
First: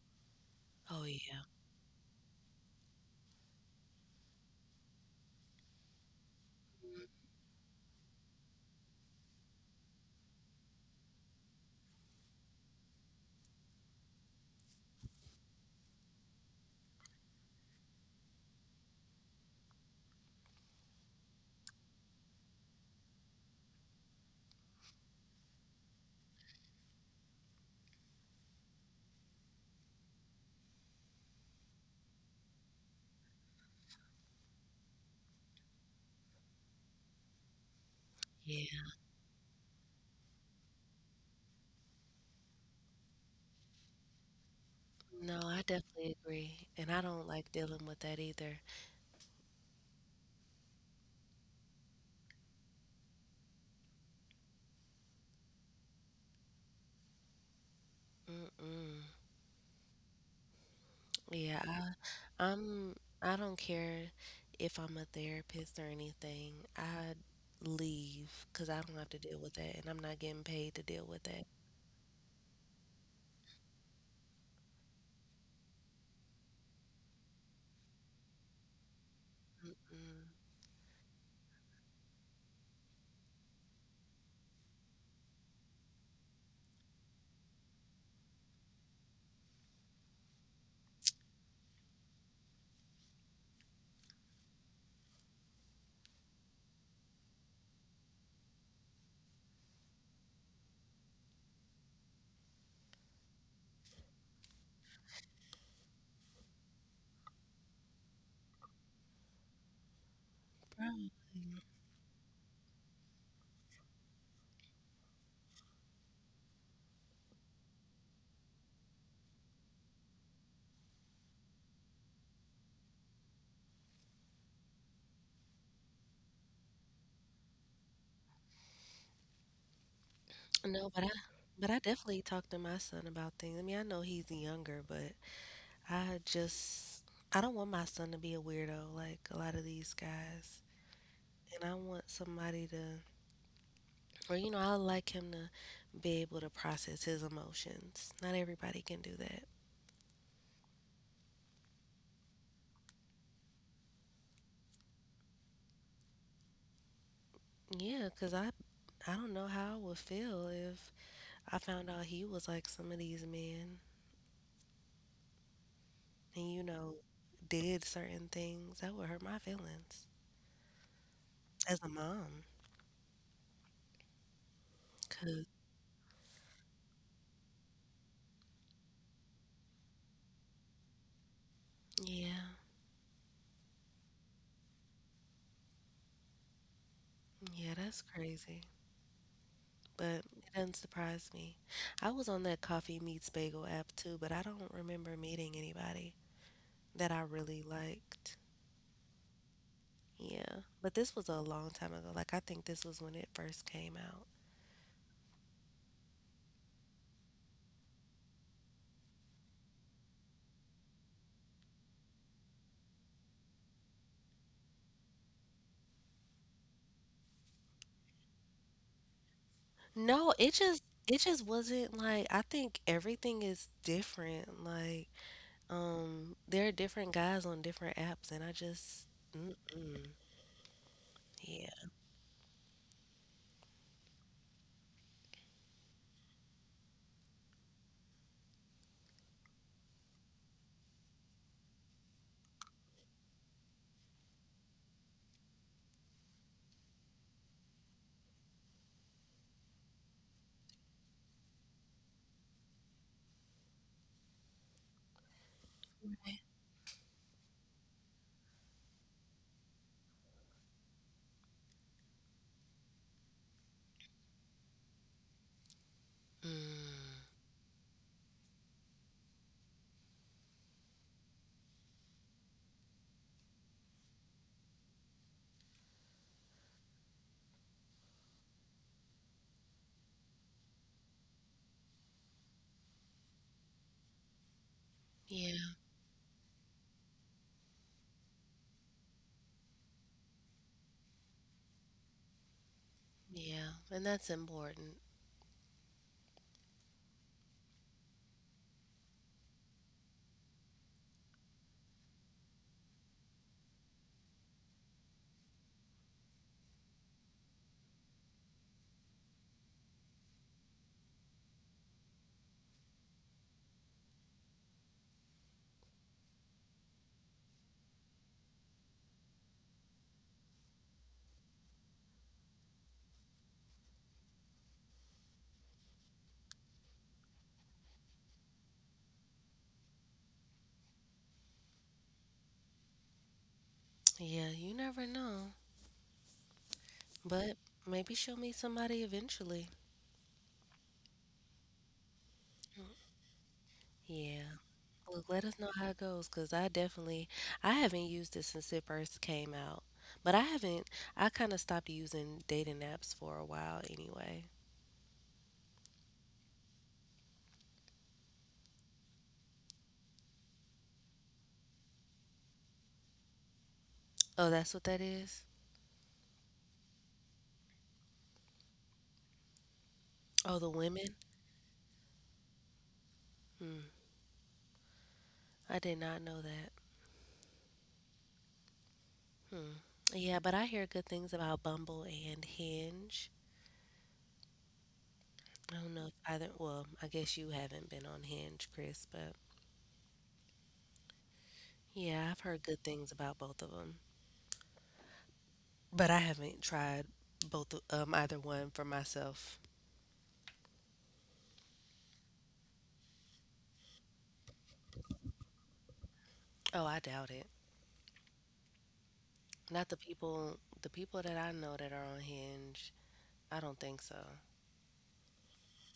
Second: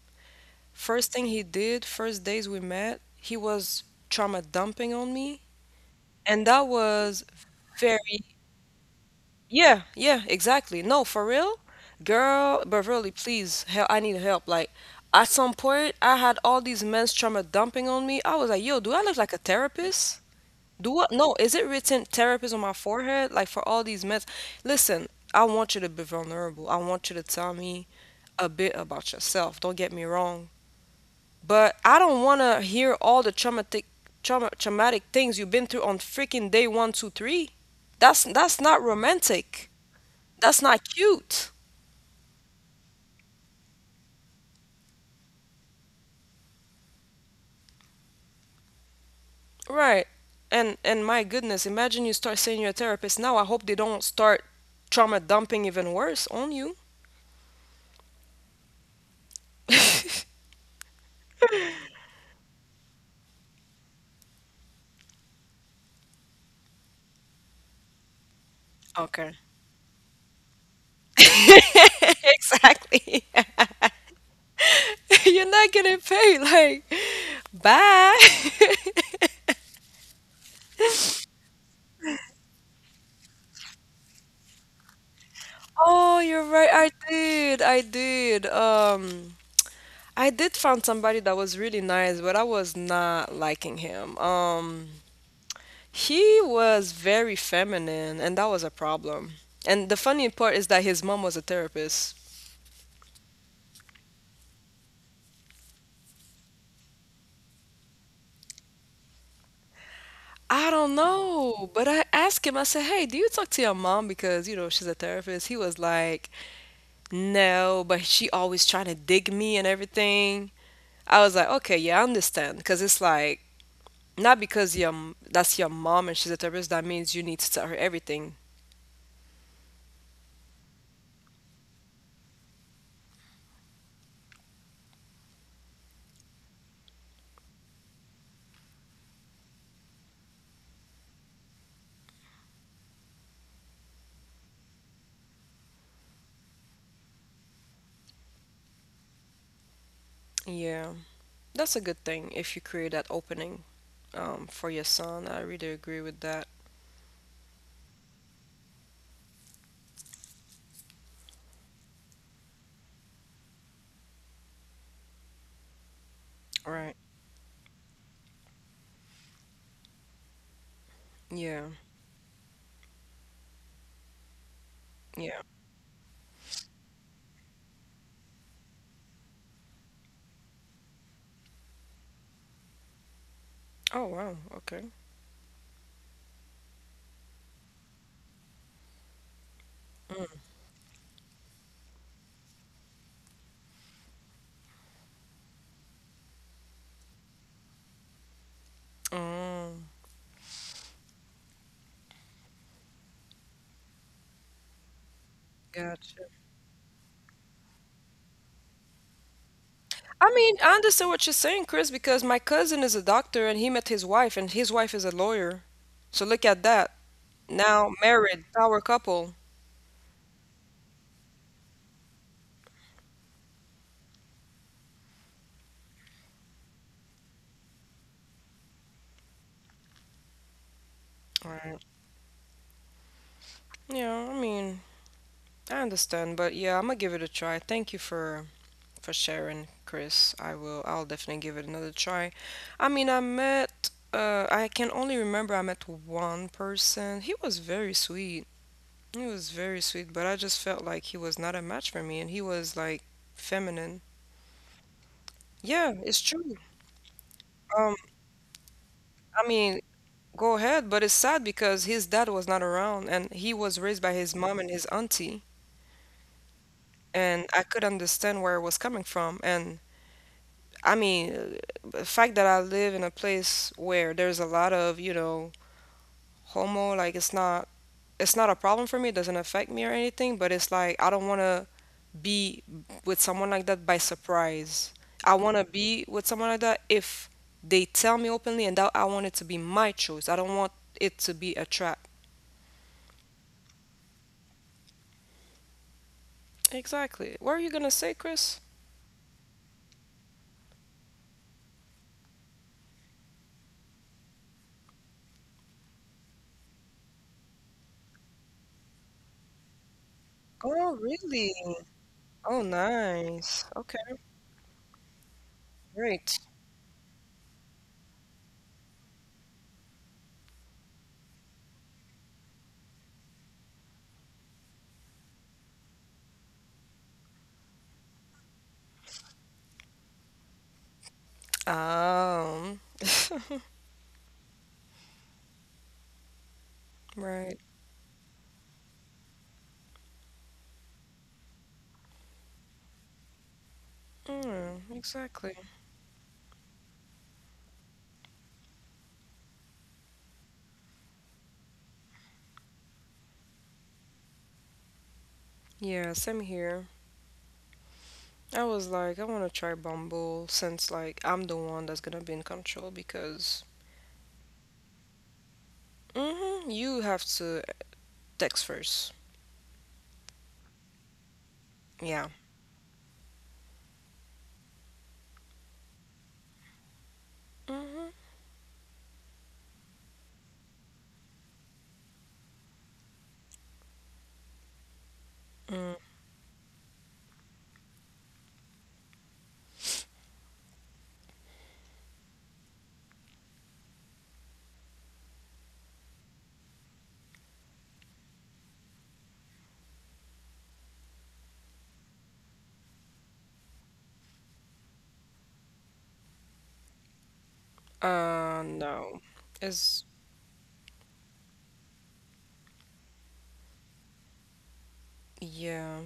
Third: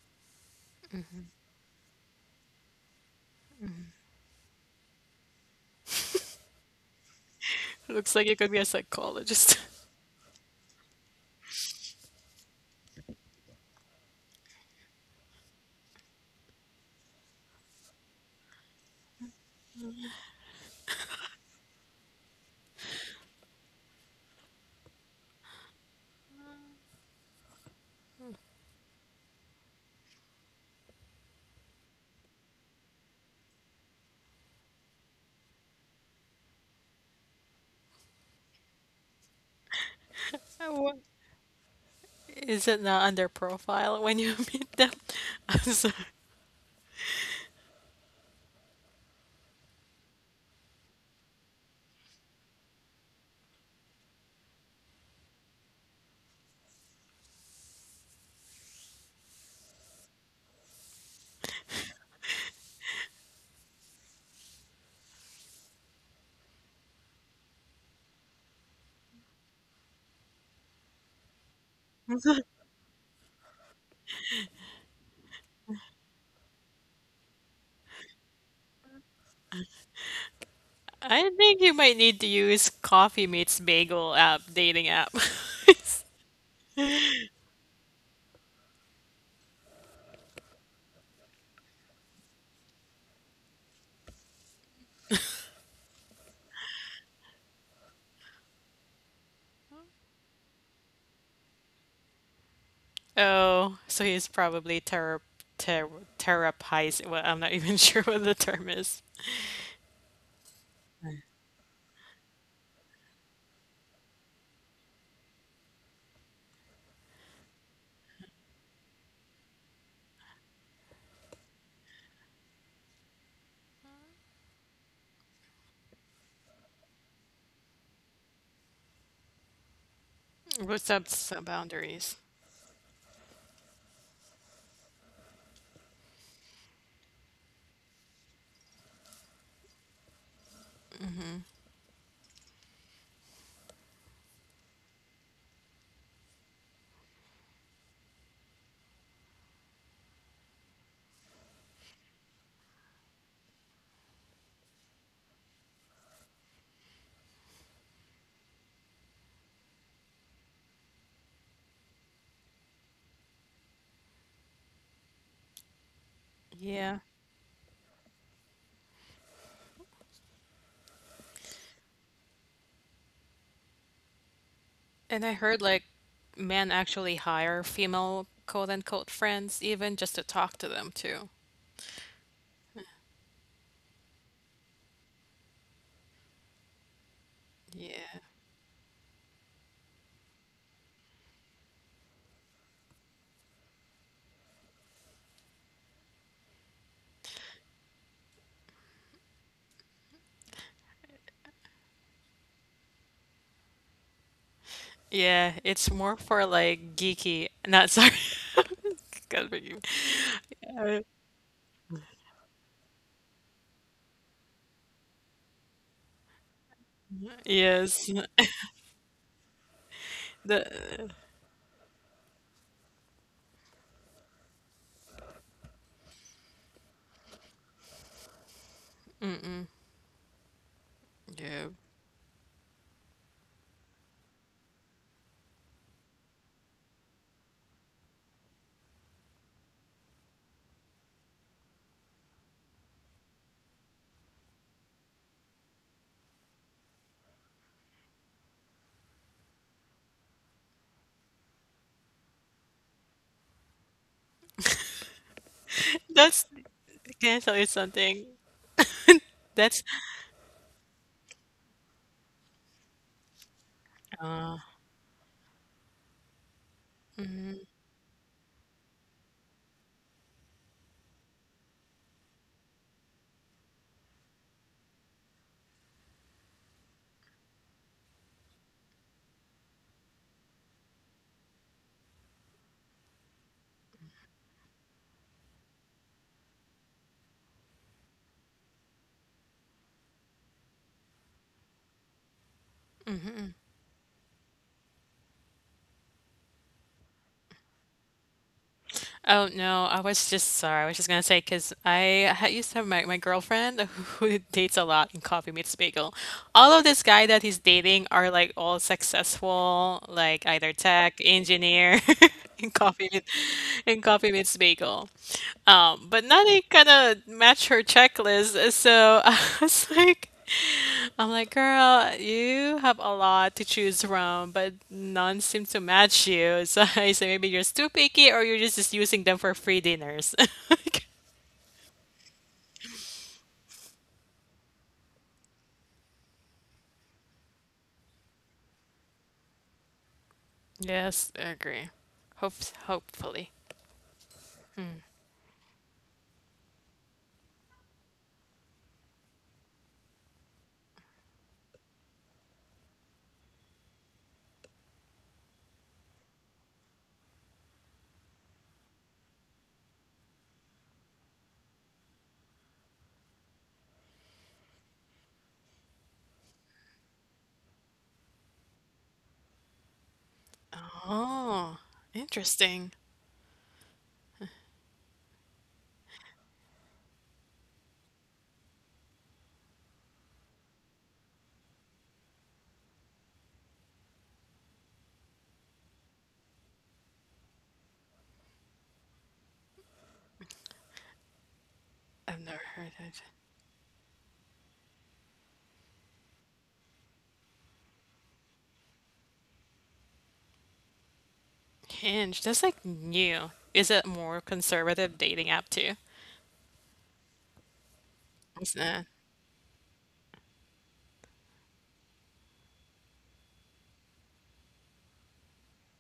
S2: Oh
S1: First thing
S2: yeah.
S1: he did, first days we met, he was trauma dumping on me, and that was
S3: Looks
S1: very.
S3: like you could be a psychologist.
S1: Yeah, yeah, exactly. No, for real? Girl, Beverly, please, help, I need help. Like, at some point, I had all these men's trauma dumping on me. I was like, "Yo, do I look like a therapist? Do I, no, is it written therapist on my forehead?" Like, for all these meds. Listen, I want you to be vulnerable. I want you to tell me a bit about yourself. Don't get me wrong, but I don't want to hear all the traumatic, traumatic things you've been through on freaking day one, two, three. That's
S2: Yeah,
S1: not romantic. That's
S3: I
S1: not
S3: wa-
S1: cute.
S3: Is it not under profile when you meet them?
S2: no,
S3: I'm
S2: I
S3: sorry.
S2: definitely agree. And I don't like dealing with that either.
S1: Right. And my goodness, imagine you start seeing your therapist now. I hope they don't start trauma dumping even worse on you.
S2: Mm-mm. Yeah, I, I'm. I don't care if I'm a therapist or anything. I leave because I don't have to
S1: Okay.
S2: deal with that, and I'm not getting paid to deal with that.
S1: Exactly. You're not gonna pay, like, bye.
S2: Mm-mm.
S3: I think you might need to use Coffee Meets Bagel app dating app.
S1: Oh, you're right. I did. I did. I did find somebody that was really nice, but I was not liking him. He was very feminine, and that was a problem. And the funny part is that his mom was a therapist.
S3: Oh, so he's probably ter terrapizing. Well, I'm not even sure what the term is.
S1: I don't
S2: Probably.
S1: know, but I asked him, I said, "Hey, do you talk to your mom? Because, you know, she's a therapist." He was like, "No, but she always trying to dig me and everything." I was like, "Okay, yeah, I understand." Because it's like, not because your, that's your mom and she's a therapist, that means you need to tell her everything.
S3: What's
S2: No, but
S3: up
S2: I,
S3: some
S2: but I
S3: boundaries?
S2: definitely talk to my son about things. I mean, I know he's younger, but I just, I don't want my son to be a weirdo like a lot of these guys. And I want somebody to, or you know, I like him to be able to process his emotions. Not everybody can do that.
S1: Yeah, that's a good thing if you create that opening, for your son. I really agree with that.
S2: Yeah, 'cause I don't know how I would feel if I found out he was like some of these men and you
S1: Right.
S2: know
S3: Yeah.
S2: did certain things that would hurt my feelings
S1: Yeah.
S2: as a mom.
S3: And I
S1: Yeah.
S2: 'Cause
S3: heard like men actually hire female quote unquote friends even just to talk to them too.
S2: yeah,
S1: Oh, wow. Okay.
S2: yeah, that's
S3: Yeah.
S2: crazy. But
S1: Mm.
S2: it doesn't surprise me. I was on that Coffee Meets Bagel app too, but I don't remember meeting anybody that I really liked.
S1: Oh,
S2: Yeah, but this was a long time ago. Like I think this was when it first came out.
S3: Yeah, it's more
S1: gotcha.
S3: for like geeky. Not sorry. God forgive me.
S1: I mean, I understand what you're saying, Chris, because my cousin is a doctor and he met his wife, and his wife is a lawyer. So look at that. Now
S3: Yes.
S1: married, power couple.
S2: No, it just
S3: The,
S2: it just wasn't like I think everything is different. Like, there are different guys on different apps, and I just, mm-mm,
S3: yeah.
S1: Right.
S2: yeah,
S1: Yeah, I mean, I understand, but yeah, I'm gonna give it a try. Thank you for sharing, Chris. I will. I'll definitely give it another try. I mean, I met. I can only remember I met one person. He was very sweet. He was very sweet, but I just felt like he was not a match for me, and he was like feminine. Yeah, it's
S3: That's
S1: true.
S3: Can I tell you
S1: Um,
S3: something?
S1: I mean,
S3: That's
S1: Go ahead, but it's sad because his dad was not around, and he was raised by his mom and his auntie,
S2: mm,
S1: and I could understand where it was coming from. And the fact that I live in a place where there's a lot of, homo, like it's not a problem for me, it doesn't affect me or anything, but it's like I don't want to be with someone like that by surprise. I want to
S2: yeah,
S1: be with someone like that if they tell me openly, and that I want it to be my choice. I don't want it to be a trap.
S2: yeah, and that's important.
S1: Exactly. What are you going to say, Chris?
S3: oh no, I was just sorry. I was just gonna say because I ha used to have my girlfriend who dates a lot in Coffee Meets Bagel. All of this guy that he's dating are like all successful, like either
S1: Oh,
S3: tech
S1: really?
S3: engineer
S1: Oh,
S3: in Coffee Meets
S1: nice. Okay,
S3: in Coffee Meets Bagel. But
S1: great.
S3: nothing kind of match her checklist. So I was like. I'm like, girl, you have a lot to choose from, but none seem to match you. So I say maybe you're just too picky, or you're just using them for free dinners.
S1: Um,
S2: Yeah, you never know,
S1: right.
S2: but maybe she'll meet somebody eventually.
S3: Yes, I agree. Hope hopefully.
S2: Yeah.
S1: Mm,
S2: Look, let
S1: exactly.
S2: us know how it goes, cause I definitely I haven't used it since it first came out, but I haven't. I kind of stopped using dating apps for a while anyway.
S1: Yeah, same here. I was like, I want to try Bumble since like I'm the one that's gonna be in control because
S2: Oh, that's what that is?
S1: mm-hmm, you have to text first.
S2: Oh, the women?
S3: Oh,
S1: Yeah.
S3: interesting.
S2: Hmm. I did not know that.
S1: Mm-hmm.
S2: Hmm. Yeah, but I hear good things about Bumble and Hinge. I
S1: Mm.
S2: don't know if either, well, I guess you haven't been on Hinge, Chris, but yeah,
S3: I've
S2: I've
S3: never
S2: heard good
S3: heard of
S2: things
S3: it.
S2: about both of them. But I haven't tried either one for myself.
S3: Hinge. That's like new. Is it more conservative dating app too?
S2: Oh, I doubt it.
S3: It's not.
S1: No.
S2: Not
S1: It's
S2: the people, the people that I know that are on Hinge. I don't think so.
S1: yeah.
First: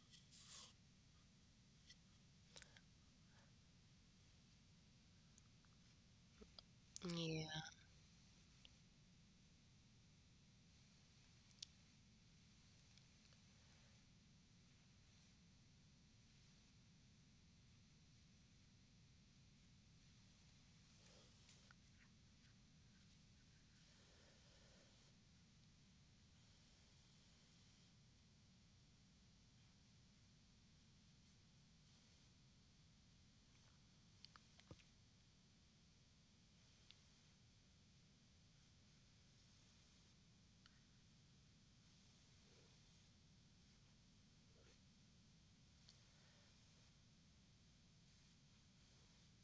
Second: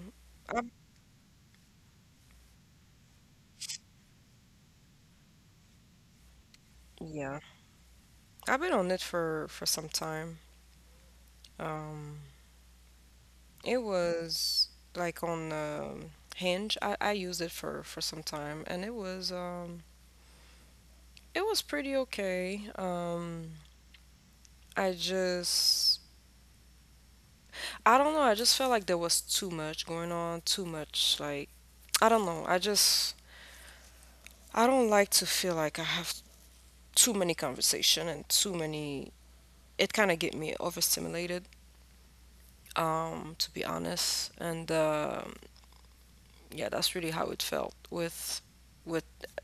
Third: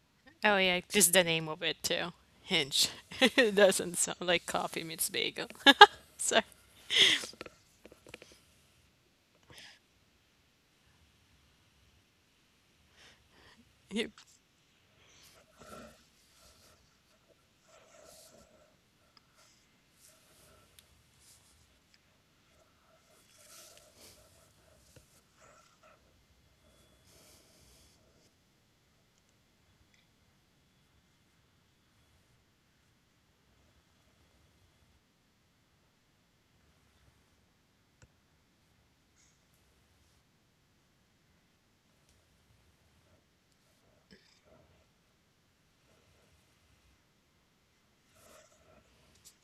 S3: Oh
S1: I,
S3: yeah, just the name of it too. Hinge. It doesn't sound like Coffee Meets Bagel.
S1: yeah.
S2: Yeah.
S1: I've been on it for some time. Um, it
S3: You-
S1: was like on Hinge. I used it for some time, and it was pretty okay. I just, I don't know. I just felt like there was too much going on, too much. Like, I don't know. I don't like to feel like I have too many conversation and too many. It kind of get me overstimulated, to be honest. And Yeah, that's really how it felt with with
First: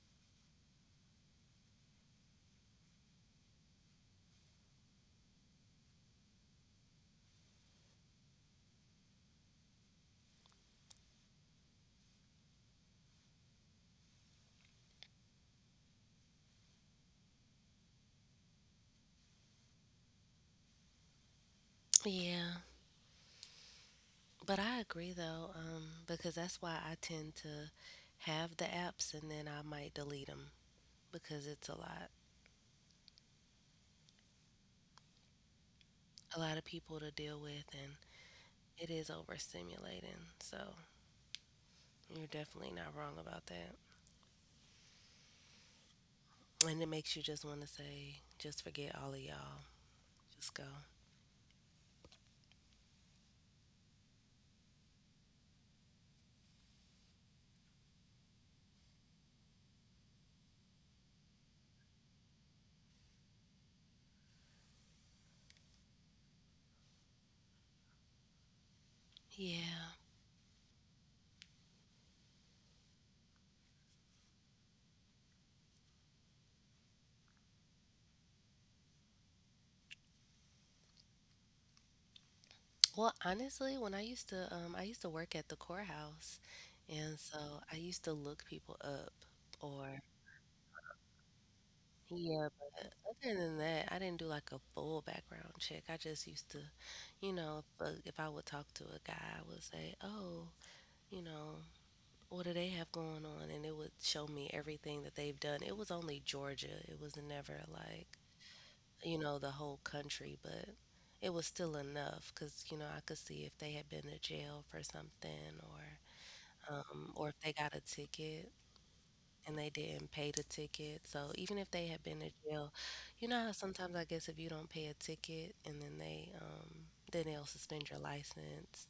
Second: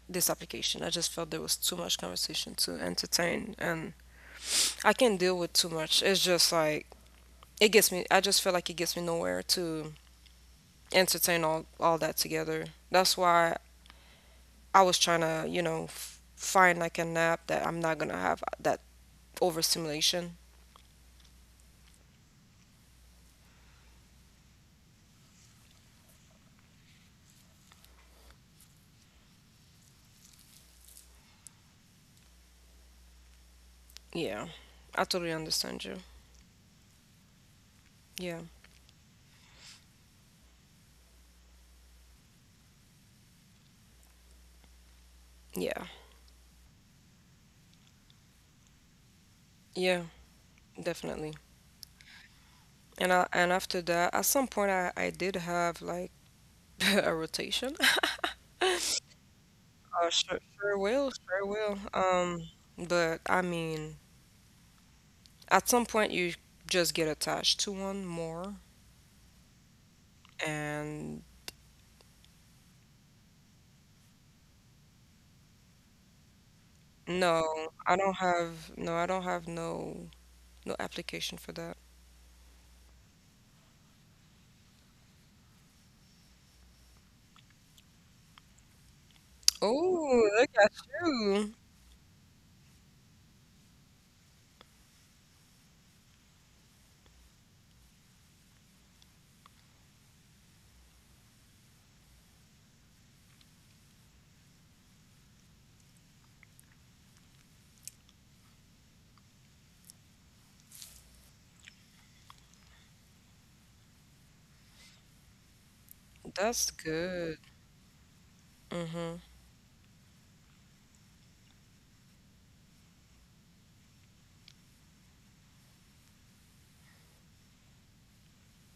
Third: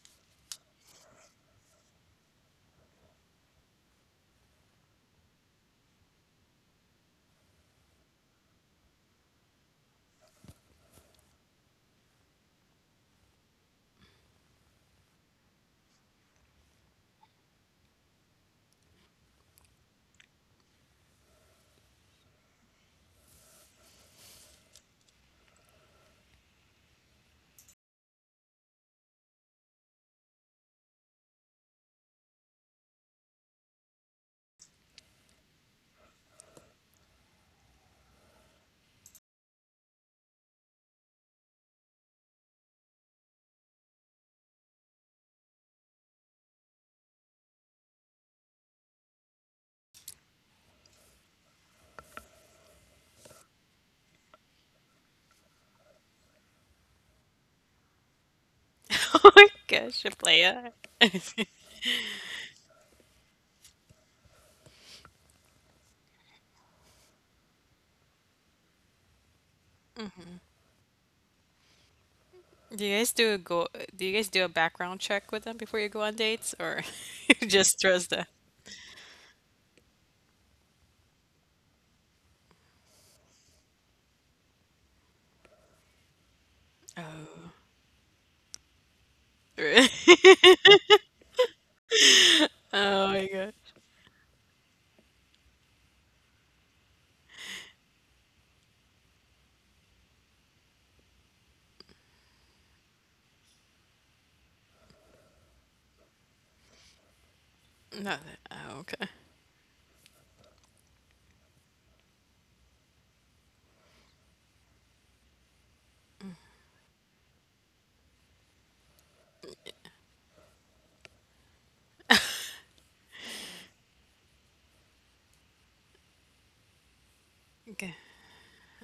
S1: this application. I just felt there was too much conversation to entertain, and I can't deal with too much. It's just like it gets me. I just feel like it gets me nowhere to entertain all that together. That's why I was trying to, you know, find like a nap that I'm not gonna have that overstimulation.
S2: Yeah. But I agree though, because that's why I tend to have the apps and then I might delete them because it's
S1: Yeah, I totally understand you.
S2: a lot of people to deal with and
S1: Yeah,
S2: it is overstimulating. So you're definitely not wrong about that.
S1: yeah,
S2: And it makes you just want to say, just forget all of y'all,
S1: yeah,
S2: just go.
S1: definitely. And I, and after that, at some point, I did have like a rotation. Oh,
S3: Oh my gosh, you
S1: sure, sure will, sure will. But I mean, at some point you just get attached to one more,
S2: Yeah.
S1: and
S3: Do you guys do a go do you guys do a background check with them before you go on dates, or you
S1: no,
S3: just trust them?
S1: I don't have no no application for that.
S2: Well, honestly, when I used to work at the courthouse, and so I used to look people up or
S1: Oh, look at you.
S2: Yeah, but
S3: Oh my
S2: other than
S3: god.
S2: that, I didn't do like a full background check. I just used to, you know, if I would talk to a guy, I would say, "Oh, you know, what do they have going on?" And it would show me everything that they've done. It was only Georgia. It was never like,
S3: No. Oh, okay.
S2: you know, the whole country, but it was still enough because, you know, I could see if they had been to jail for something
S1: That's
S2: or if
S1: good.
S2: they got a ticket
S1: Mm-hmm.
S2: and they didn't pay the ticket. So even if they had been to jail, you know how sometimes I guess if you don't pay a ticket and then they then they'll suspend your
S3: Okay.
S2: license,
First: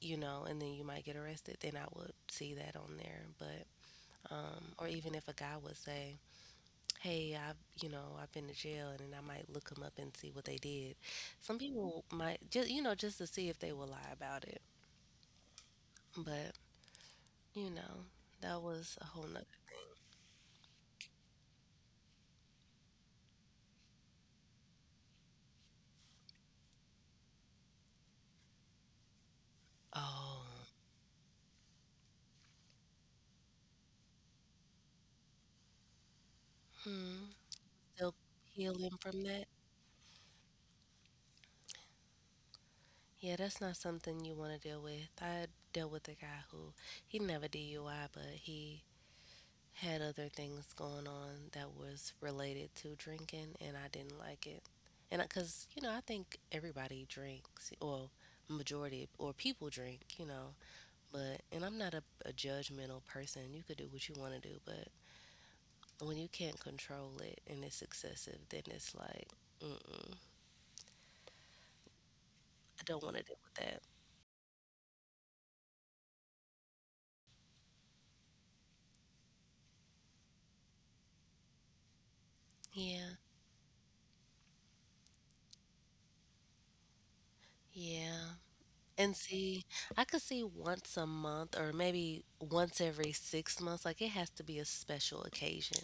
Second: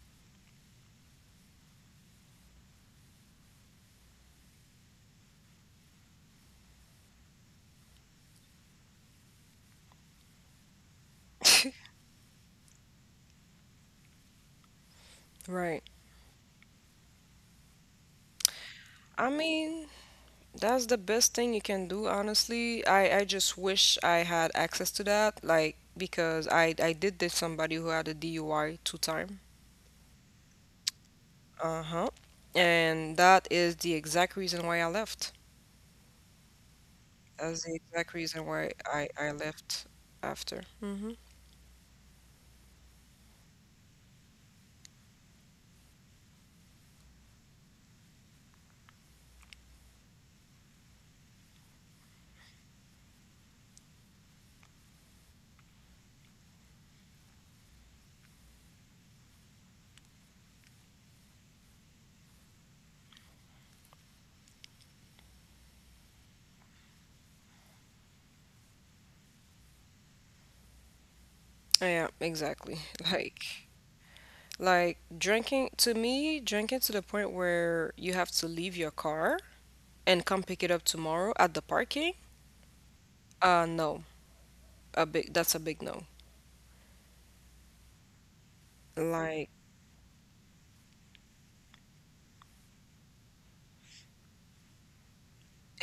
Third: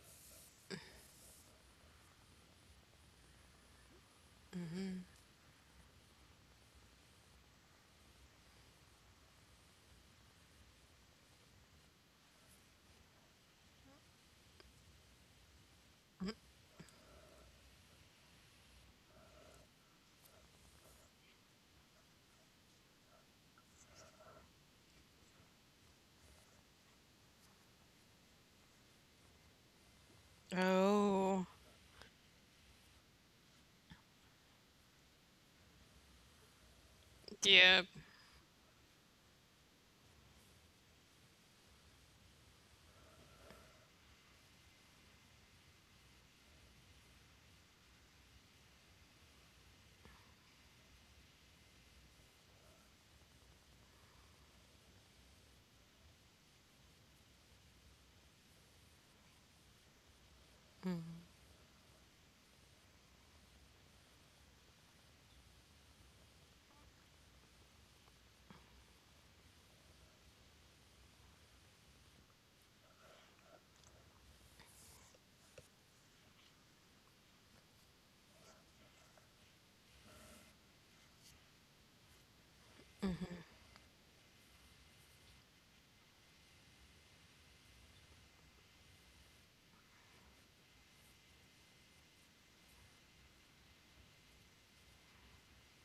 S2: you know, and then you might get arrested, then I would see that on there. But or even if a guy would say, "Hey, I've you know, I've been to jail," and then I might look them up and see what they did. Some people might just you know, just to see if they will lie about it.
S1: Right.
S2: But, you know, that was a whole
S1: I
S2: nother.
S1: mean, that's the best thing you can do, honestly. I just wish I had access to that, like because I did date somebody who had a DUI two time.
S2: Oh.
S3: Oh.
S1: Uh-huh. And that is the exact reason why I left.
S2: Hmm.
S1: That's the
S3: Yep.
S1: exact
S2: Still
S1: reason why
S2: healing
S1: I
S2: from
S1: I
S2: that.
S1: left after. Mm-hmm.
S2: Yeah, that's not something you want to deal with. I dealt with a guy who he never DUI, but he had other things going on that was related to drinking, and I didn't like it. And because, you know, I think everybody drinks, or majority, or people drink, you know, but, and I'm not a, a judgmental person. You could do what you want to do, but when you can't control it and it's excessive, then it's like, mm-mm,
S1: Yeah, exactly.
S2: I don't want to deal
S1: Like
S2: with that.
S1: Like drinking, to me, drinking to the point where you have to leave your car and come pick it up tomorrow at the parking,
S2: Yeah,
S1: no, that's a big no.
S2: yeah. And
S1: Like,
S2: see, I could see once a month or maybe once every 6 months. Like it has to be a special occasion,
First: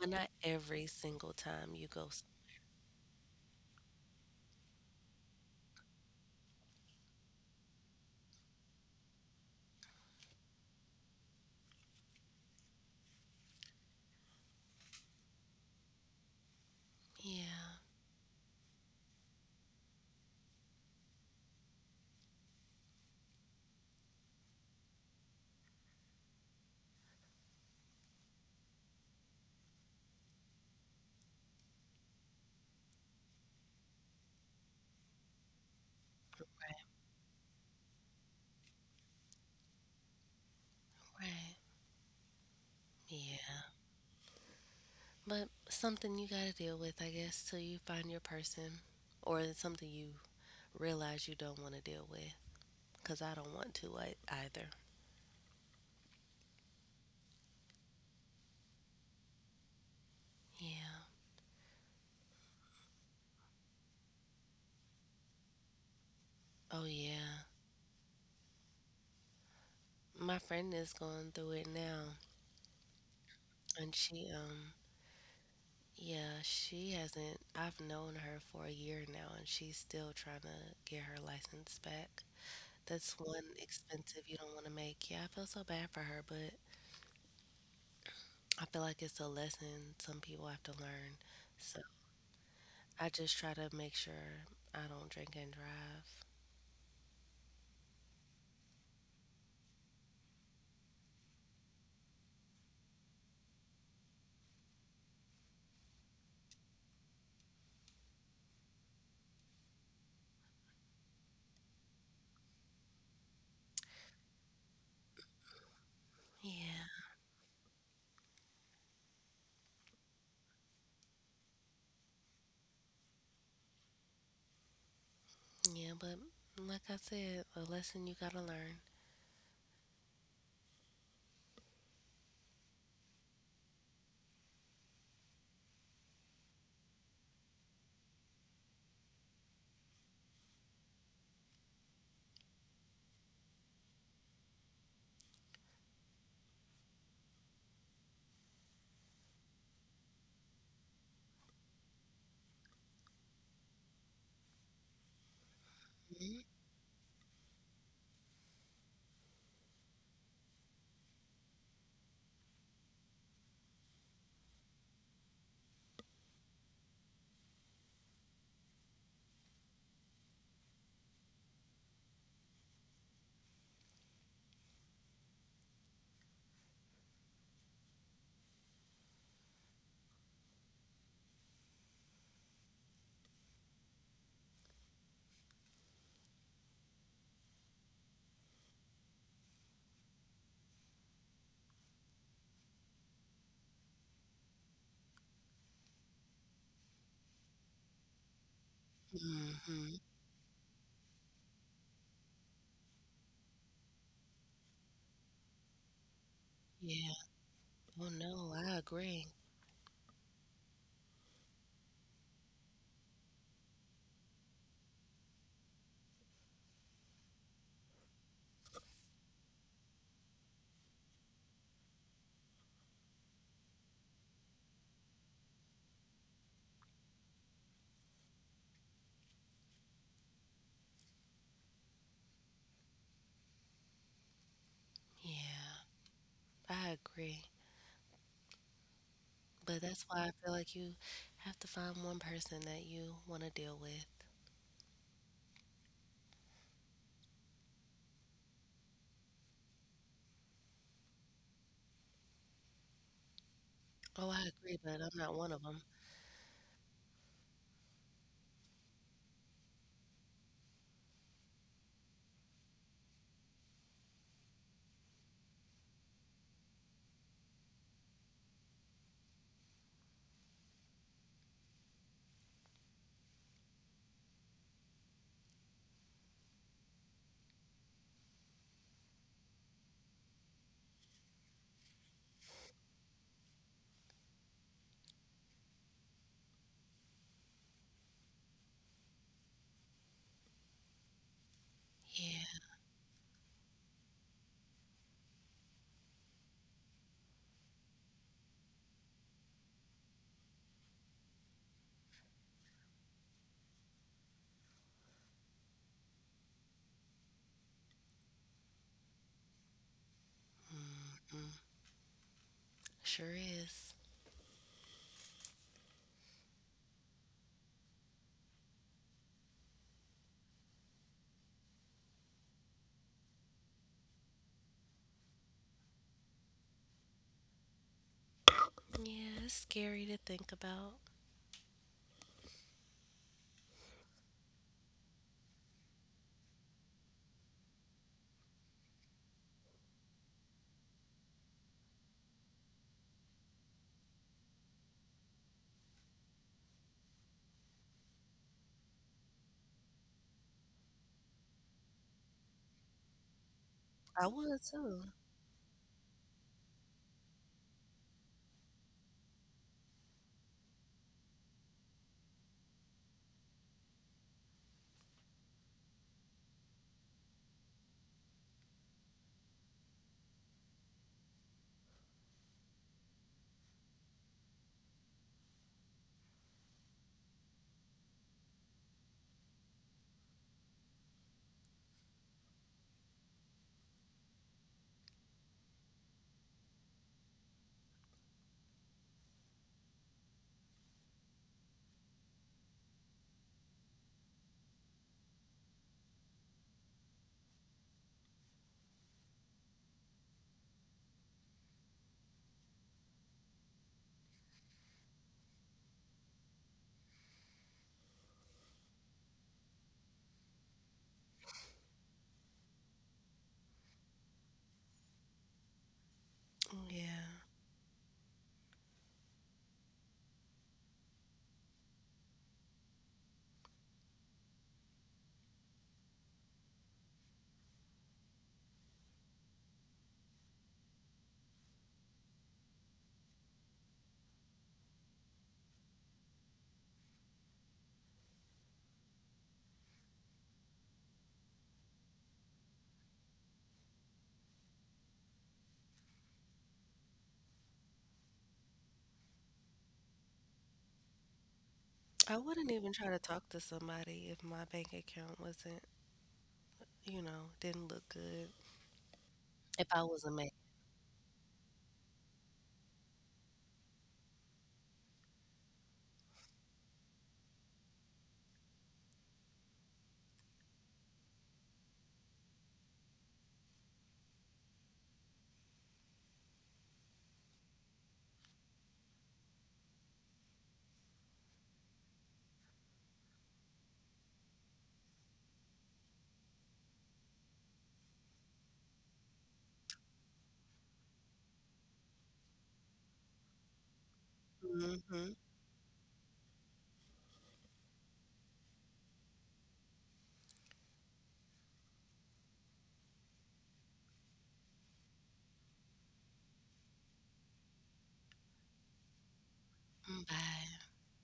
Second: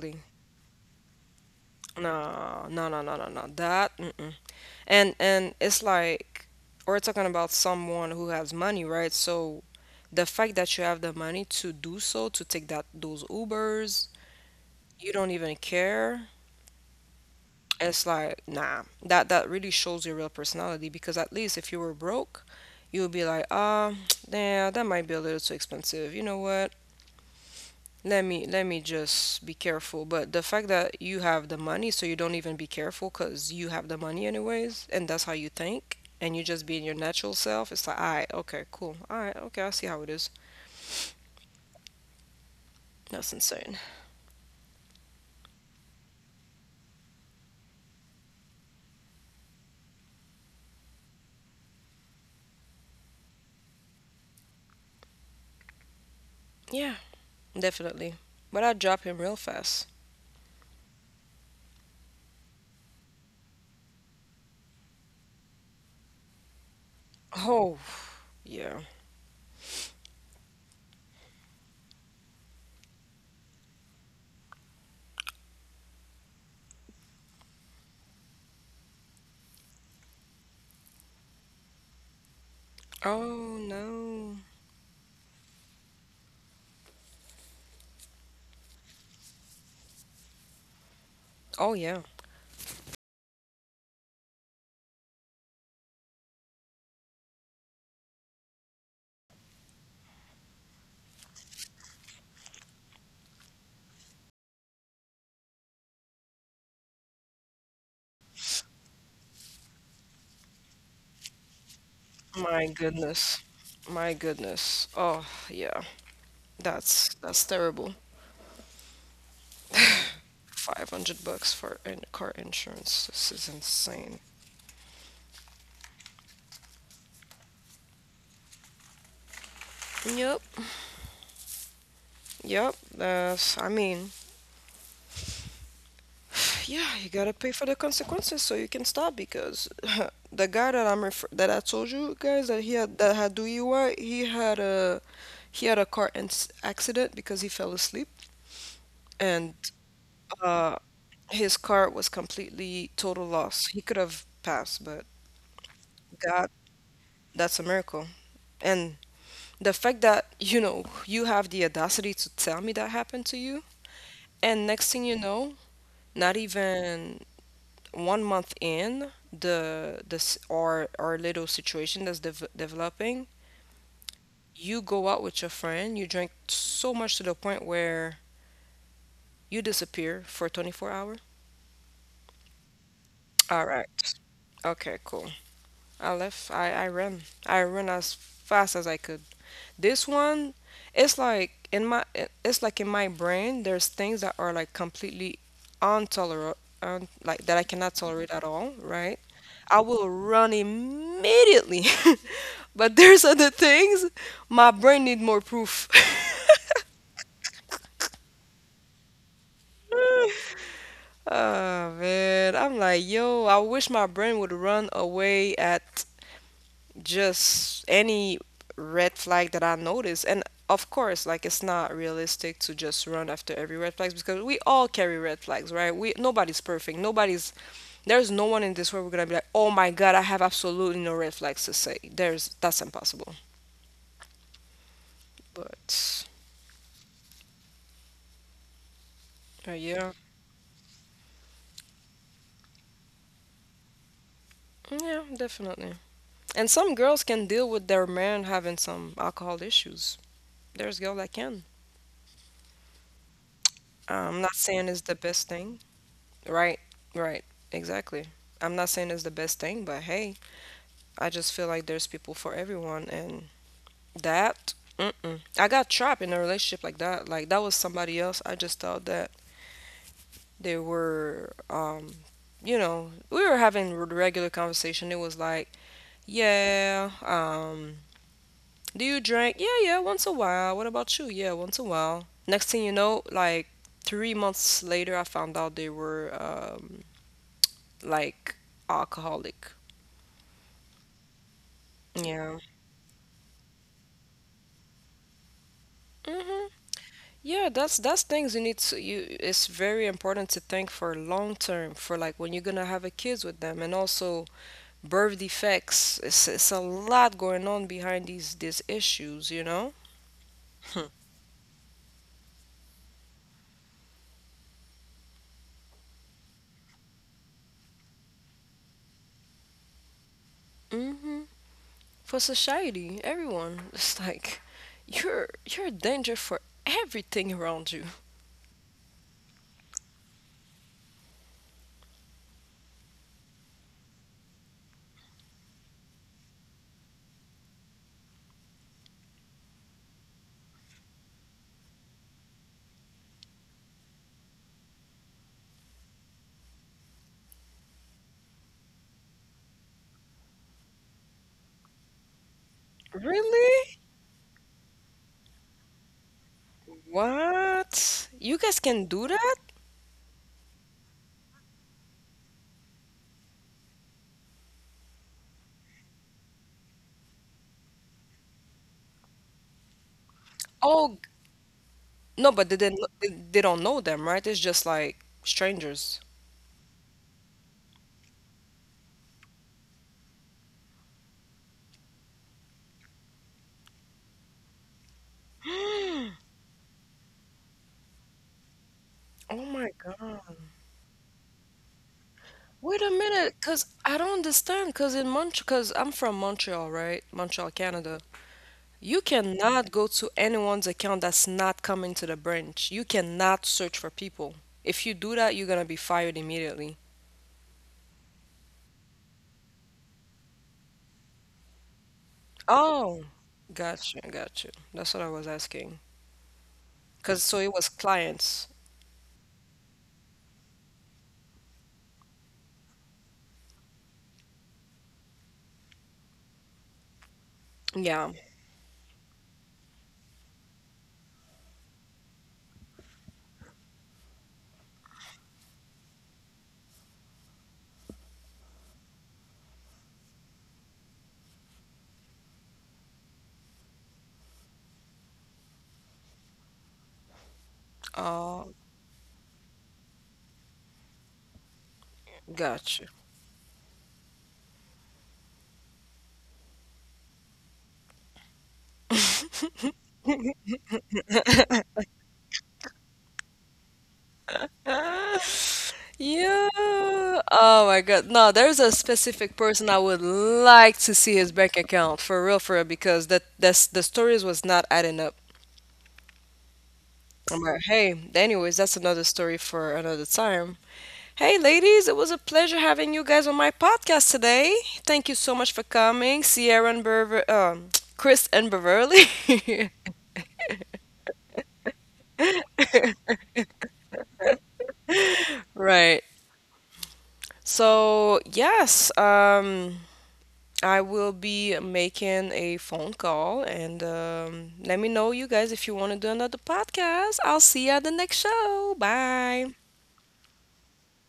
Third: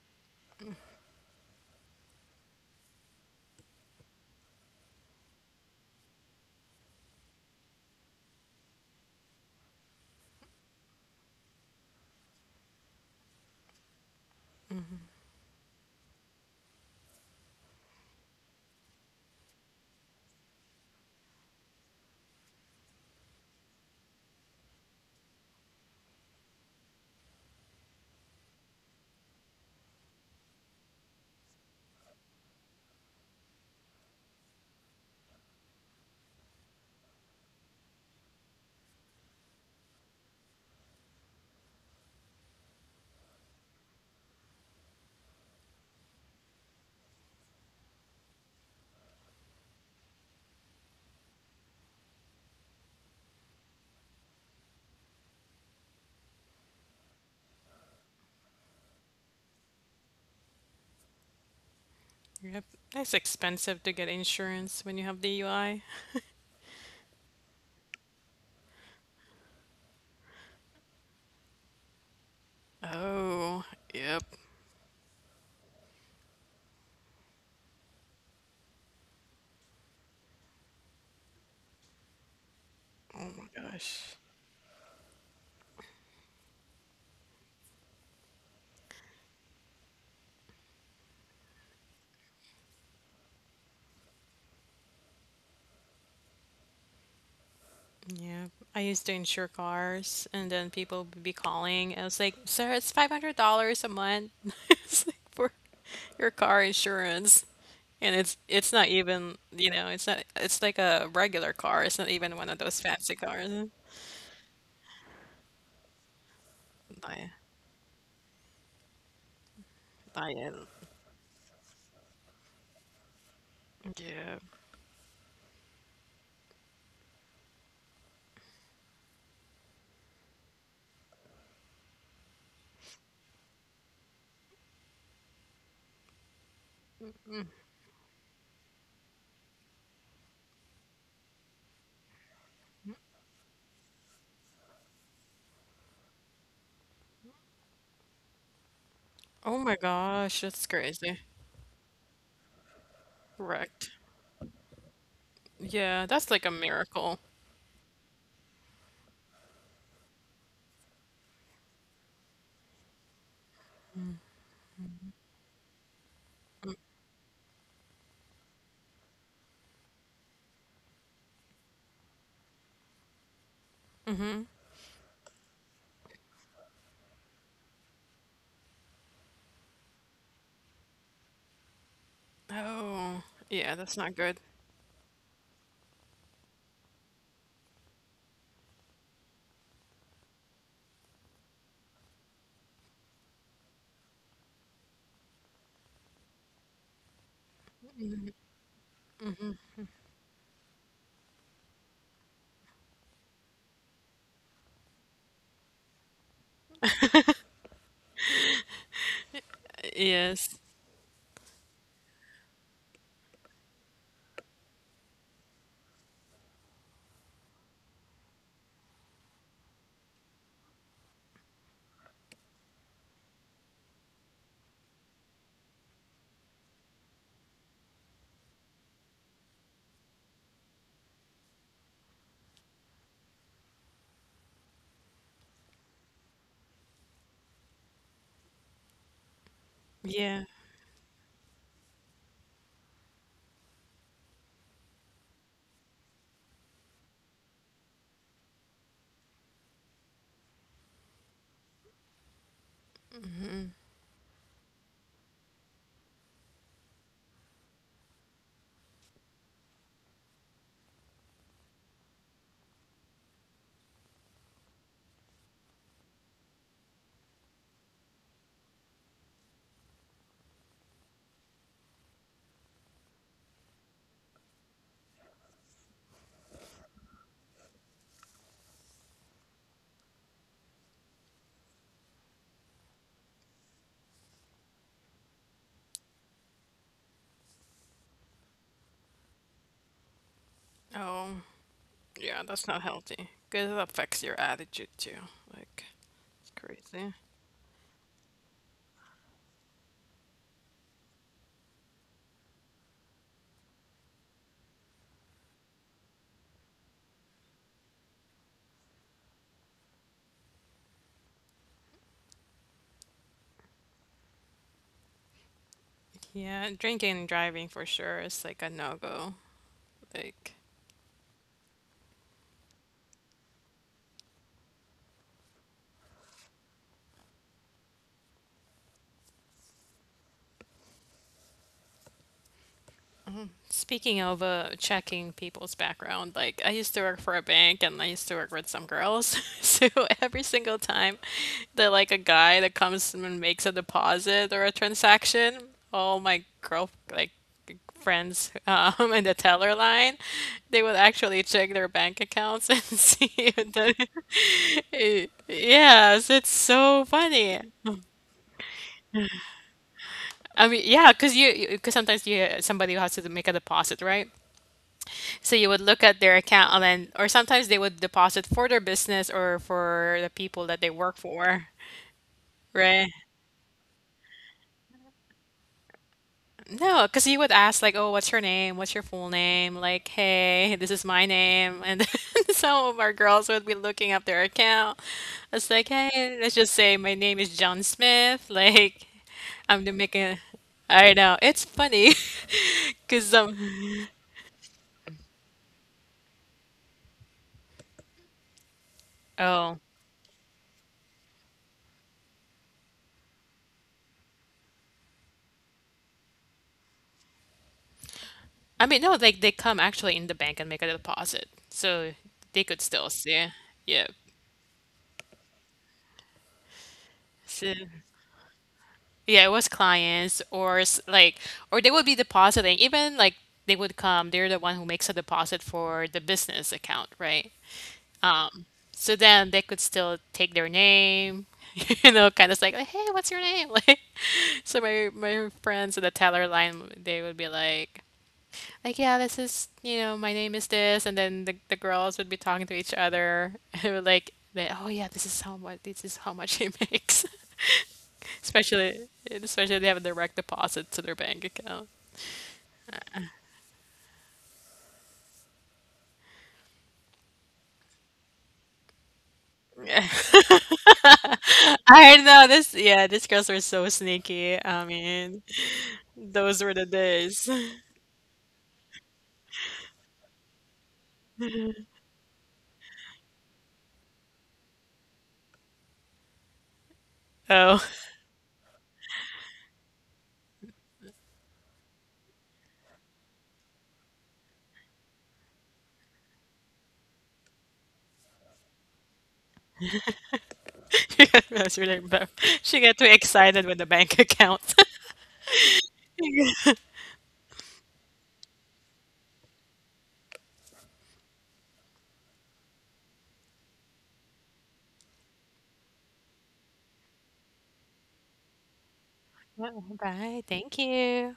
S2: but not every single time you go. S-
S1: No, no, no, no, no, no. That, mm-mm. And it's like we're talking about someone who has money, right? So the fact that you have the money to do so, to take that those Ubers, you don't even care.
S2: Yeah,
S1: It's like nah, that that really shows your real personality, because at least if you were broke you would be like ah yeah, that might be a little too expensive, you know what, let me just be careful. But the fact that you have the money, so you don't even be careful because you have the money anyways, and that's how you think, and you just being your natural self, it's like all right, okay, cool, all right, okay, I see how it is.
S2: right.
S1: That's
S2: Yeah.
S1: insane.
S2: But something you got to deal with, I guess, till you find your person or it's something you realize you don't want to deal with. Because I don't want to I, either.
S1: Yeah, definitely. But I drop him real fast.
S2: Yeah.
S3: Yep. That's expensive to get insurance when you have DUI.
S2: Oh, yeah.
S1: Oh yeah.
S2: My friend is going through it now.
S3: Oh,
S2: And
S3: yep.
S2: yeah, she hasn't. I've known her for a year now, and she's still trying to get her license back. That's one
S1: Oh no.
S3: Gosh.
S2: expensive you don't want to make. Yeah, I feel so bad for her, but I feel like it's a lesson some people have to learn.
S1: Oh
S2: So
S1: yeah.
S2: I just try to make sure I don't drink and drive.
S3: Yeah, I used to insure cars, and then people would be calling. I was like, "Sir, it's $500 a month." It's like for your car insurance, and it's not even, you know, it's not, it's like a regular car. It's not even one of
S1: My
S3: those fancy
S1: goodness.
S3: cars.
S1: My goodness. Oh, yeah.
S2: Yeah,
S3: I,
S1: That's terrible.
S3: I,
S1: $500 for in car insurance. This is insane.
S3: yeah.
S2: yeah, but like I said, a lesson you gotta learn.
S1: Yep. Yep. That's I mean, yeah, you got to pay for the consequences so you can stop, because the guy that that I told you guys that he had that had DUI, he had a car ins accident because he fell asleep. And
S3: Oh my gosh, that's
S1: uh,
S3: crazy.
S1: his car was completely total loss. He
S3: Wrecked.
S1: could have passed, but
S3: Yeah, that's like a
S1: God,
S3: miracle.
S1: that's a miracle. And the fact that, you know, you have the audacity to tell me that happened to you, and next thing you know, not even one month in the this our little situation that's developing, you go out with your friend, you drink so much to the point where you disappear for 24 hours.
S3: Oh,
S1: All
S3: yeah,
S1: right.
S3: that's not good.
S1: Okay, cool. I left. I ran. I ran as fast as I could. This one, it's like in my brain, there's things that are like completely intolerable, un, like that I cannot tolerate at all, right? I
S2: Mm-hmm.
S1: will run immediately. But there's other things my brain need more proof.
S2: Yeah. Oh no, I agree.
S3: Yes.
S1: Oh man, I'm like, yo, I wish my brain would run away at just any red flag that I notice. And of course, like it's not realistic to just run after every red flags, because we all carry red flags, right? We nobody's perfect. Nobody's There's no one in this world we're gonna be like, oh my god, I have absolutely no red flags to say. There's That's impossible.
S2: Yeah,
S1: But
S2: I agree.
S1: uh,
S2: But that's
S1: yeah,
S2: why
S3: Yeah.
S2: I feel like you have to find one person that you want to deal with.
S1: yeah, definitely. And some girls can deal with their man having some alcohol issues. There's girl that can.
S2: Oh,
S1: I'm
S2: I
S1: not
S2: agree,
S1: saying it's
S2: but
S1: the
S2: I'm not
S1: best
S2: one of
S1: thing.
S2: them.
S1: Right, right, exactly. I'm not saying it's the best thing, but hey, I just feel like there's people for everyone, and that, mm-mm. I got trapped in a relationship like that. Like that was somebody else. I just thought that they were, you know, we were having regular conversation. It was like, yeah, do you drink? Yeah, yeah, once a while. What about you? Yeah, once a while. Next thing you know, like 3 months later, I found out they were, like alcoholic.
S3: Oh. Yeah,
S1: Yeah.
S3: that's
S2: Yeah.
S3: not healthy. Because it affects your attitude too. Like, it's
S1: Hmm.
S3: crazy.
S1: Yeah, that's things you need to you it's very important to think for long term, for like when you're gonna have a kids with them, and also birth defects. It's a lot going on behind these issues, you know?
S2: Mm-mm. Sure is.
S3: Yeah, drinking and driving for sure is like a no-go. Like,
S1: Hmm. For society, everyone. It's like you're a danger for everything around you.
S2: Yeah, it's scary to think about.
S3: Speaking of checking people's background, like I used to work for a bank and I used to work with some girls. So every single time that like a guy that comes and makes a deposit or a transaction, all my girl like friends in the teller line, they would actually check their bank accounts and see if
S1: Really?
S3: the
S2: I would too.
S3: yes, it's so funny.
S1: What? You guys can do that?
S3: I mean, yeah, because you because sometimes you, somebody has to make a deposit, right? So you would look at their account, and then, or sometimes they would deposit for their business or for the people that they work
S1: Oh, g-
S3: for,
S1: no, but they didn't,
S3: right?
S1: they don't know them, right? It's just like strangers.
S3: No, because you would ask like, "Oh, what's your name? What's your full name?" Like, "Hey, this is my name," and then some of our girls would be looking up their account. It's like, "Hey, let's just say my name is John Smith." Like,
S1: Oh
S3: I'm
S1: my
S3: the making.
S1: God.
S3: I know it's funny
S1: Wait a
S3: because
S1: minute, cause I don't understand. Cause in Montreal, cause I'm from Montreal, right? Montreal, Canada. You
S3: Oh,
S1: cannot go to anyone's account that's not coming to the branch. You cannot search for people. If you do that, you're gonna be fired immediately.
S3: I mean, no, like they come actually in the bank and make a deposit, so they could still
S1: Oh,
S3: see. Yeah.
S1: gotcha, gotcha. That's what I was asking.
S2: Yeah.
S1: Cause so
S3: So,
S1: it was clients.
S3: yeah, it was clients, or like or they would be depositing even like they would come, they're the one who makes a deposit for the business account, right?
S1: Yeah.
S3: Um, so then they could still take their name, you know, kind of like, hey, what's your name? Like, so my friends at the teller line, they would be like yeah, this is, you know, my name is this, and then the girls would be talking to each other, and they were like, oh yeah, this is how much, this is how much he makes.
S1: Oh,
S3: Especially, especially they have a direct deposit to their bank account.
S2: I wouldn't even
S1: gotcha.
S2: try to talk to somebody if my bank account wasn't, you know, didn't look good. If I wasn't mad.
S3: I know this. Yeah, these girls were so sneaky. I mean, those were
S1: Yeah.
S3: the days.
S1: Oh my God. No, there's a specific person I would like to see his bank account for real, because that's the stories was not adding up. I'm
S3: Oh,
S1: like, hey, anyways, that's another story for another time. Hey, ladies, it was a pleasure having you guys on my podcast today. Thank you so much for coming, Sierra and Bever, Chris and Beverly.
S3: that's really. She got too excited with the bank account.
S2: Mm-hmm.
S1: Right. So, yes, I will be making a phone call, and let me know, you guys, if you want to do another podcast. I'll see you at the next show. Bye.
S3: Bye. Thank
S2: Bye.
S3: you.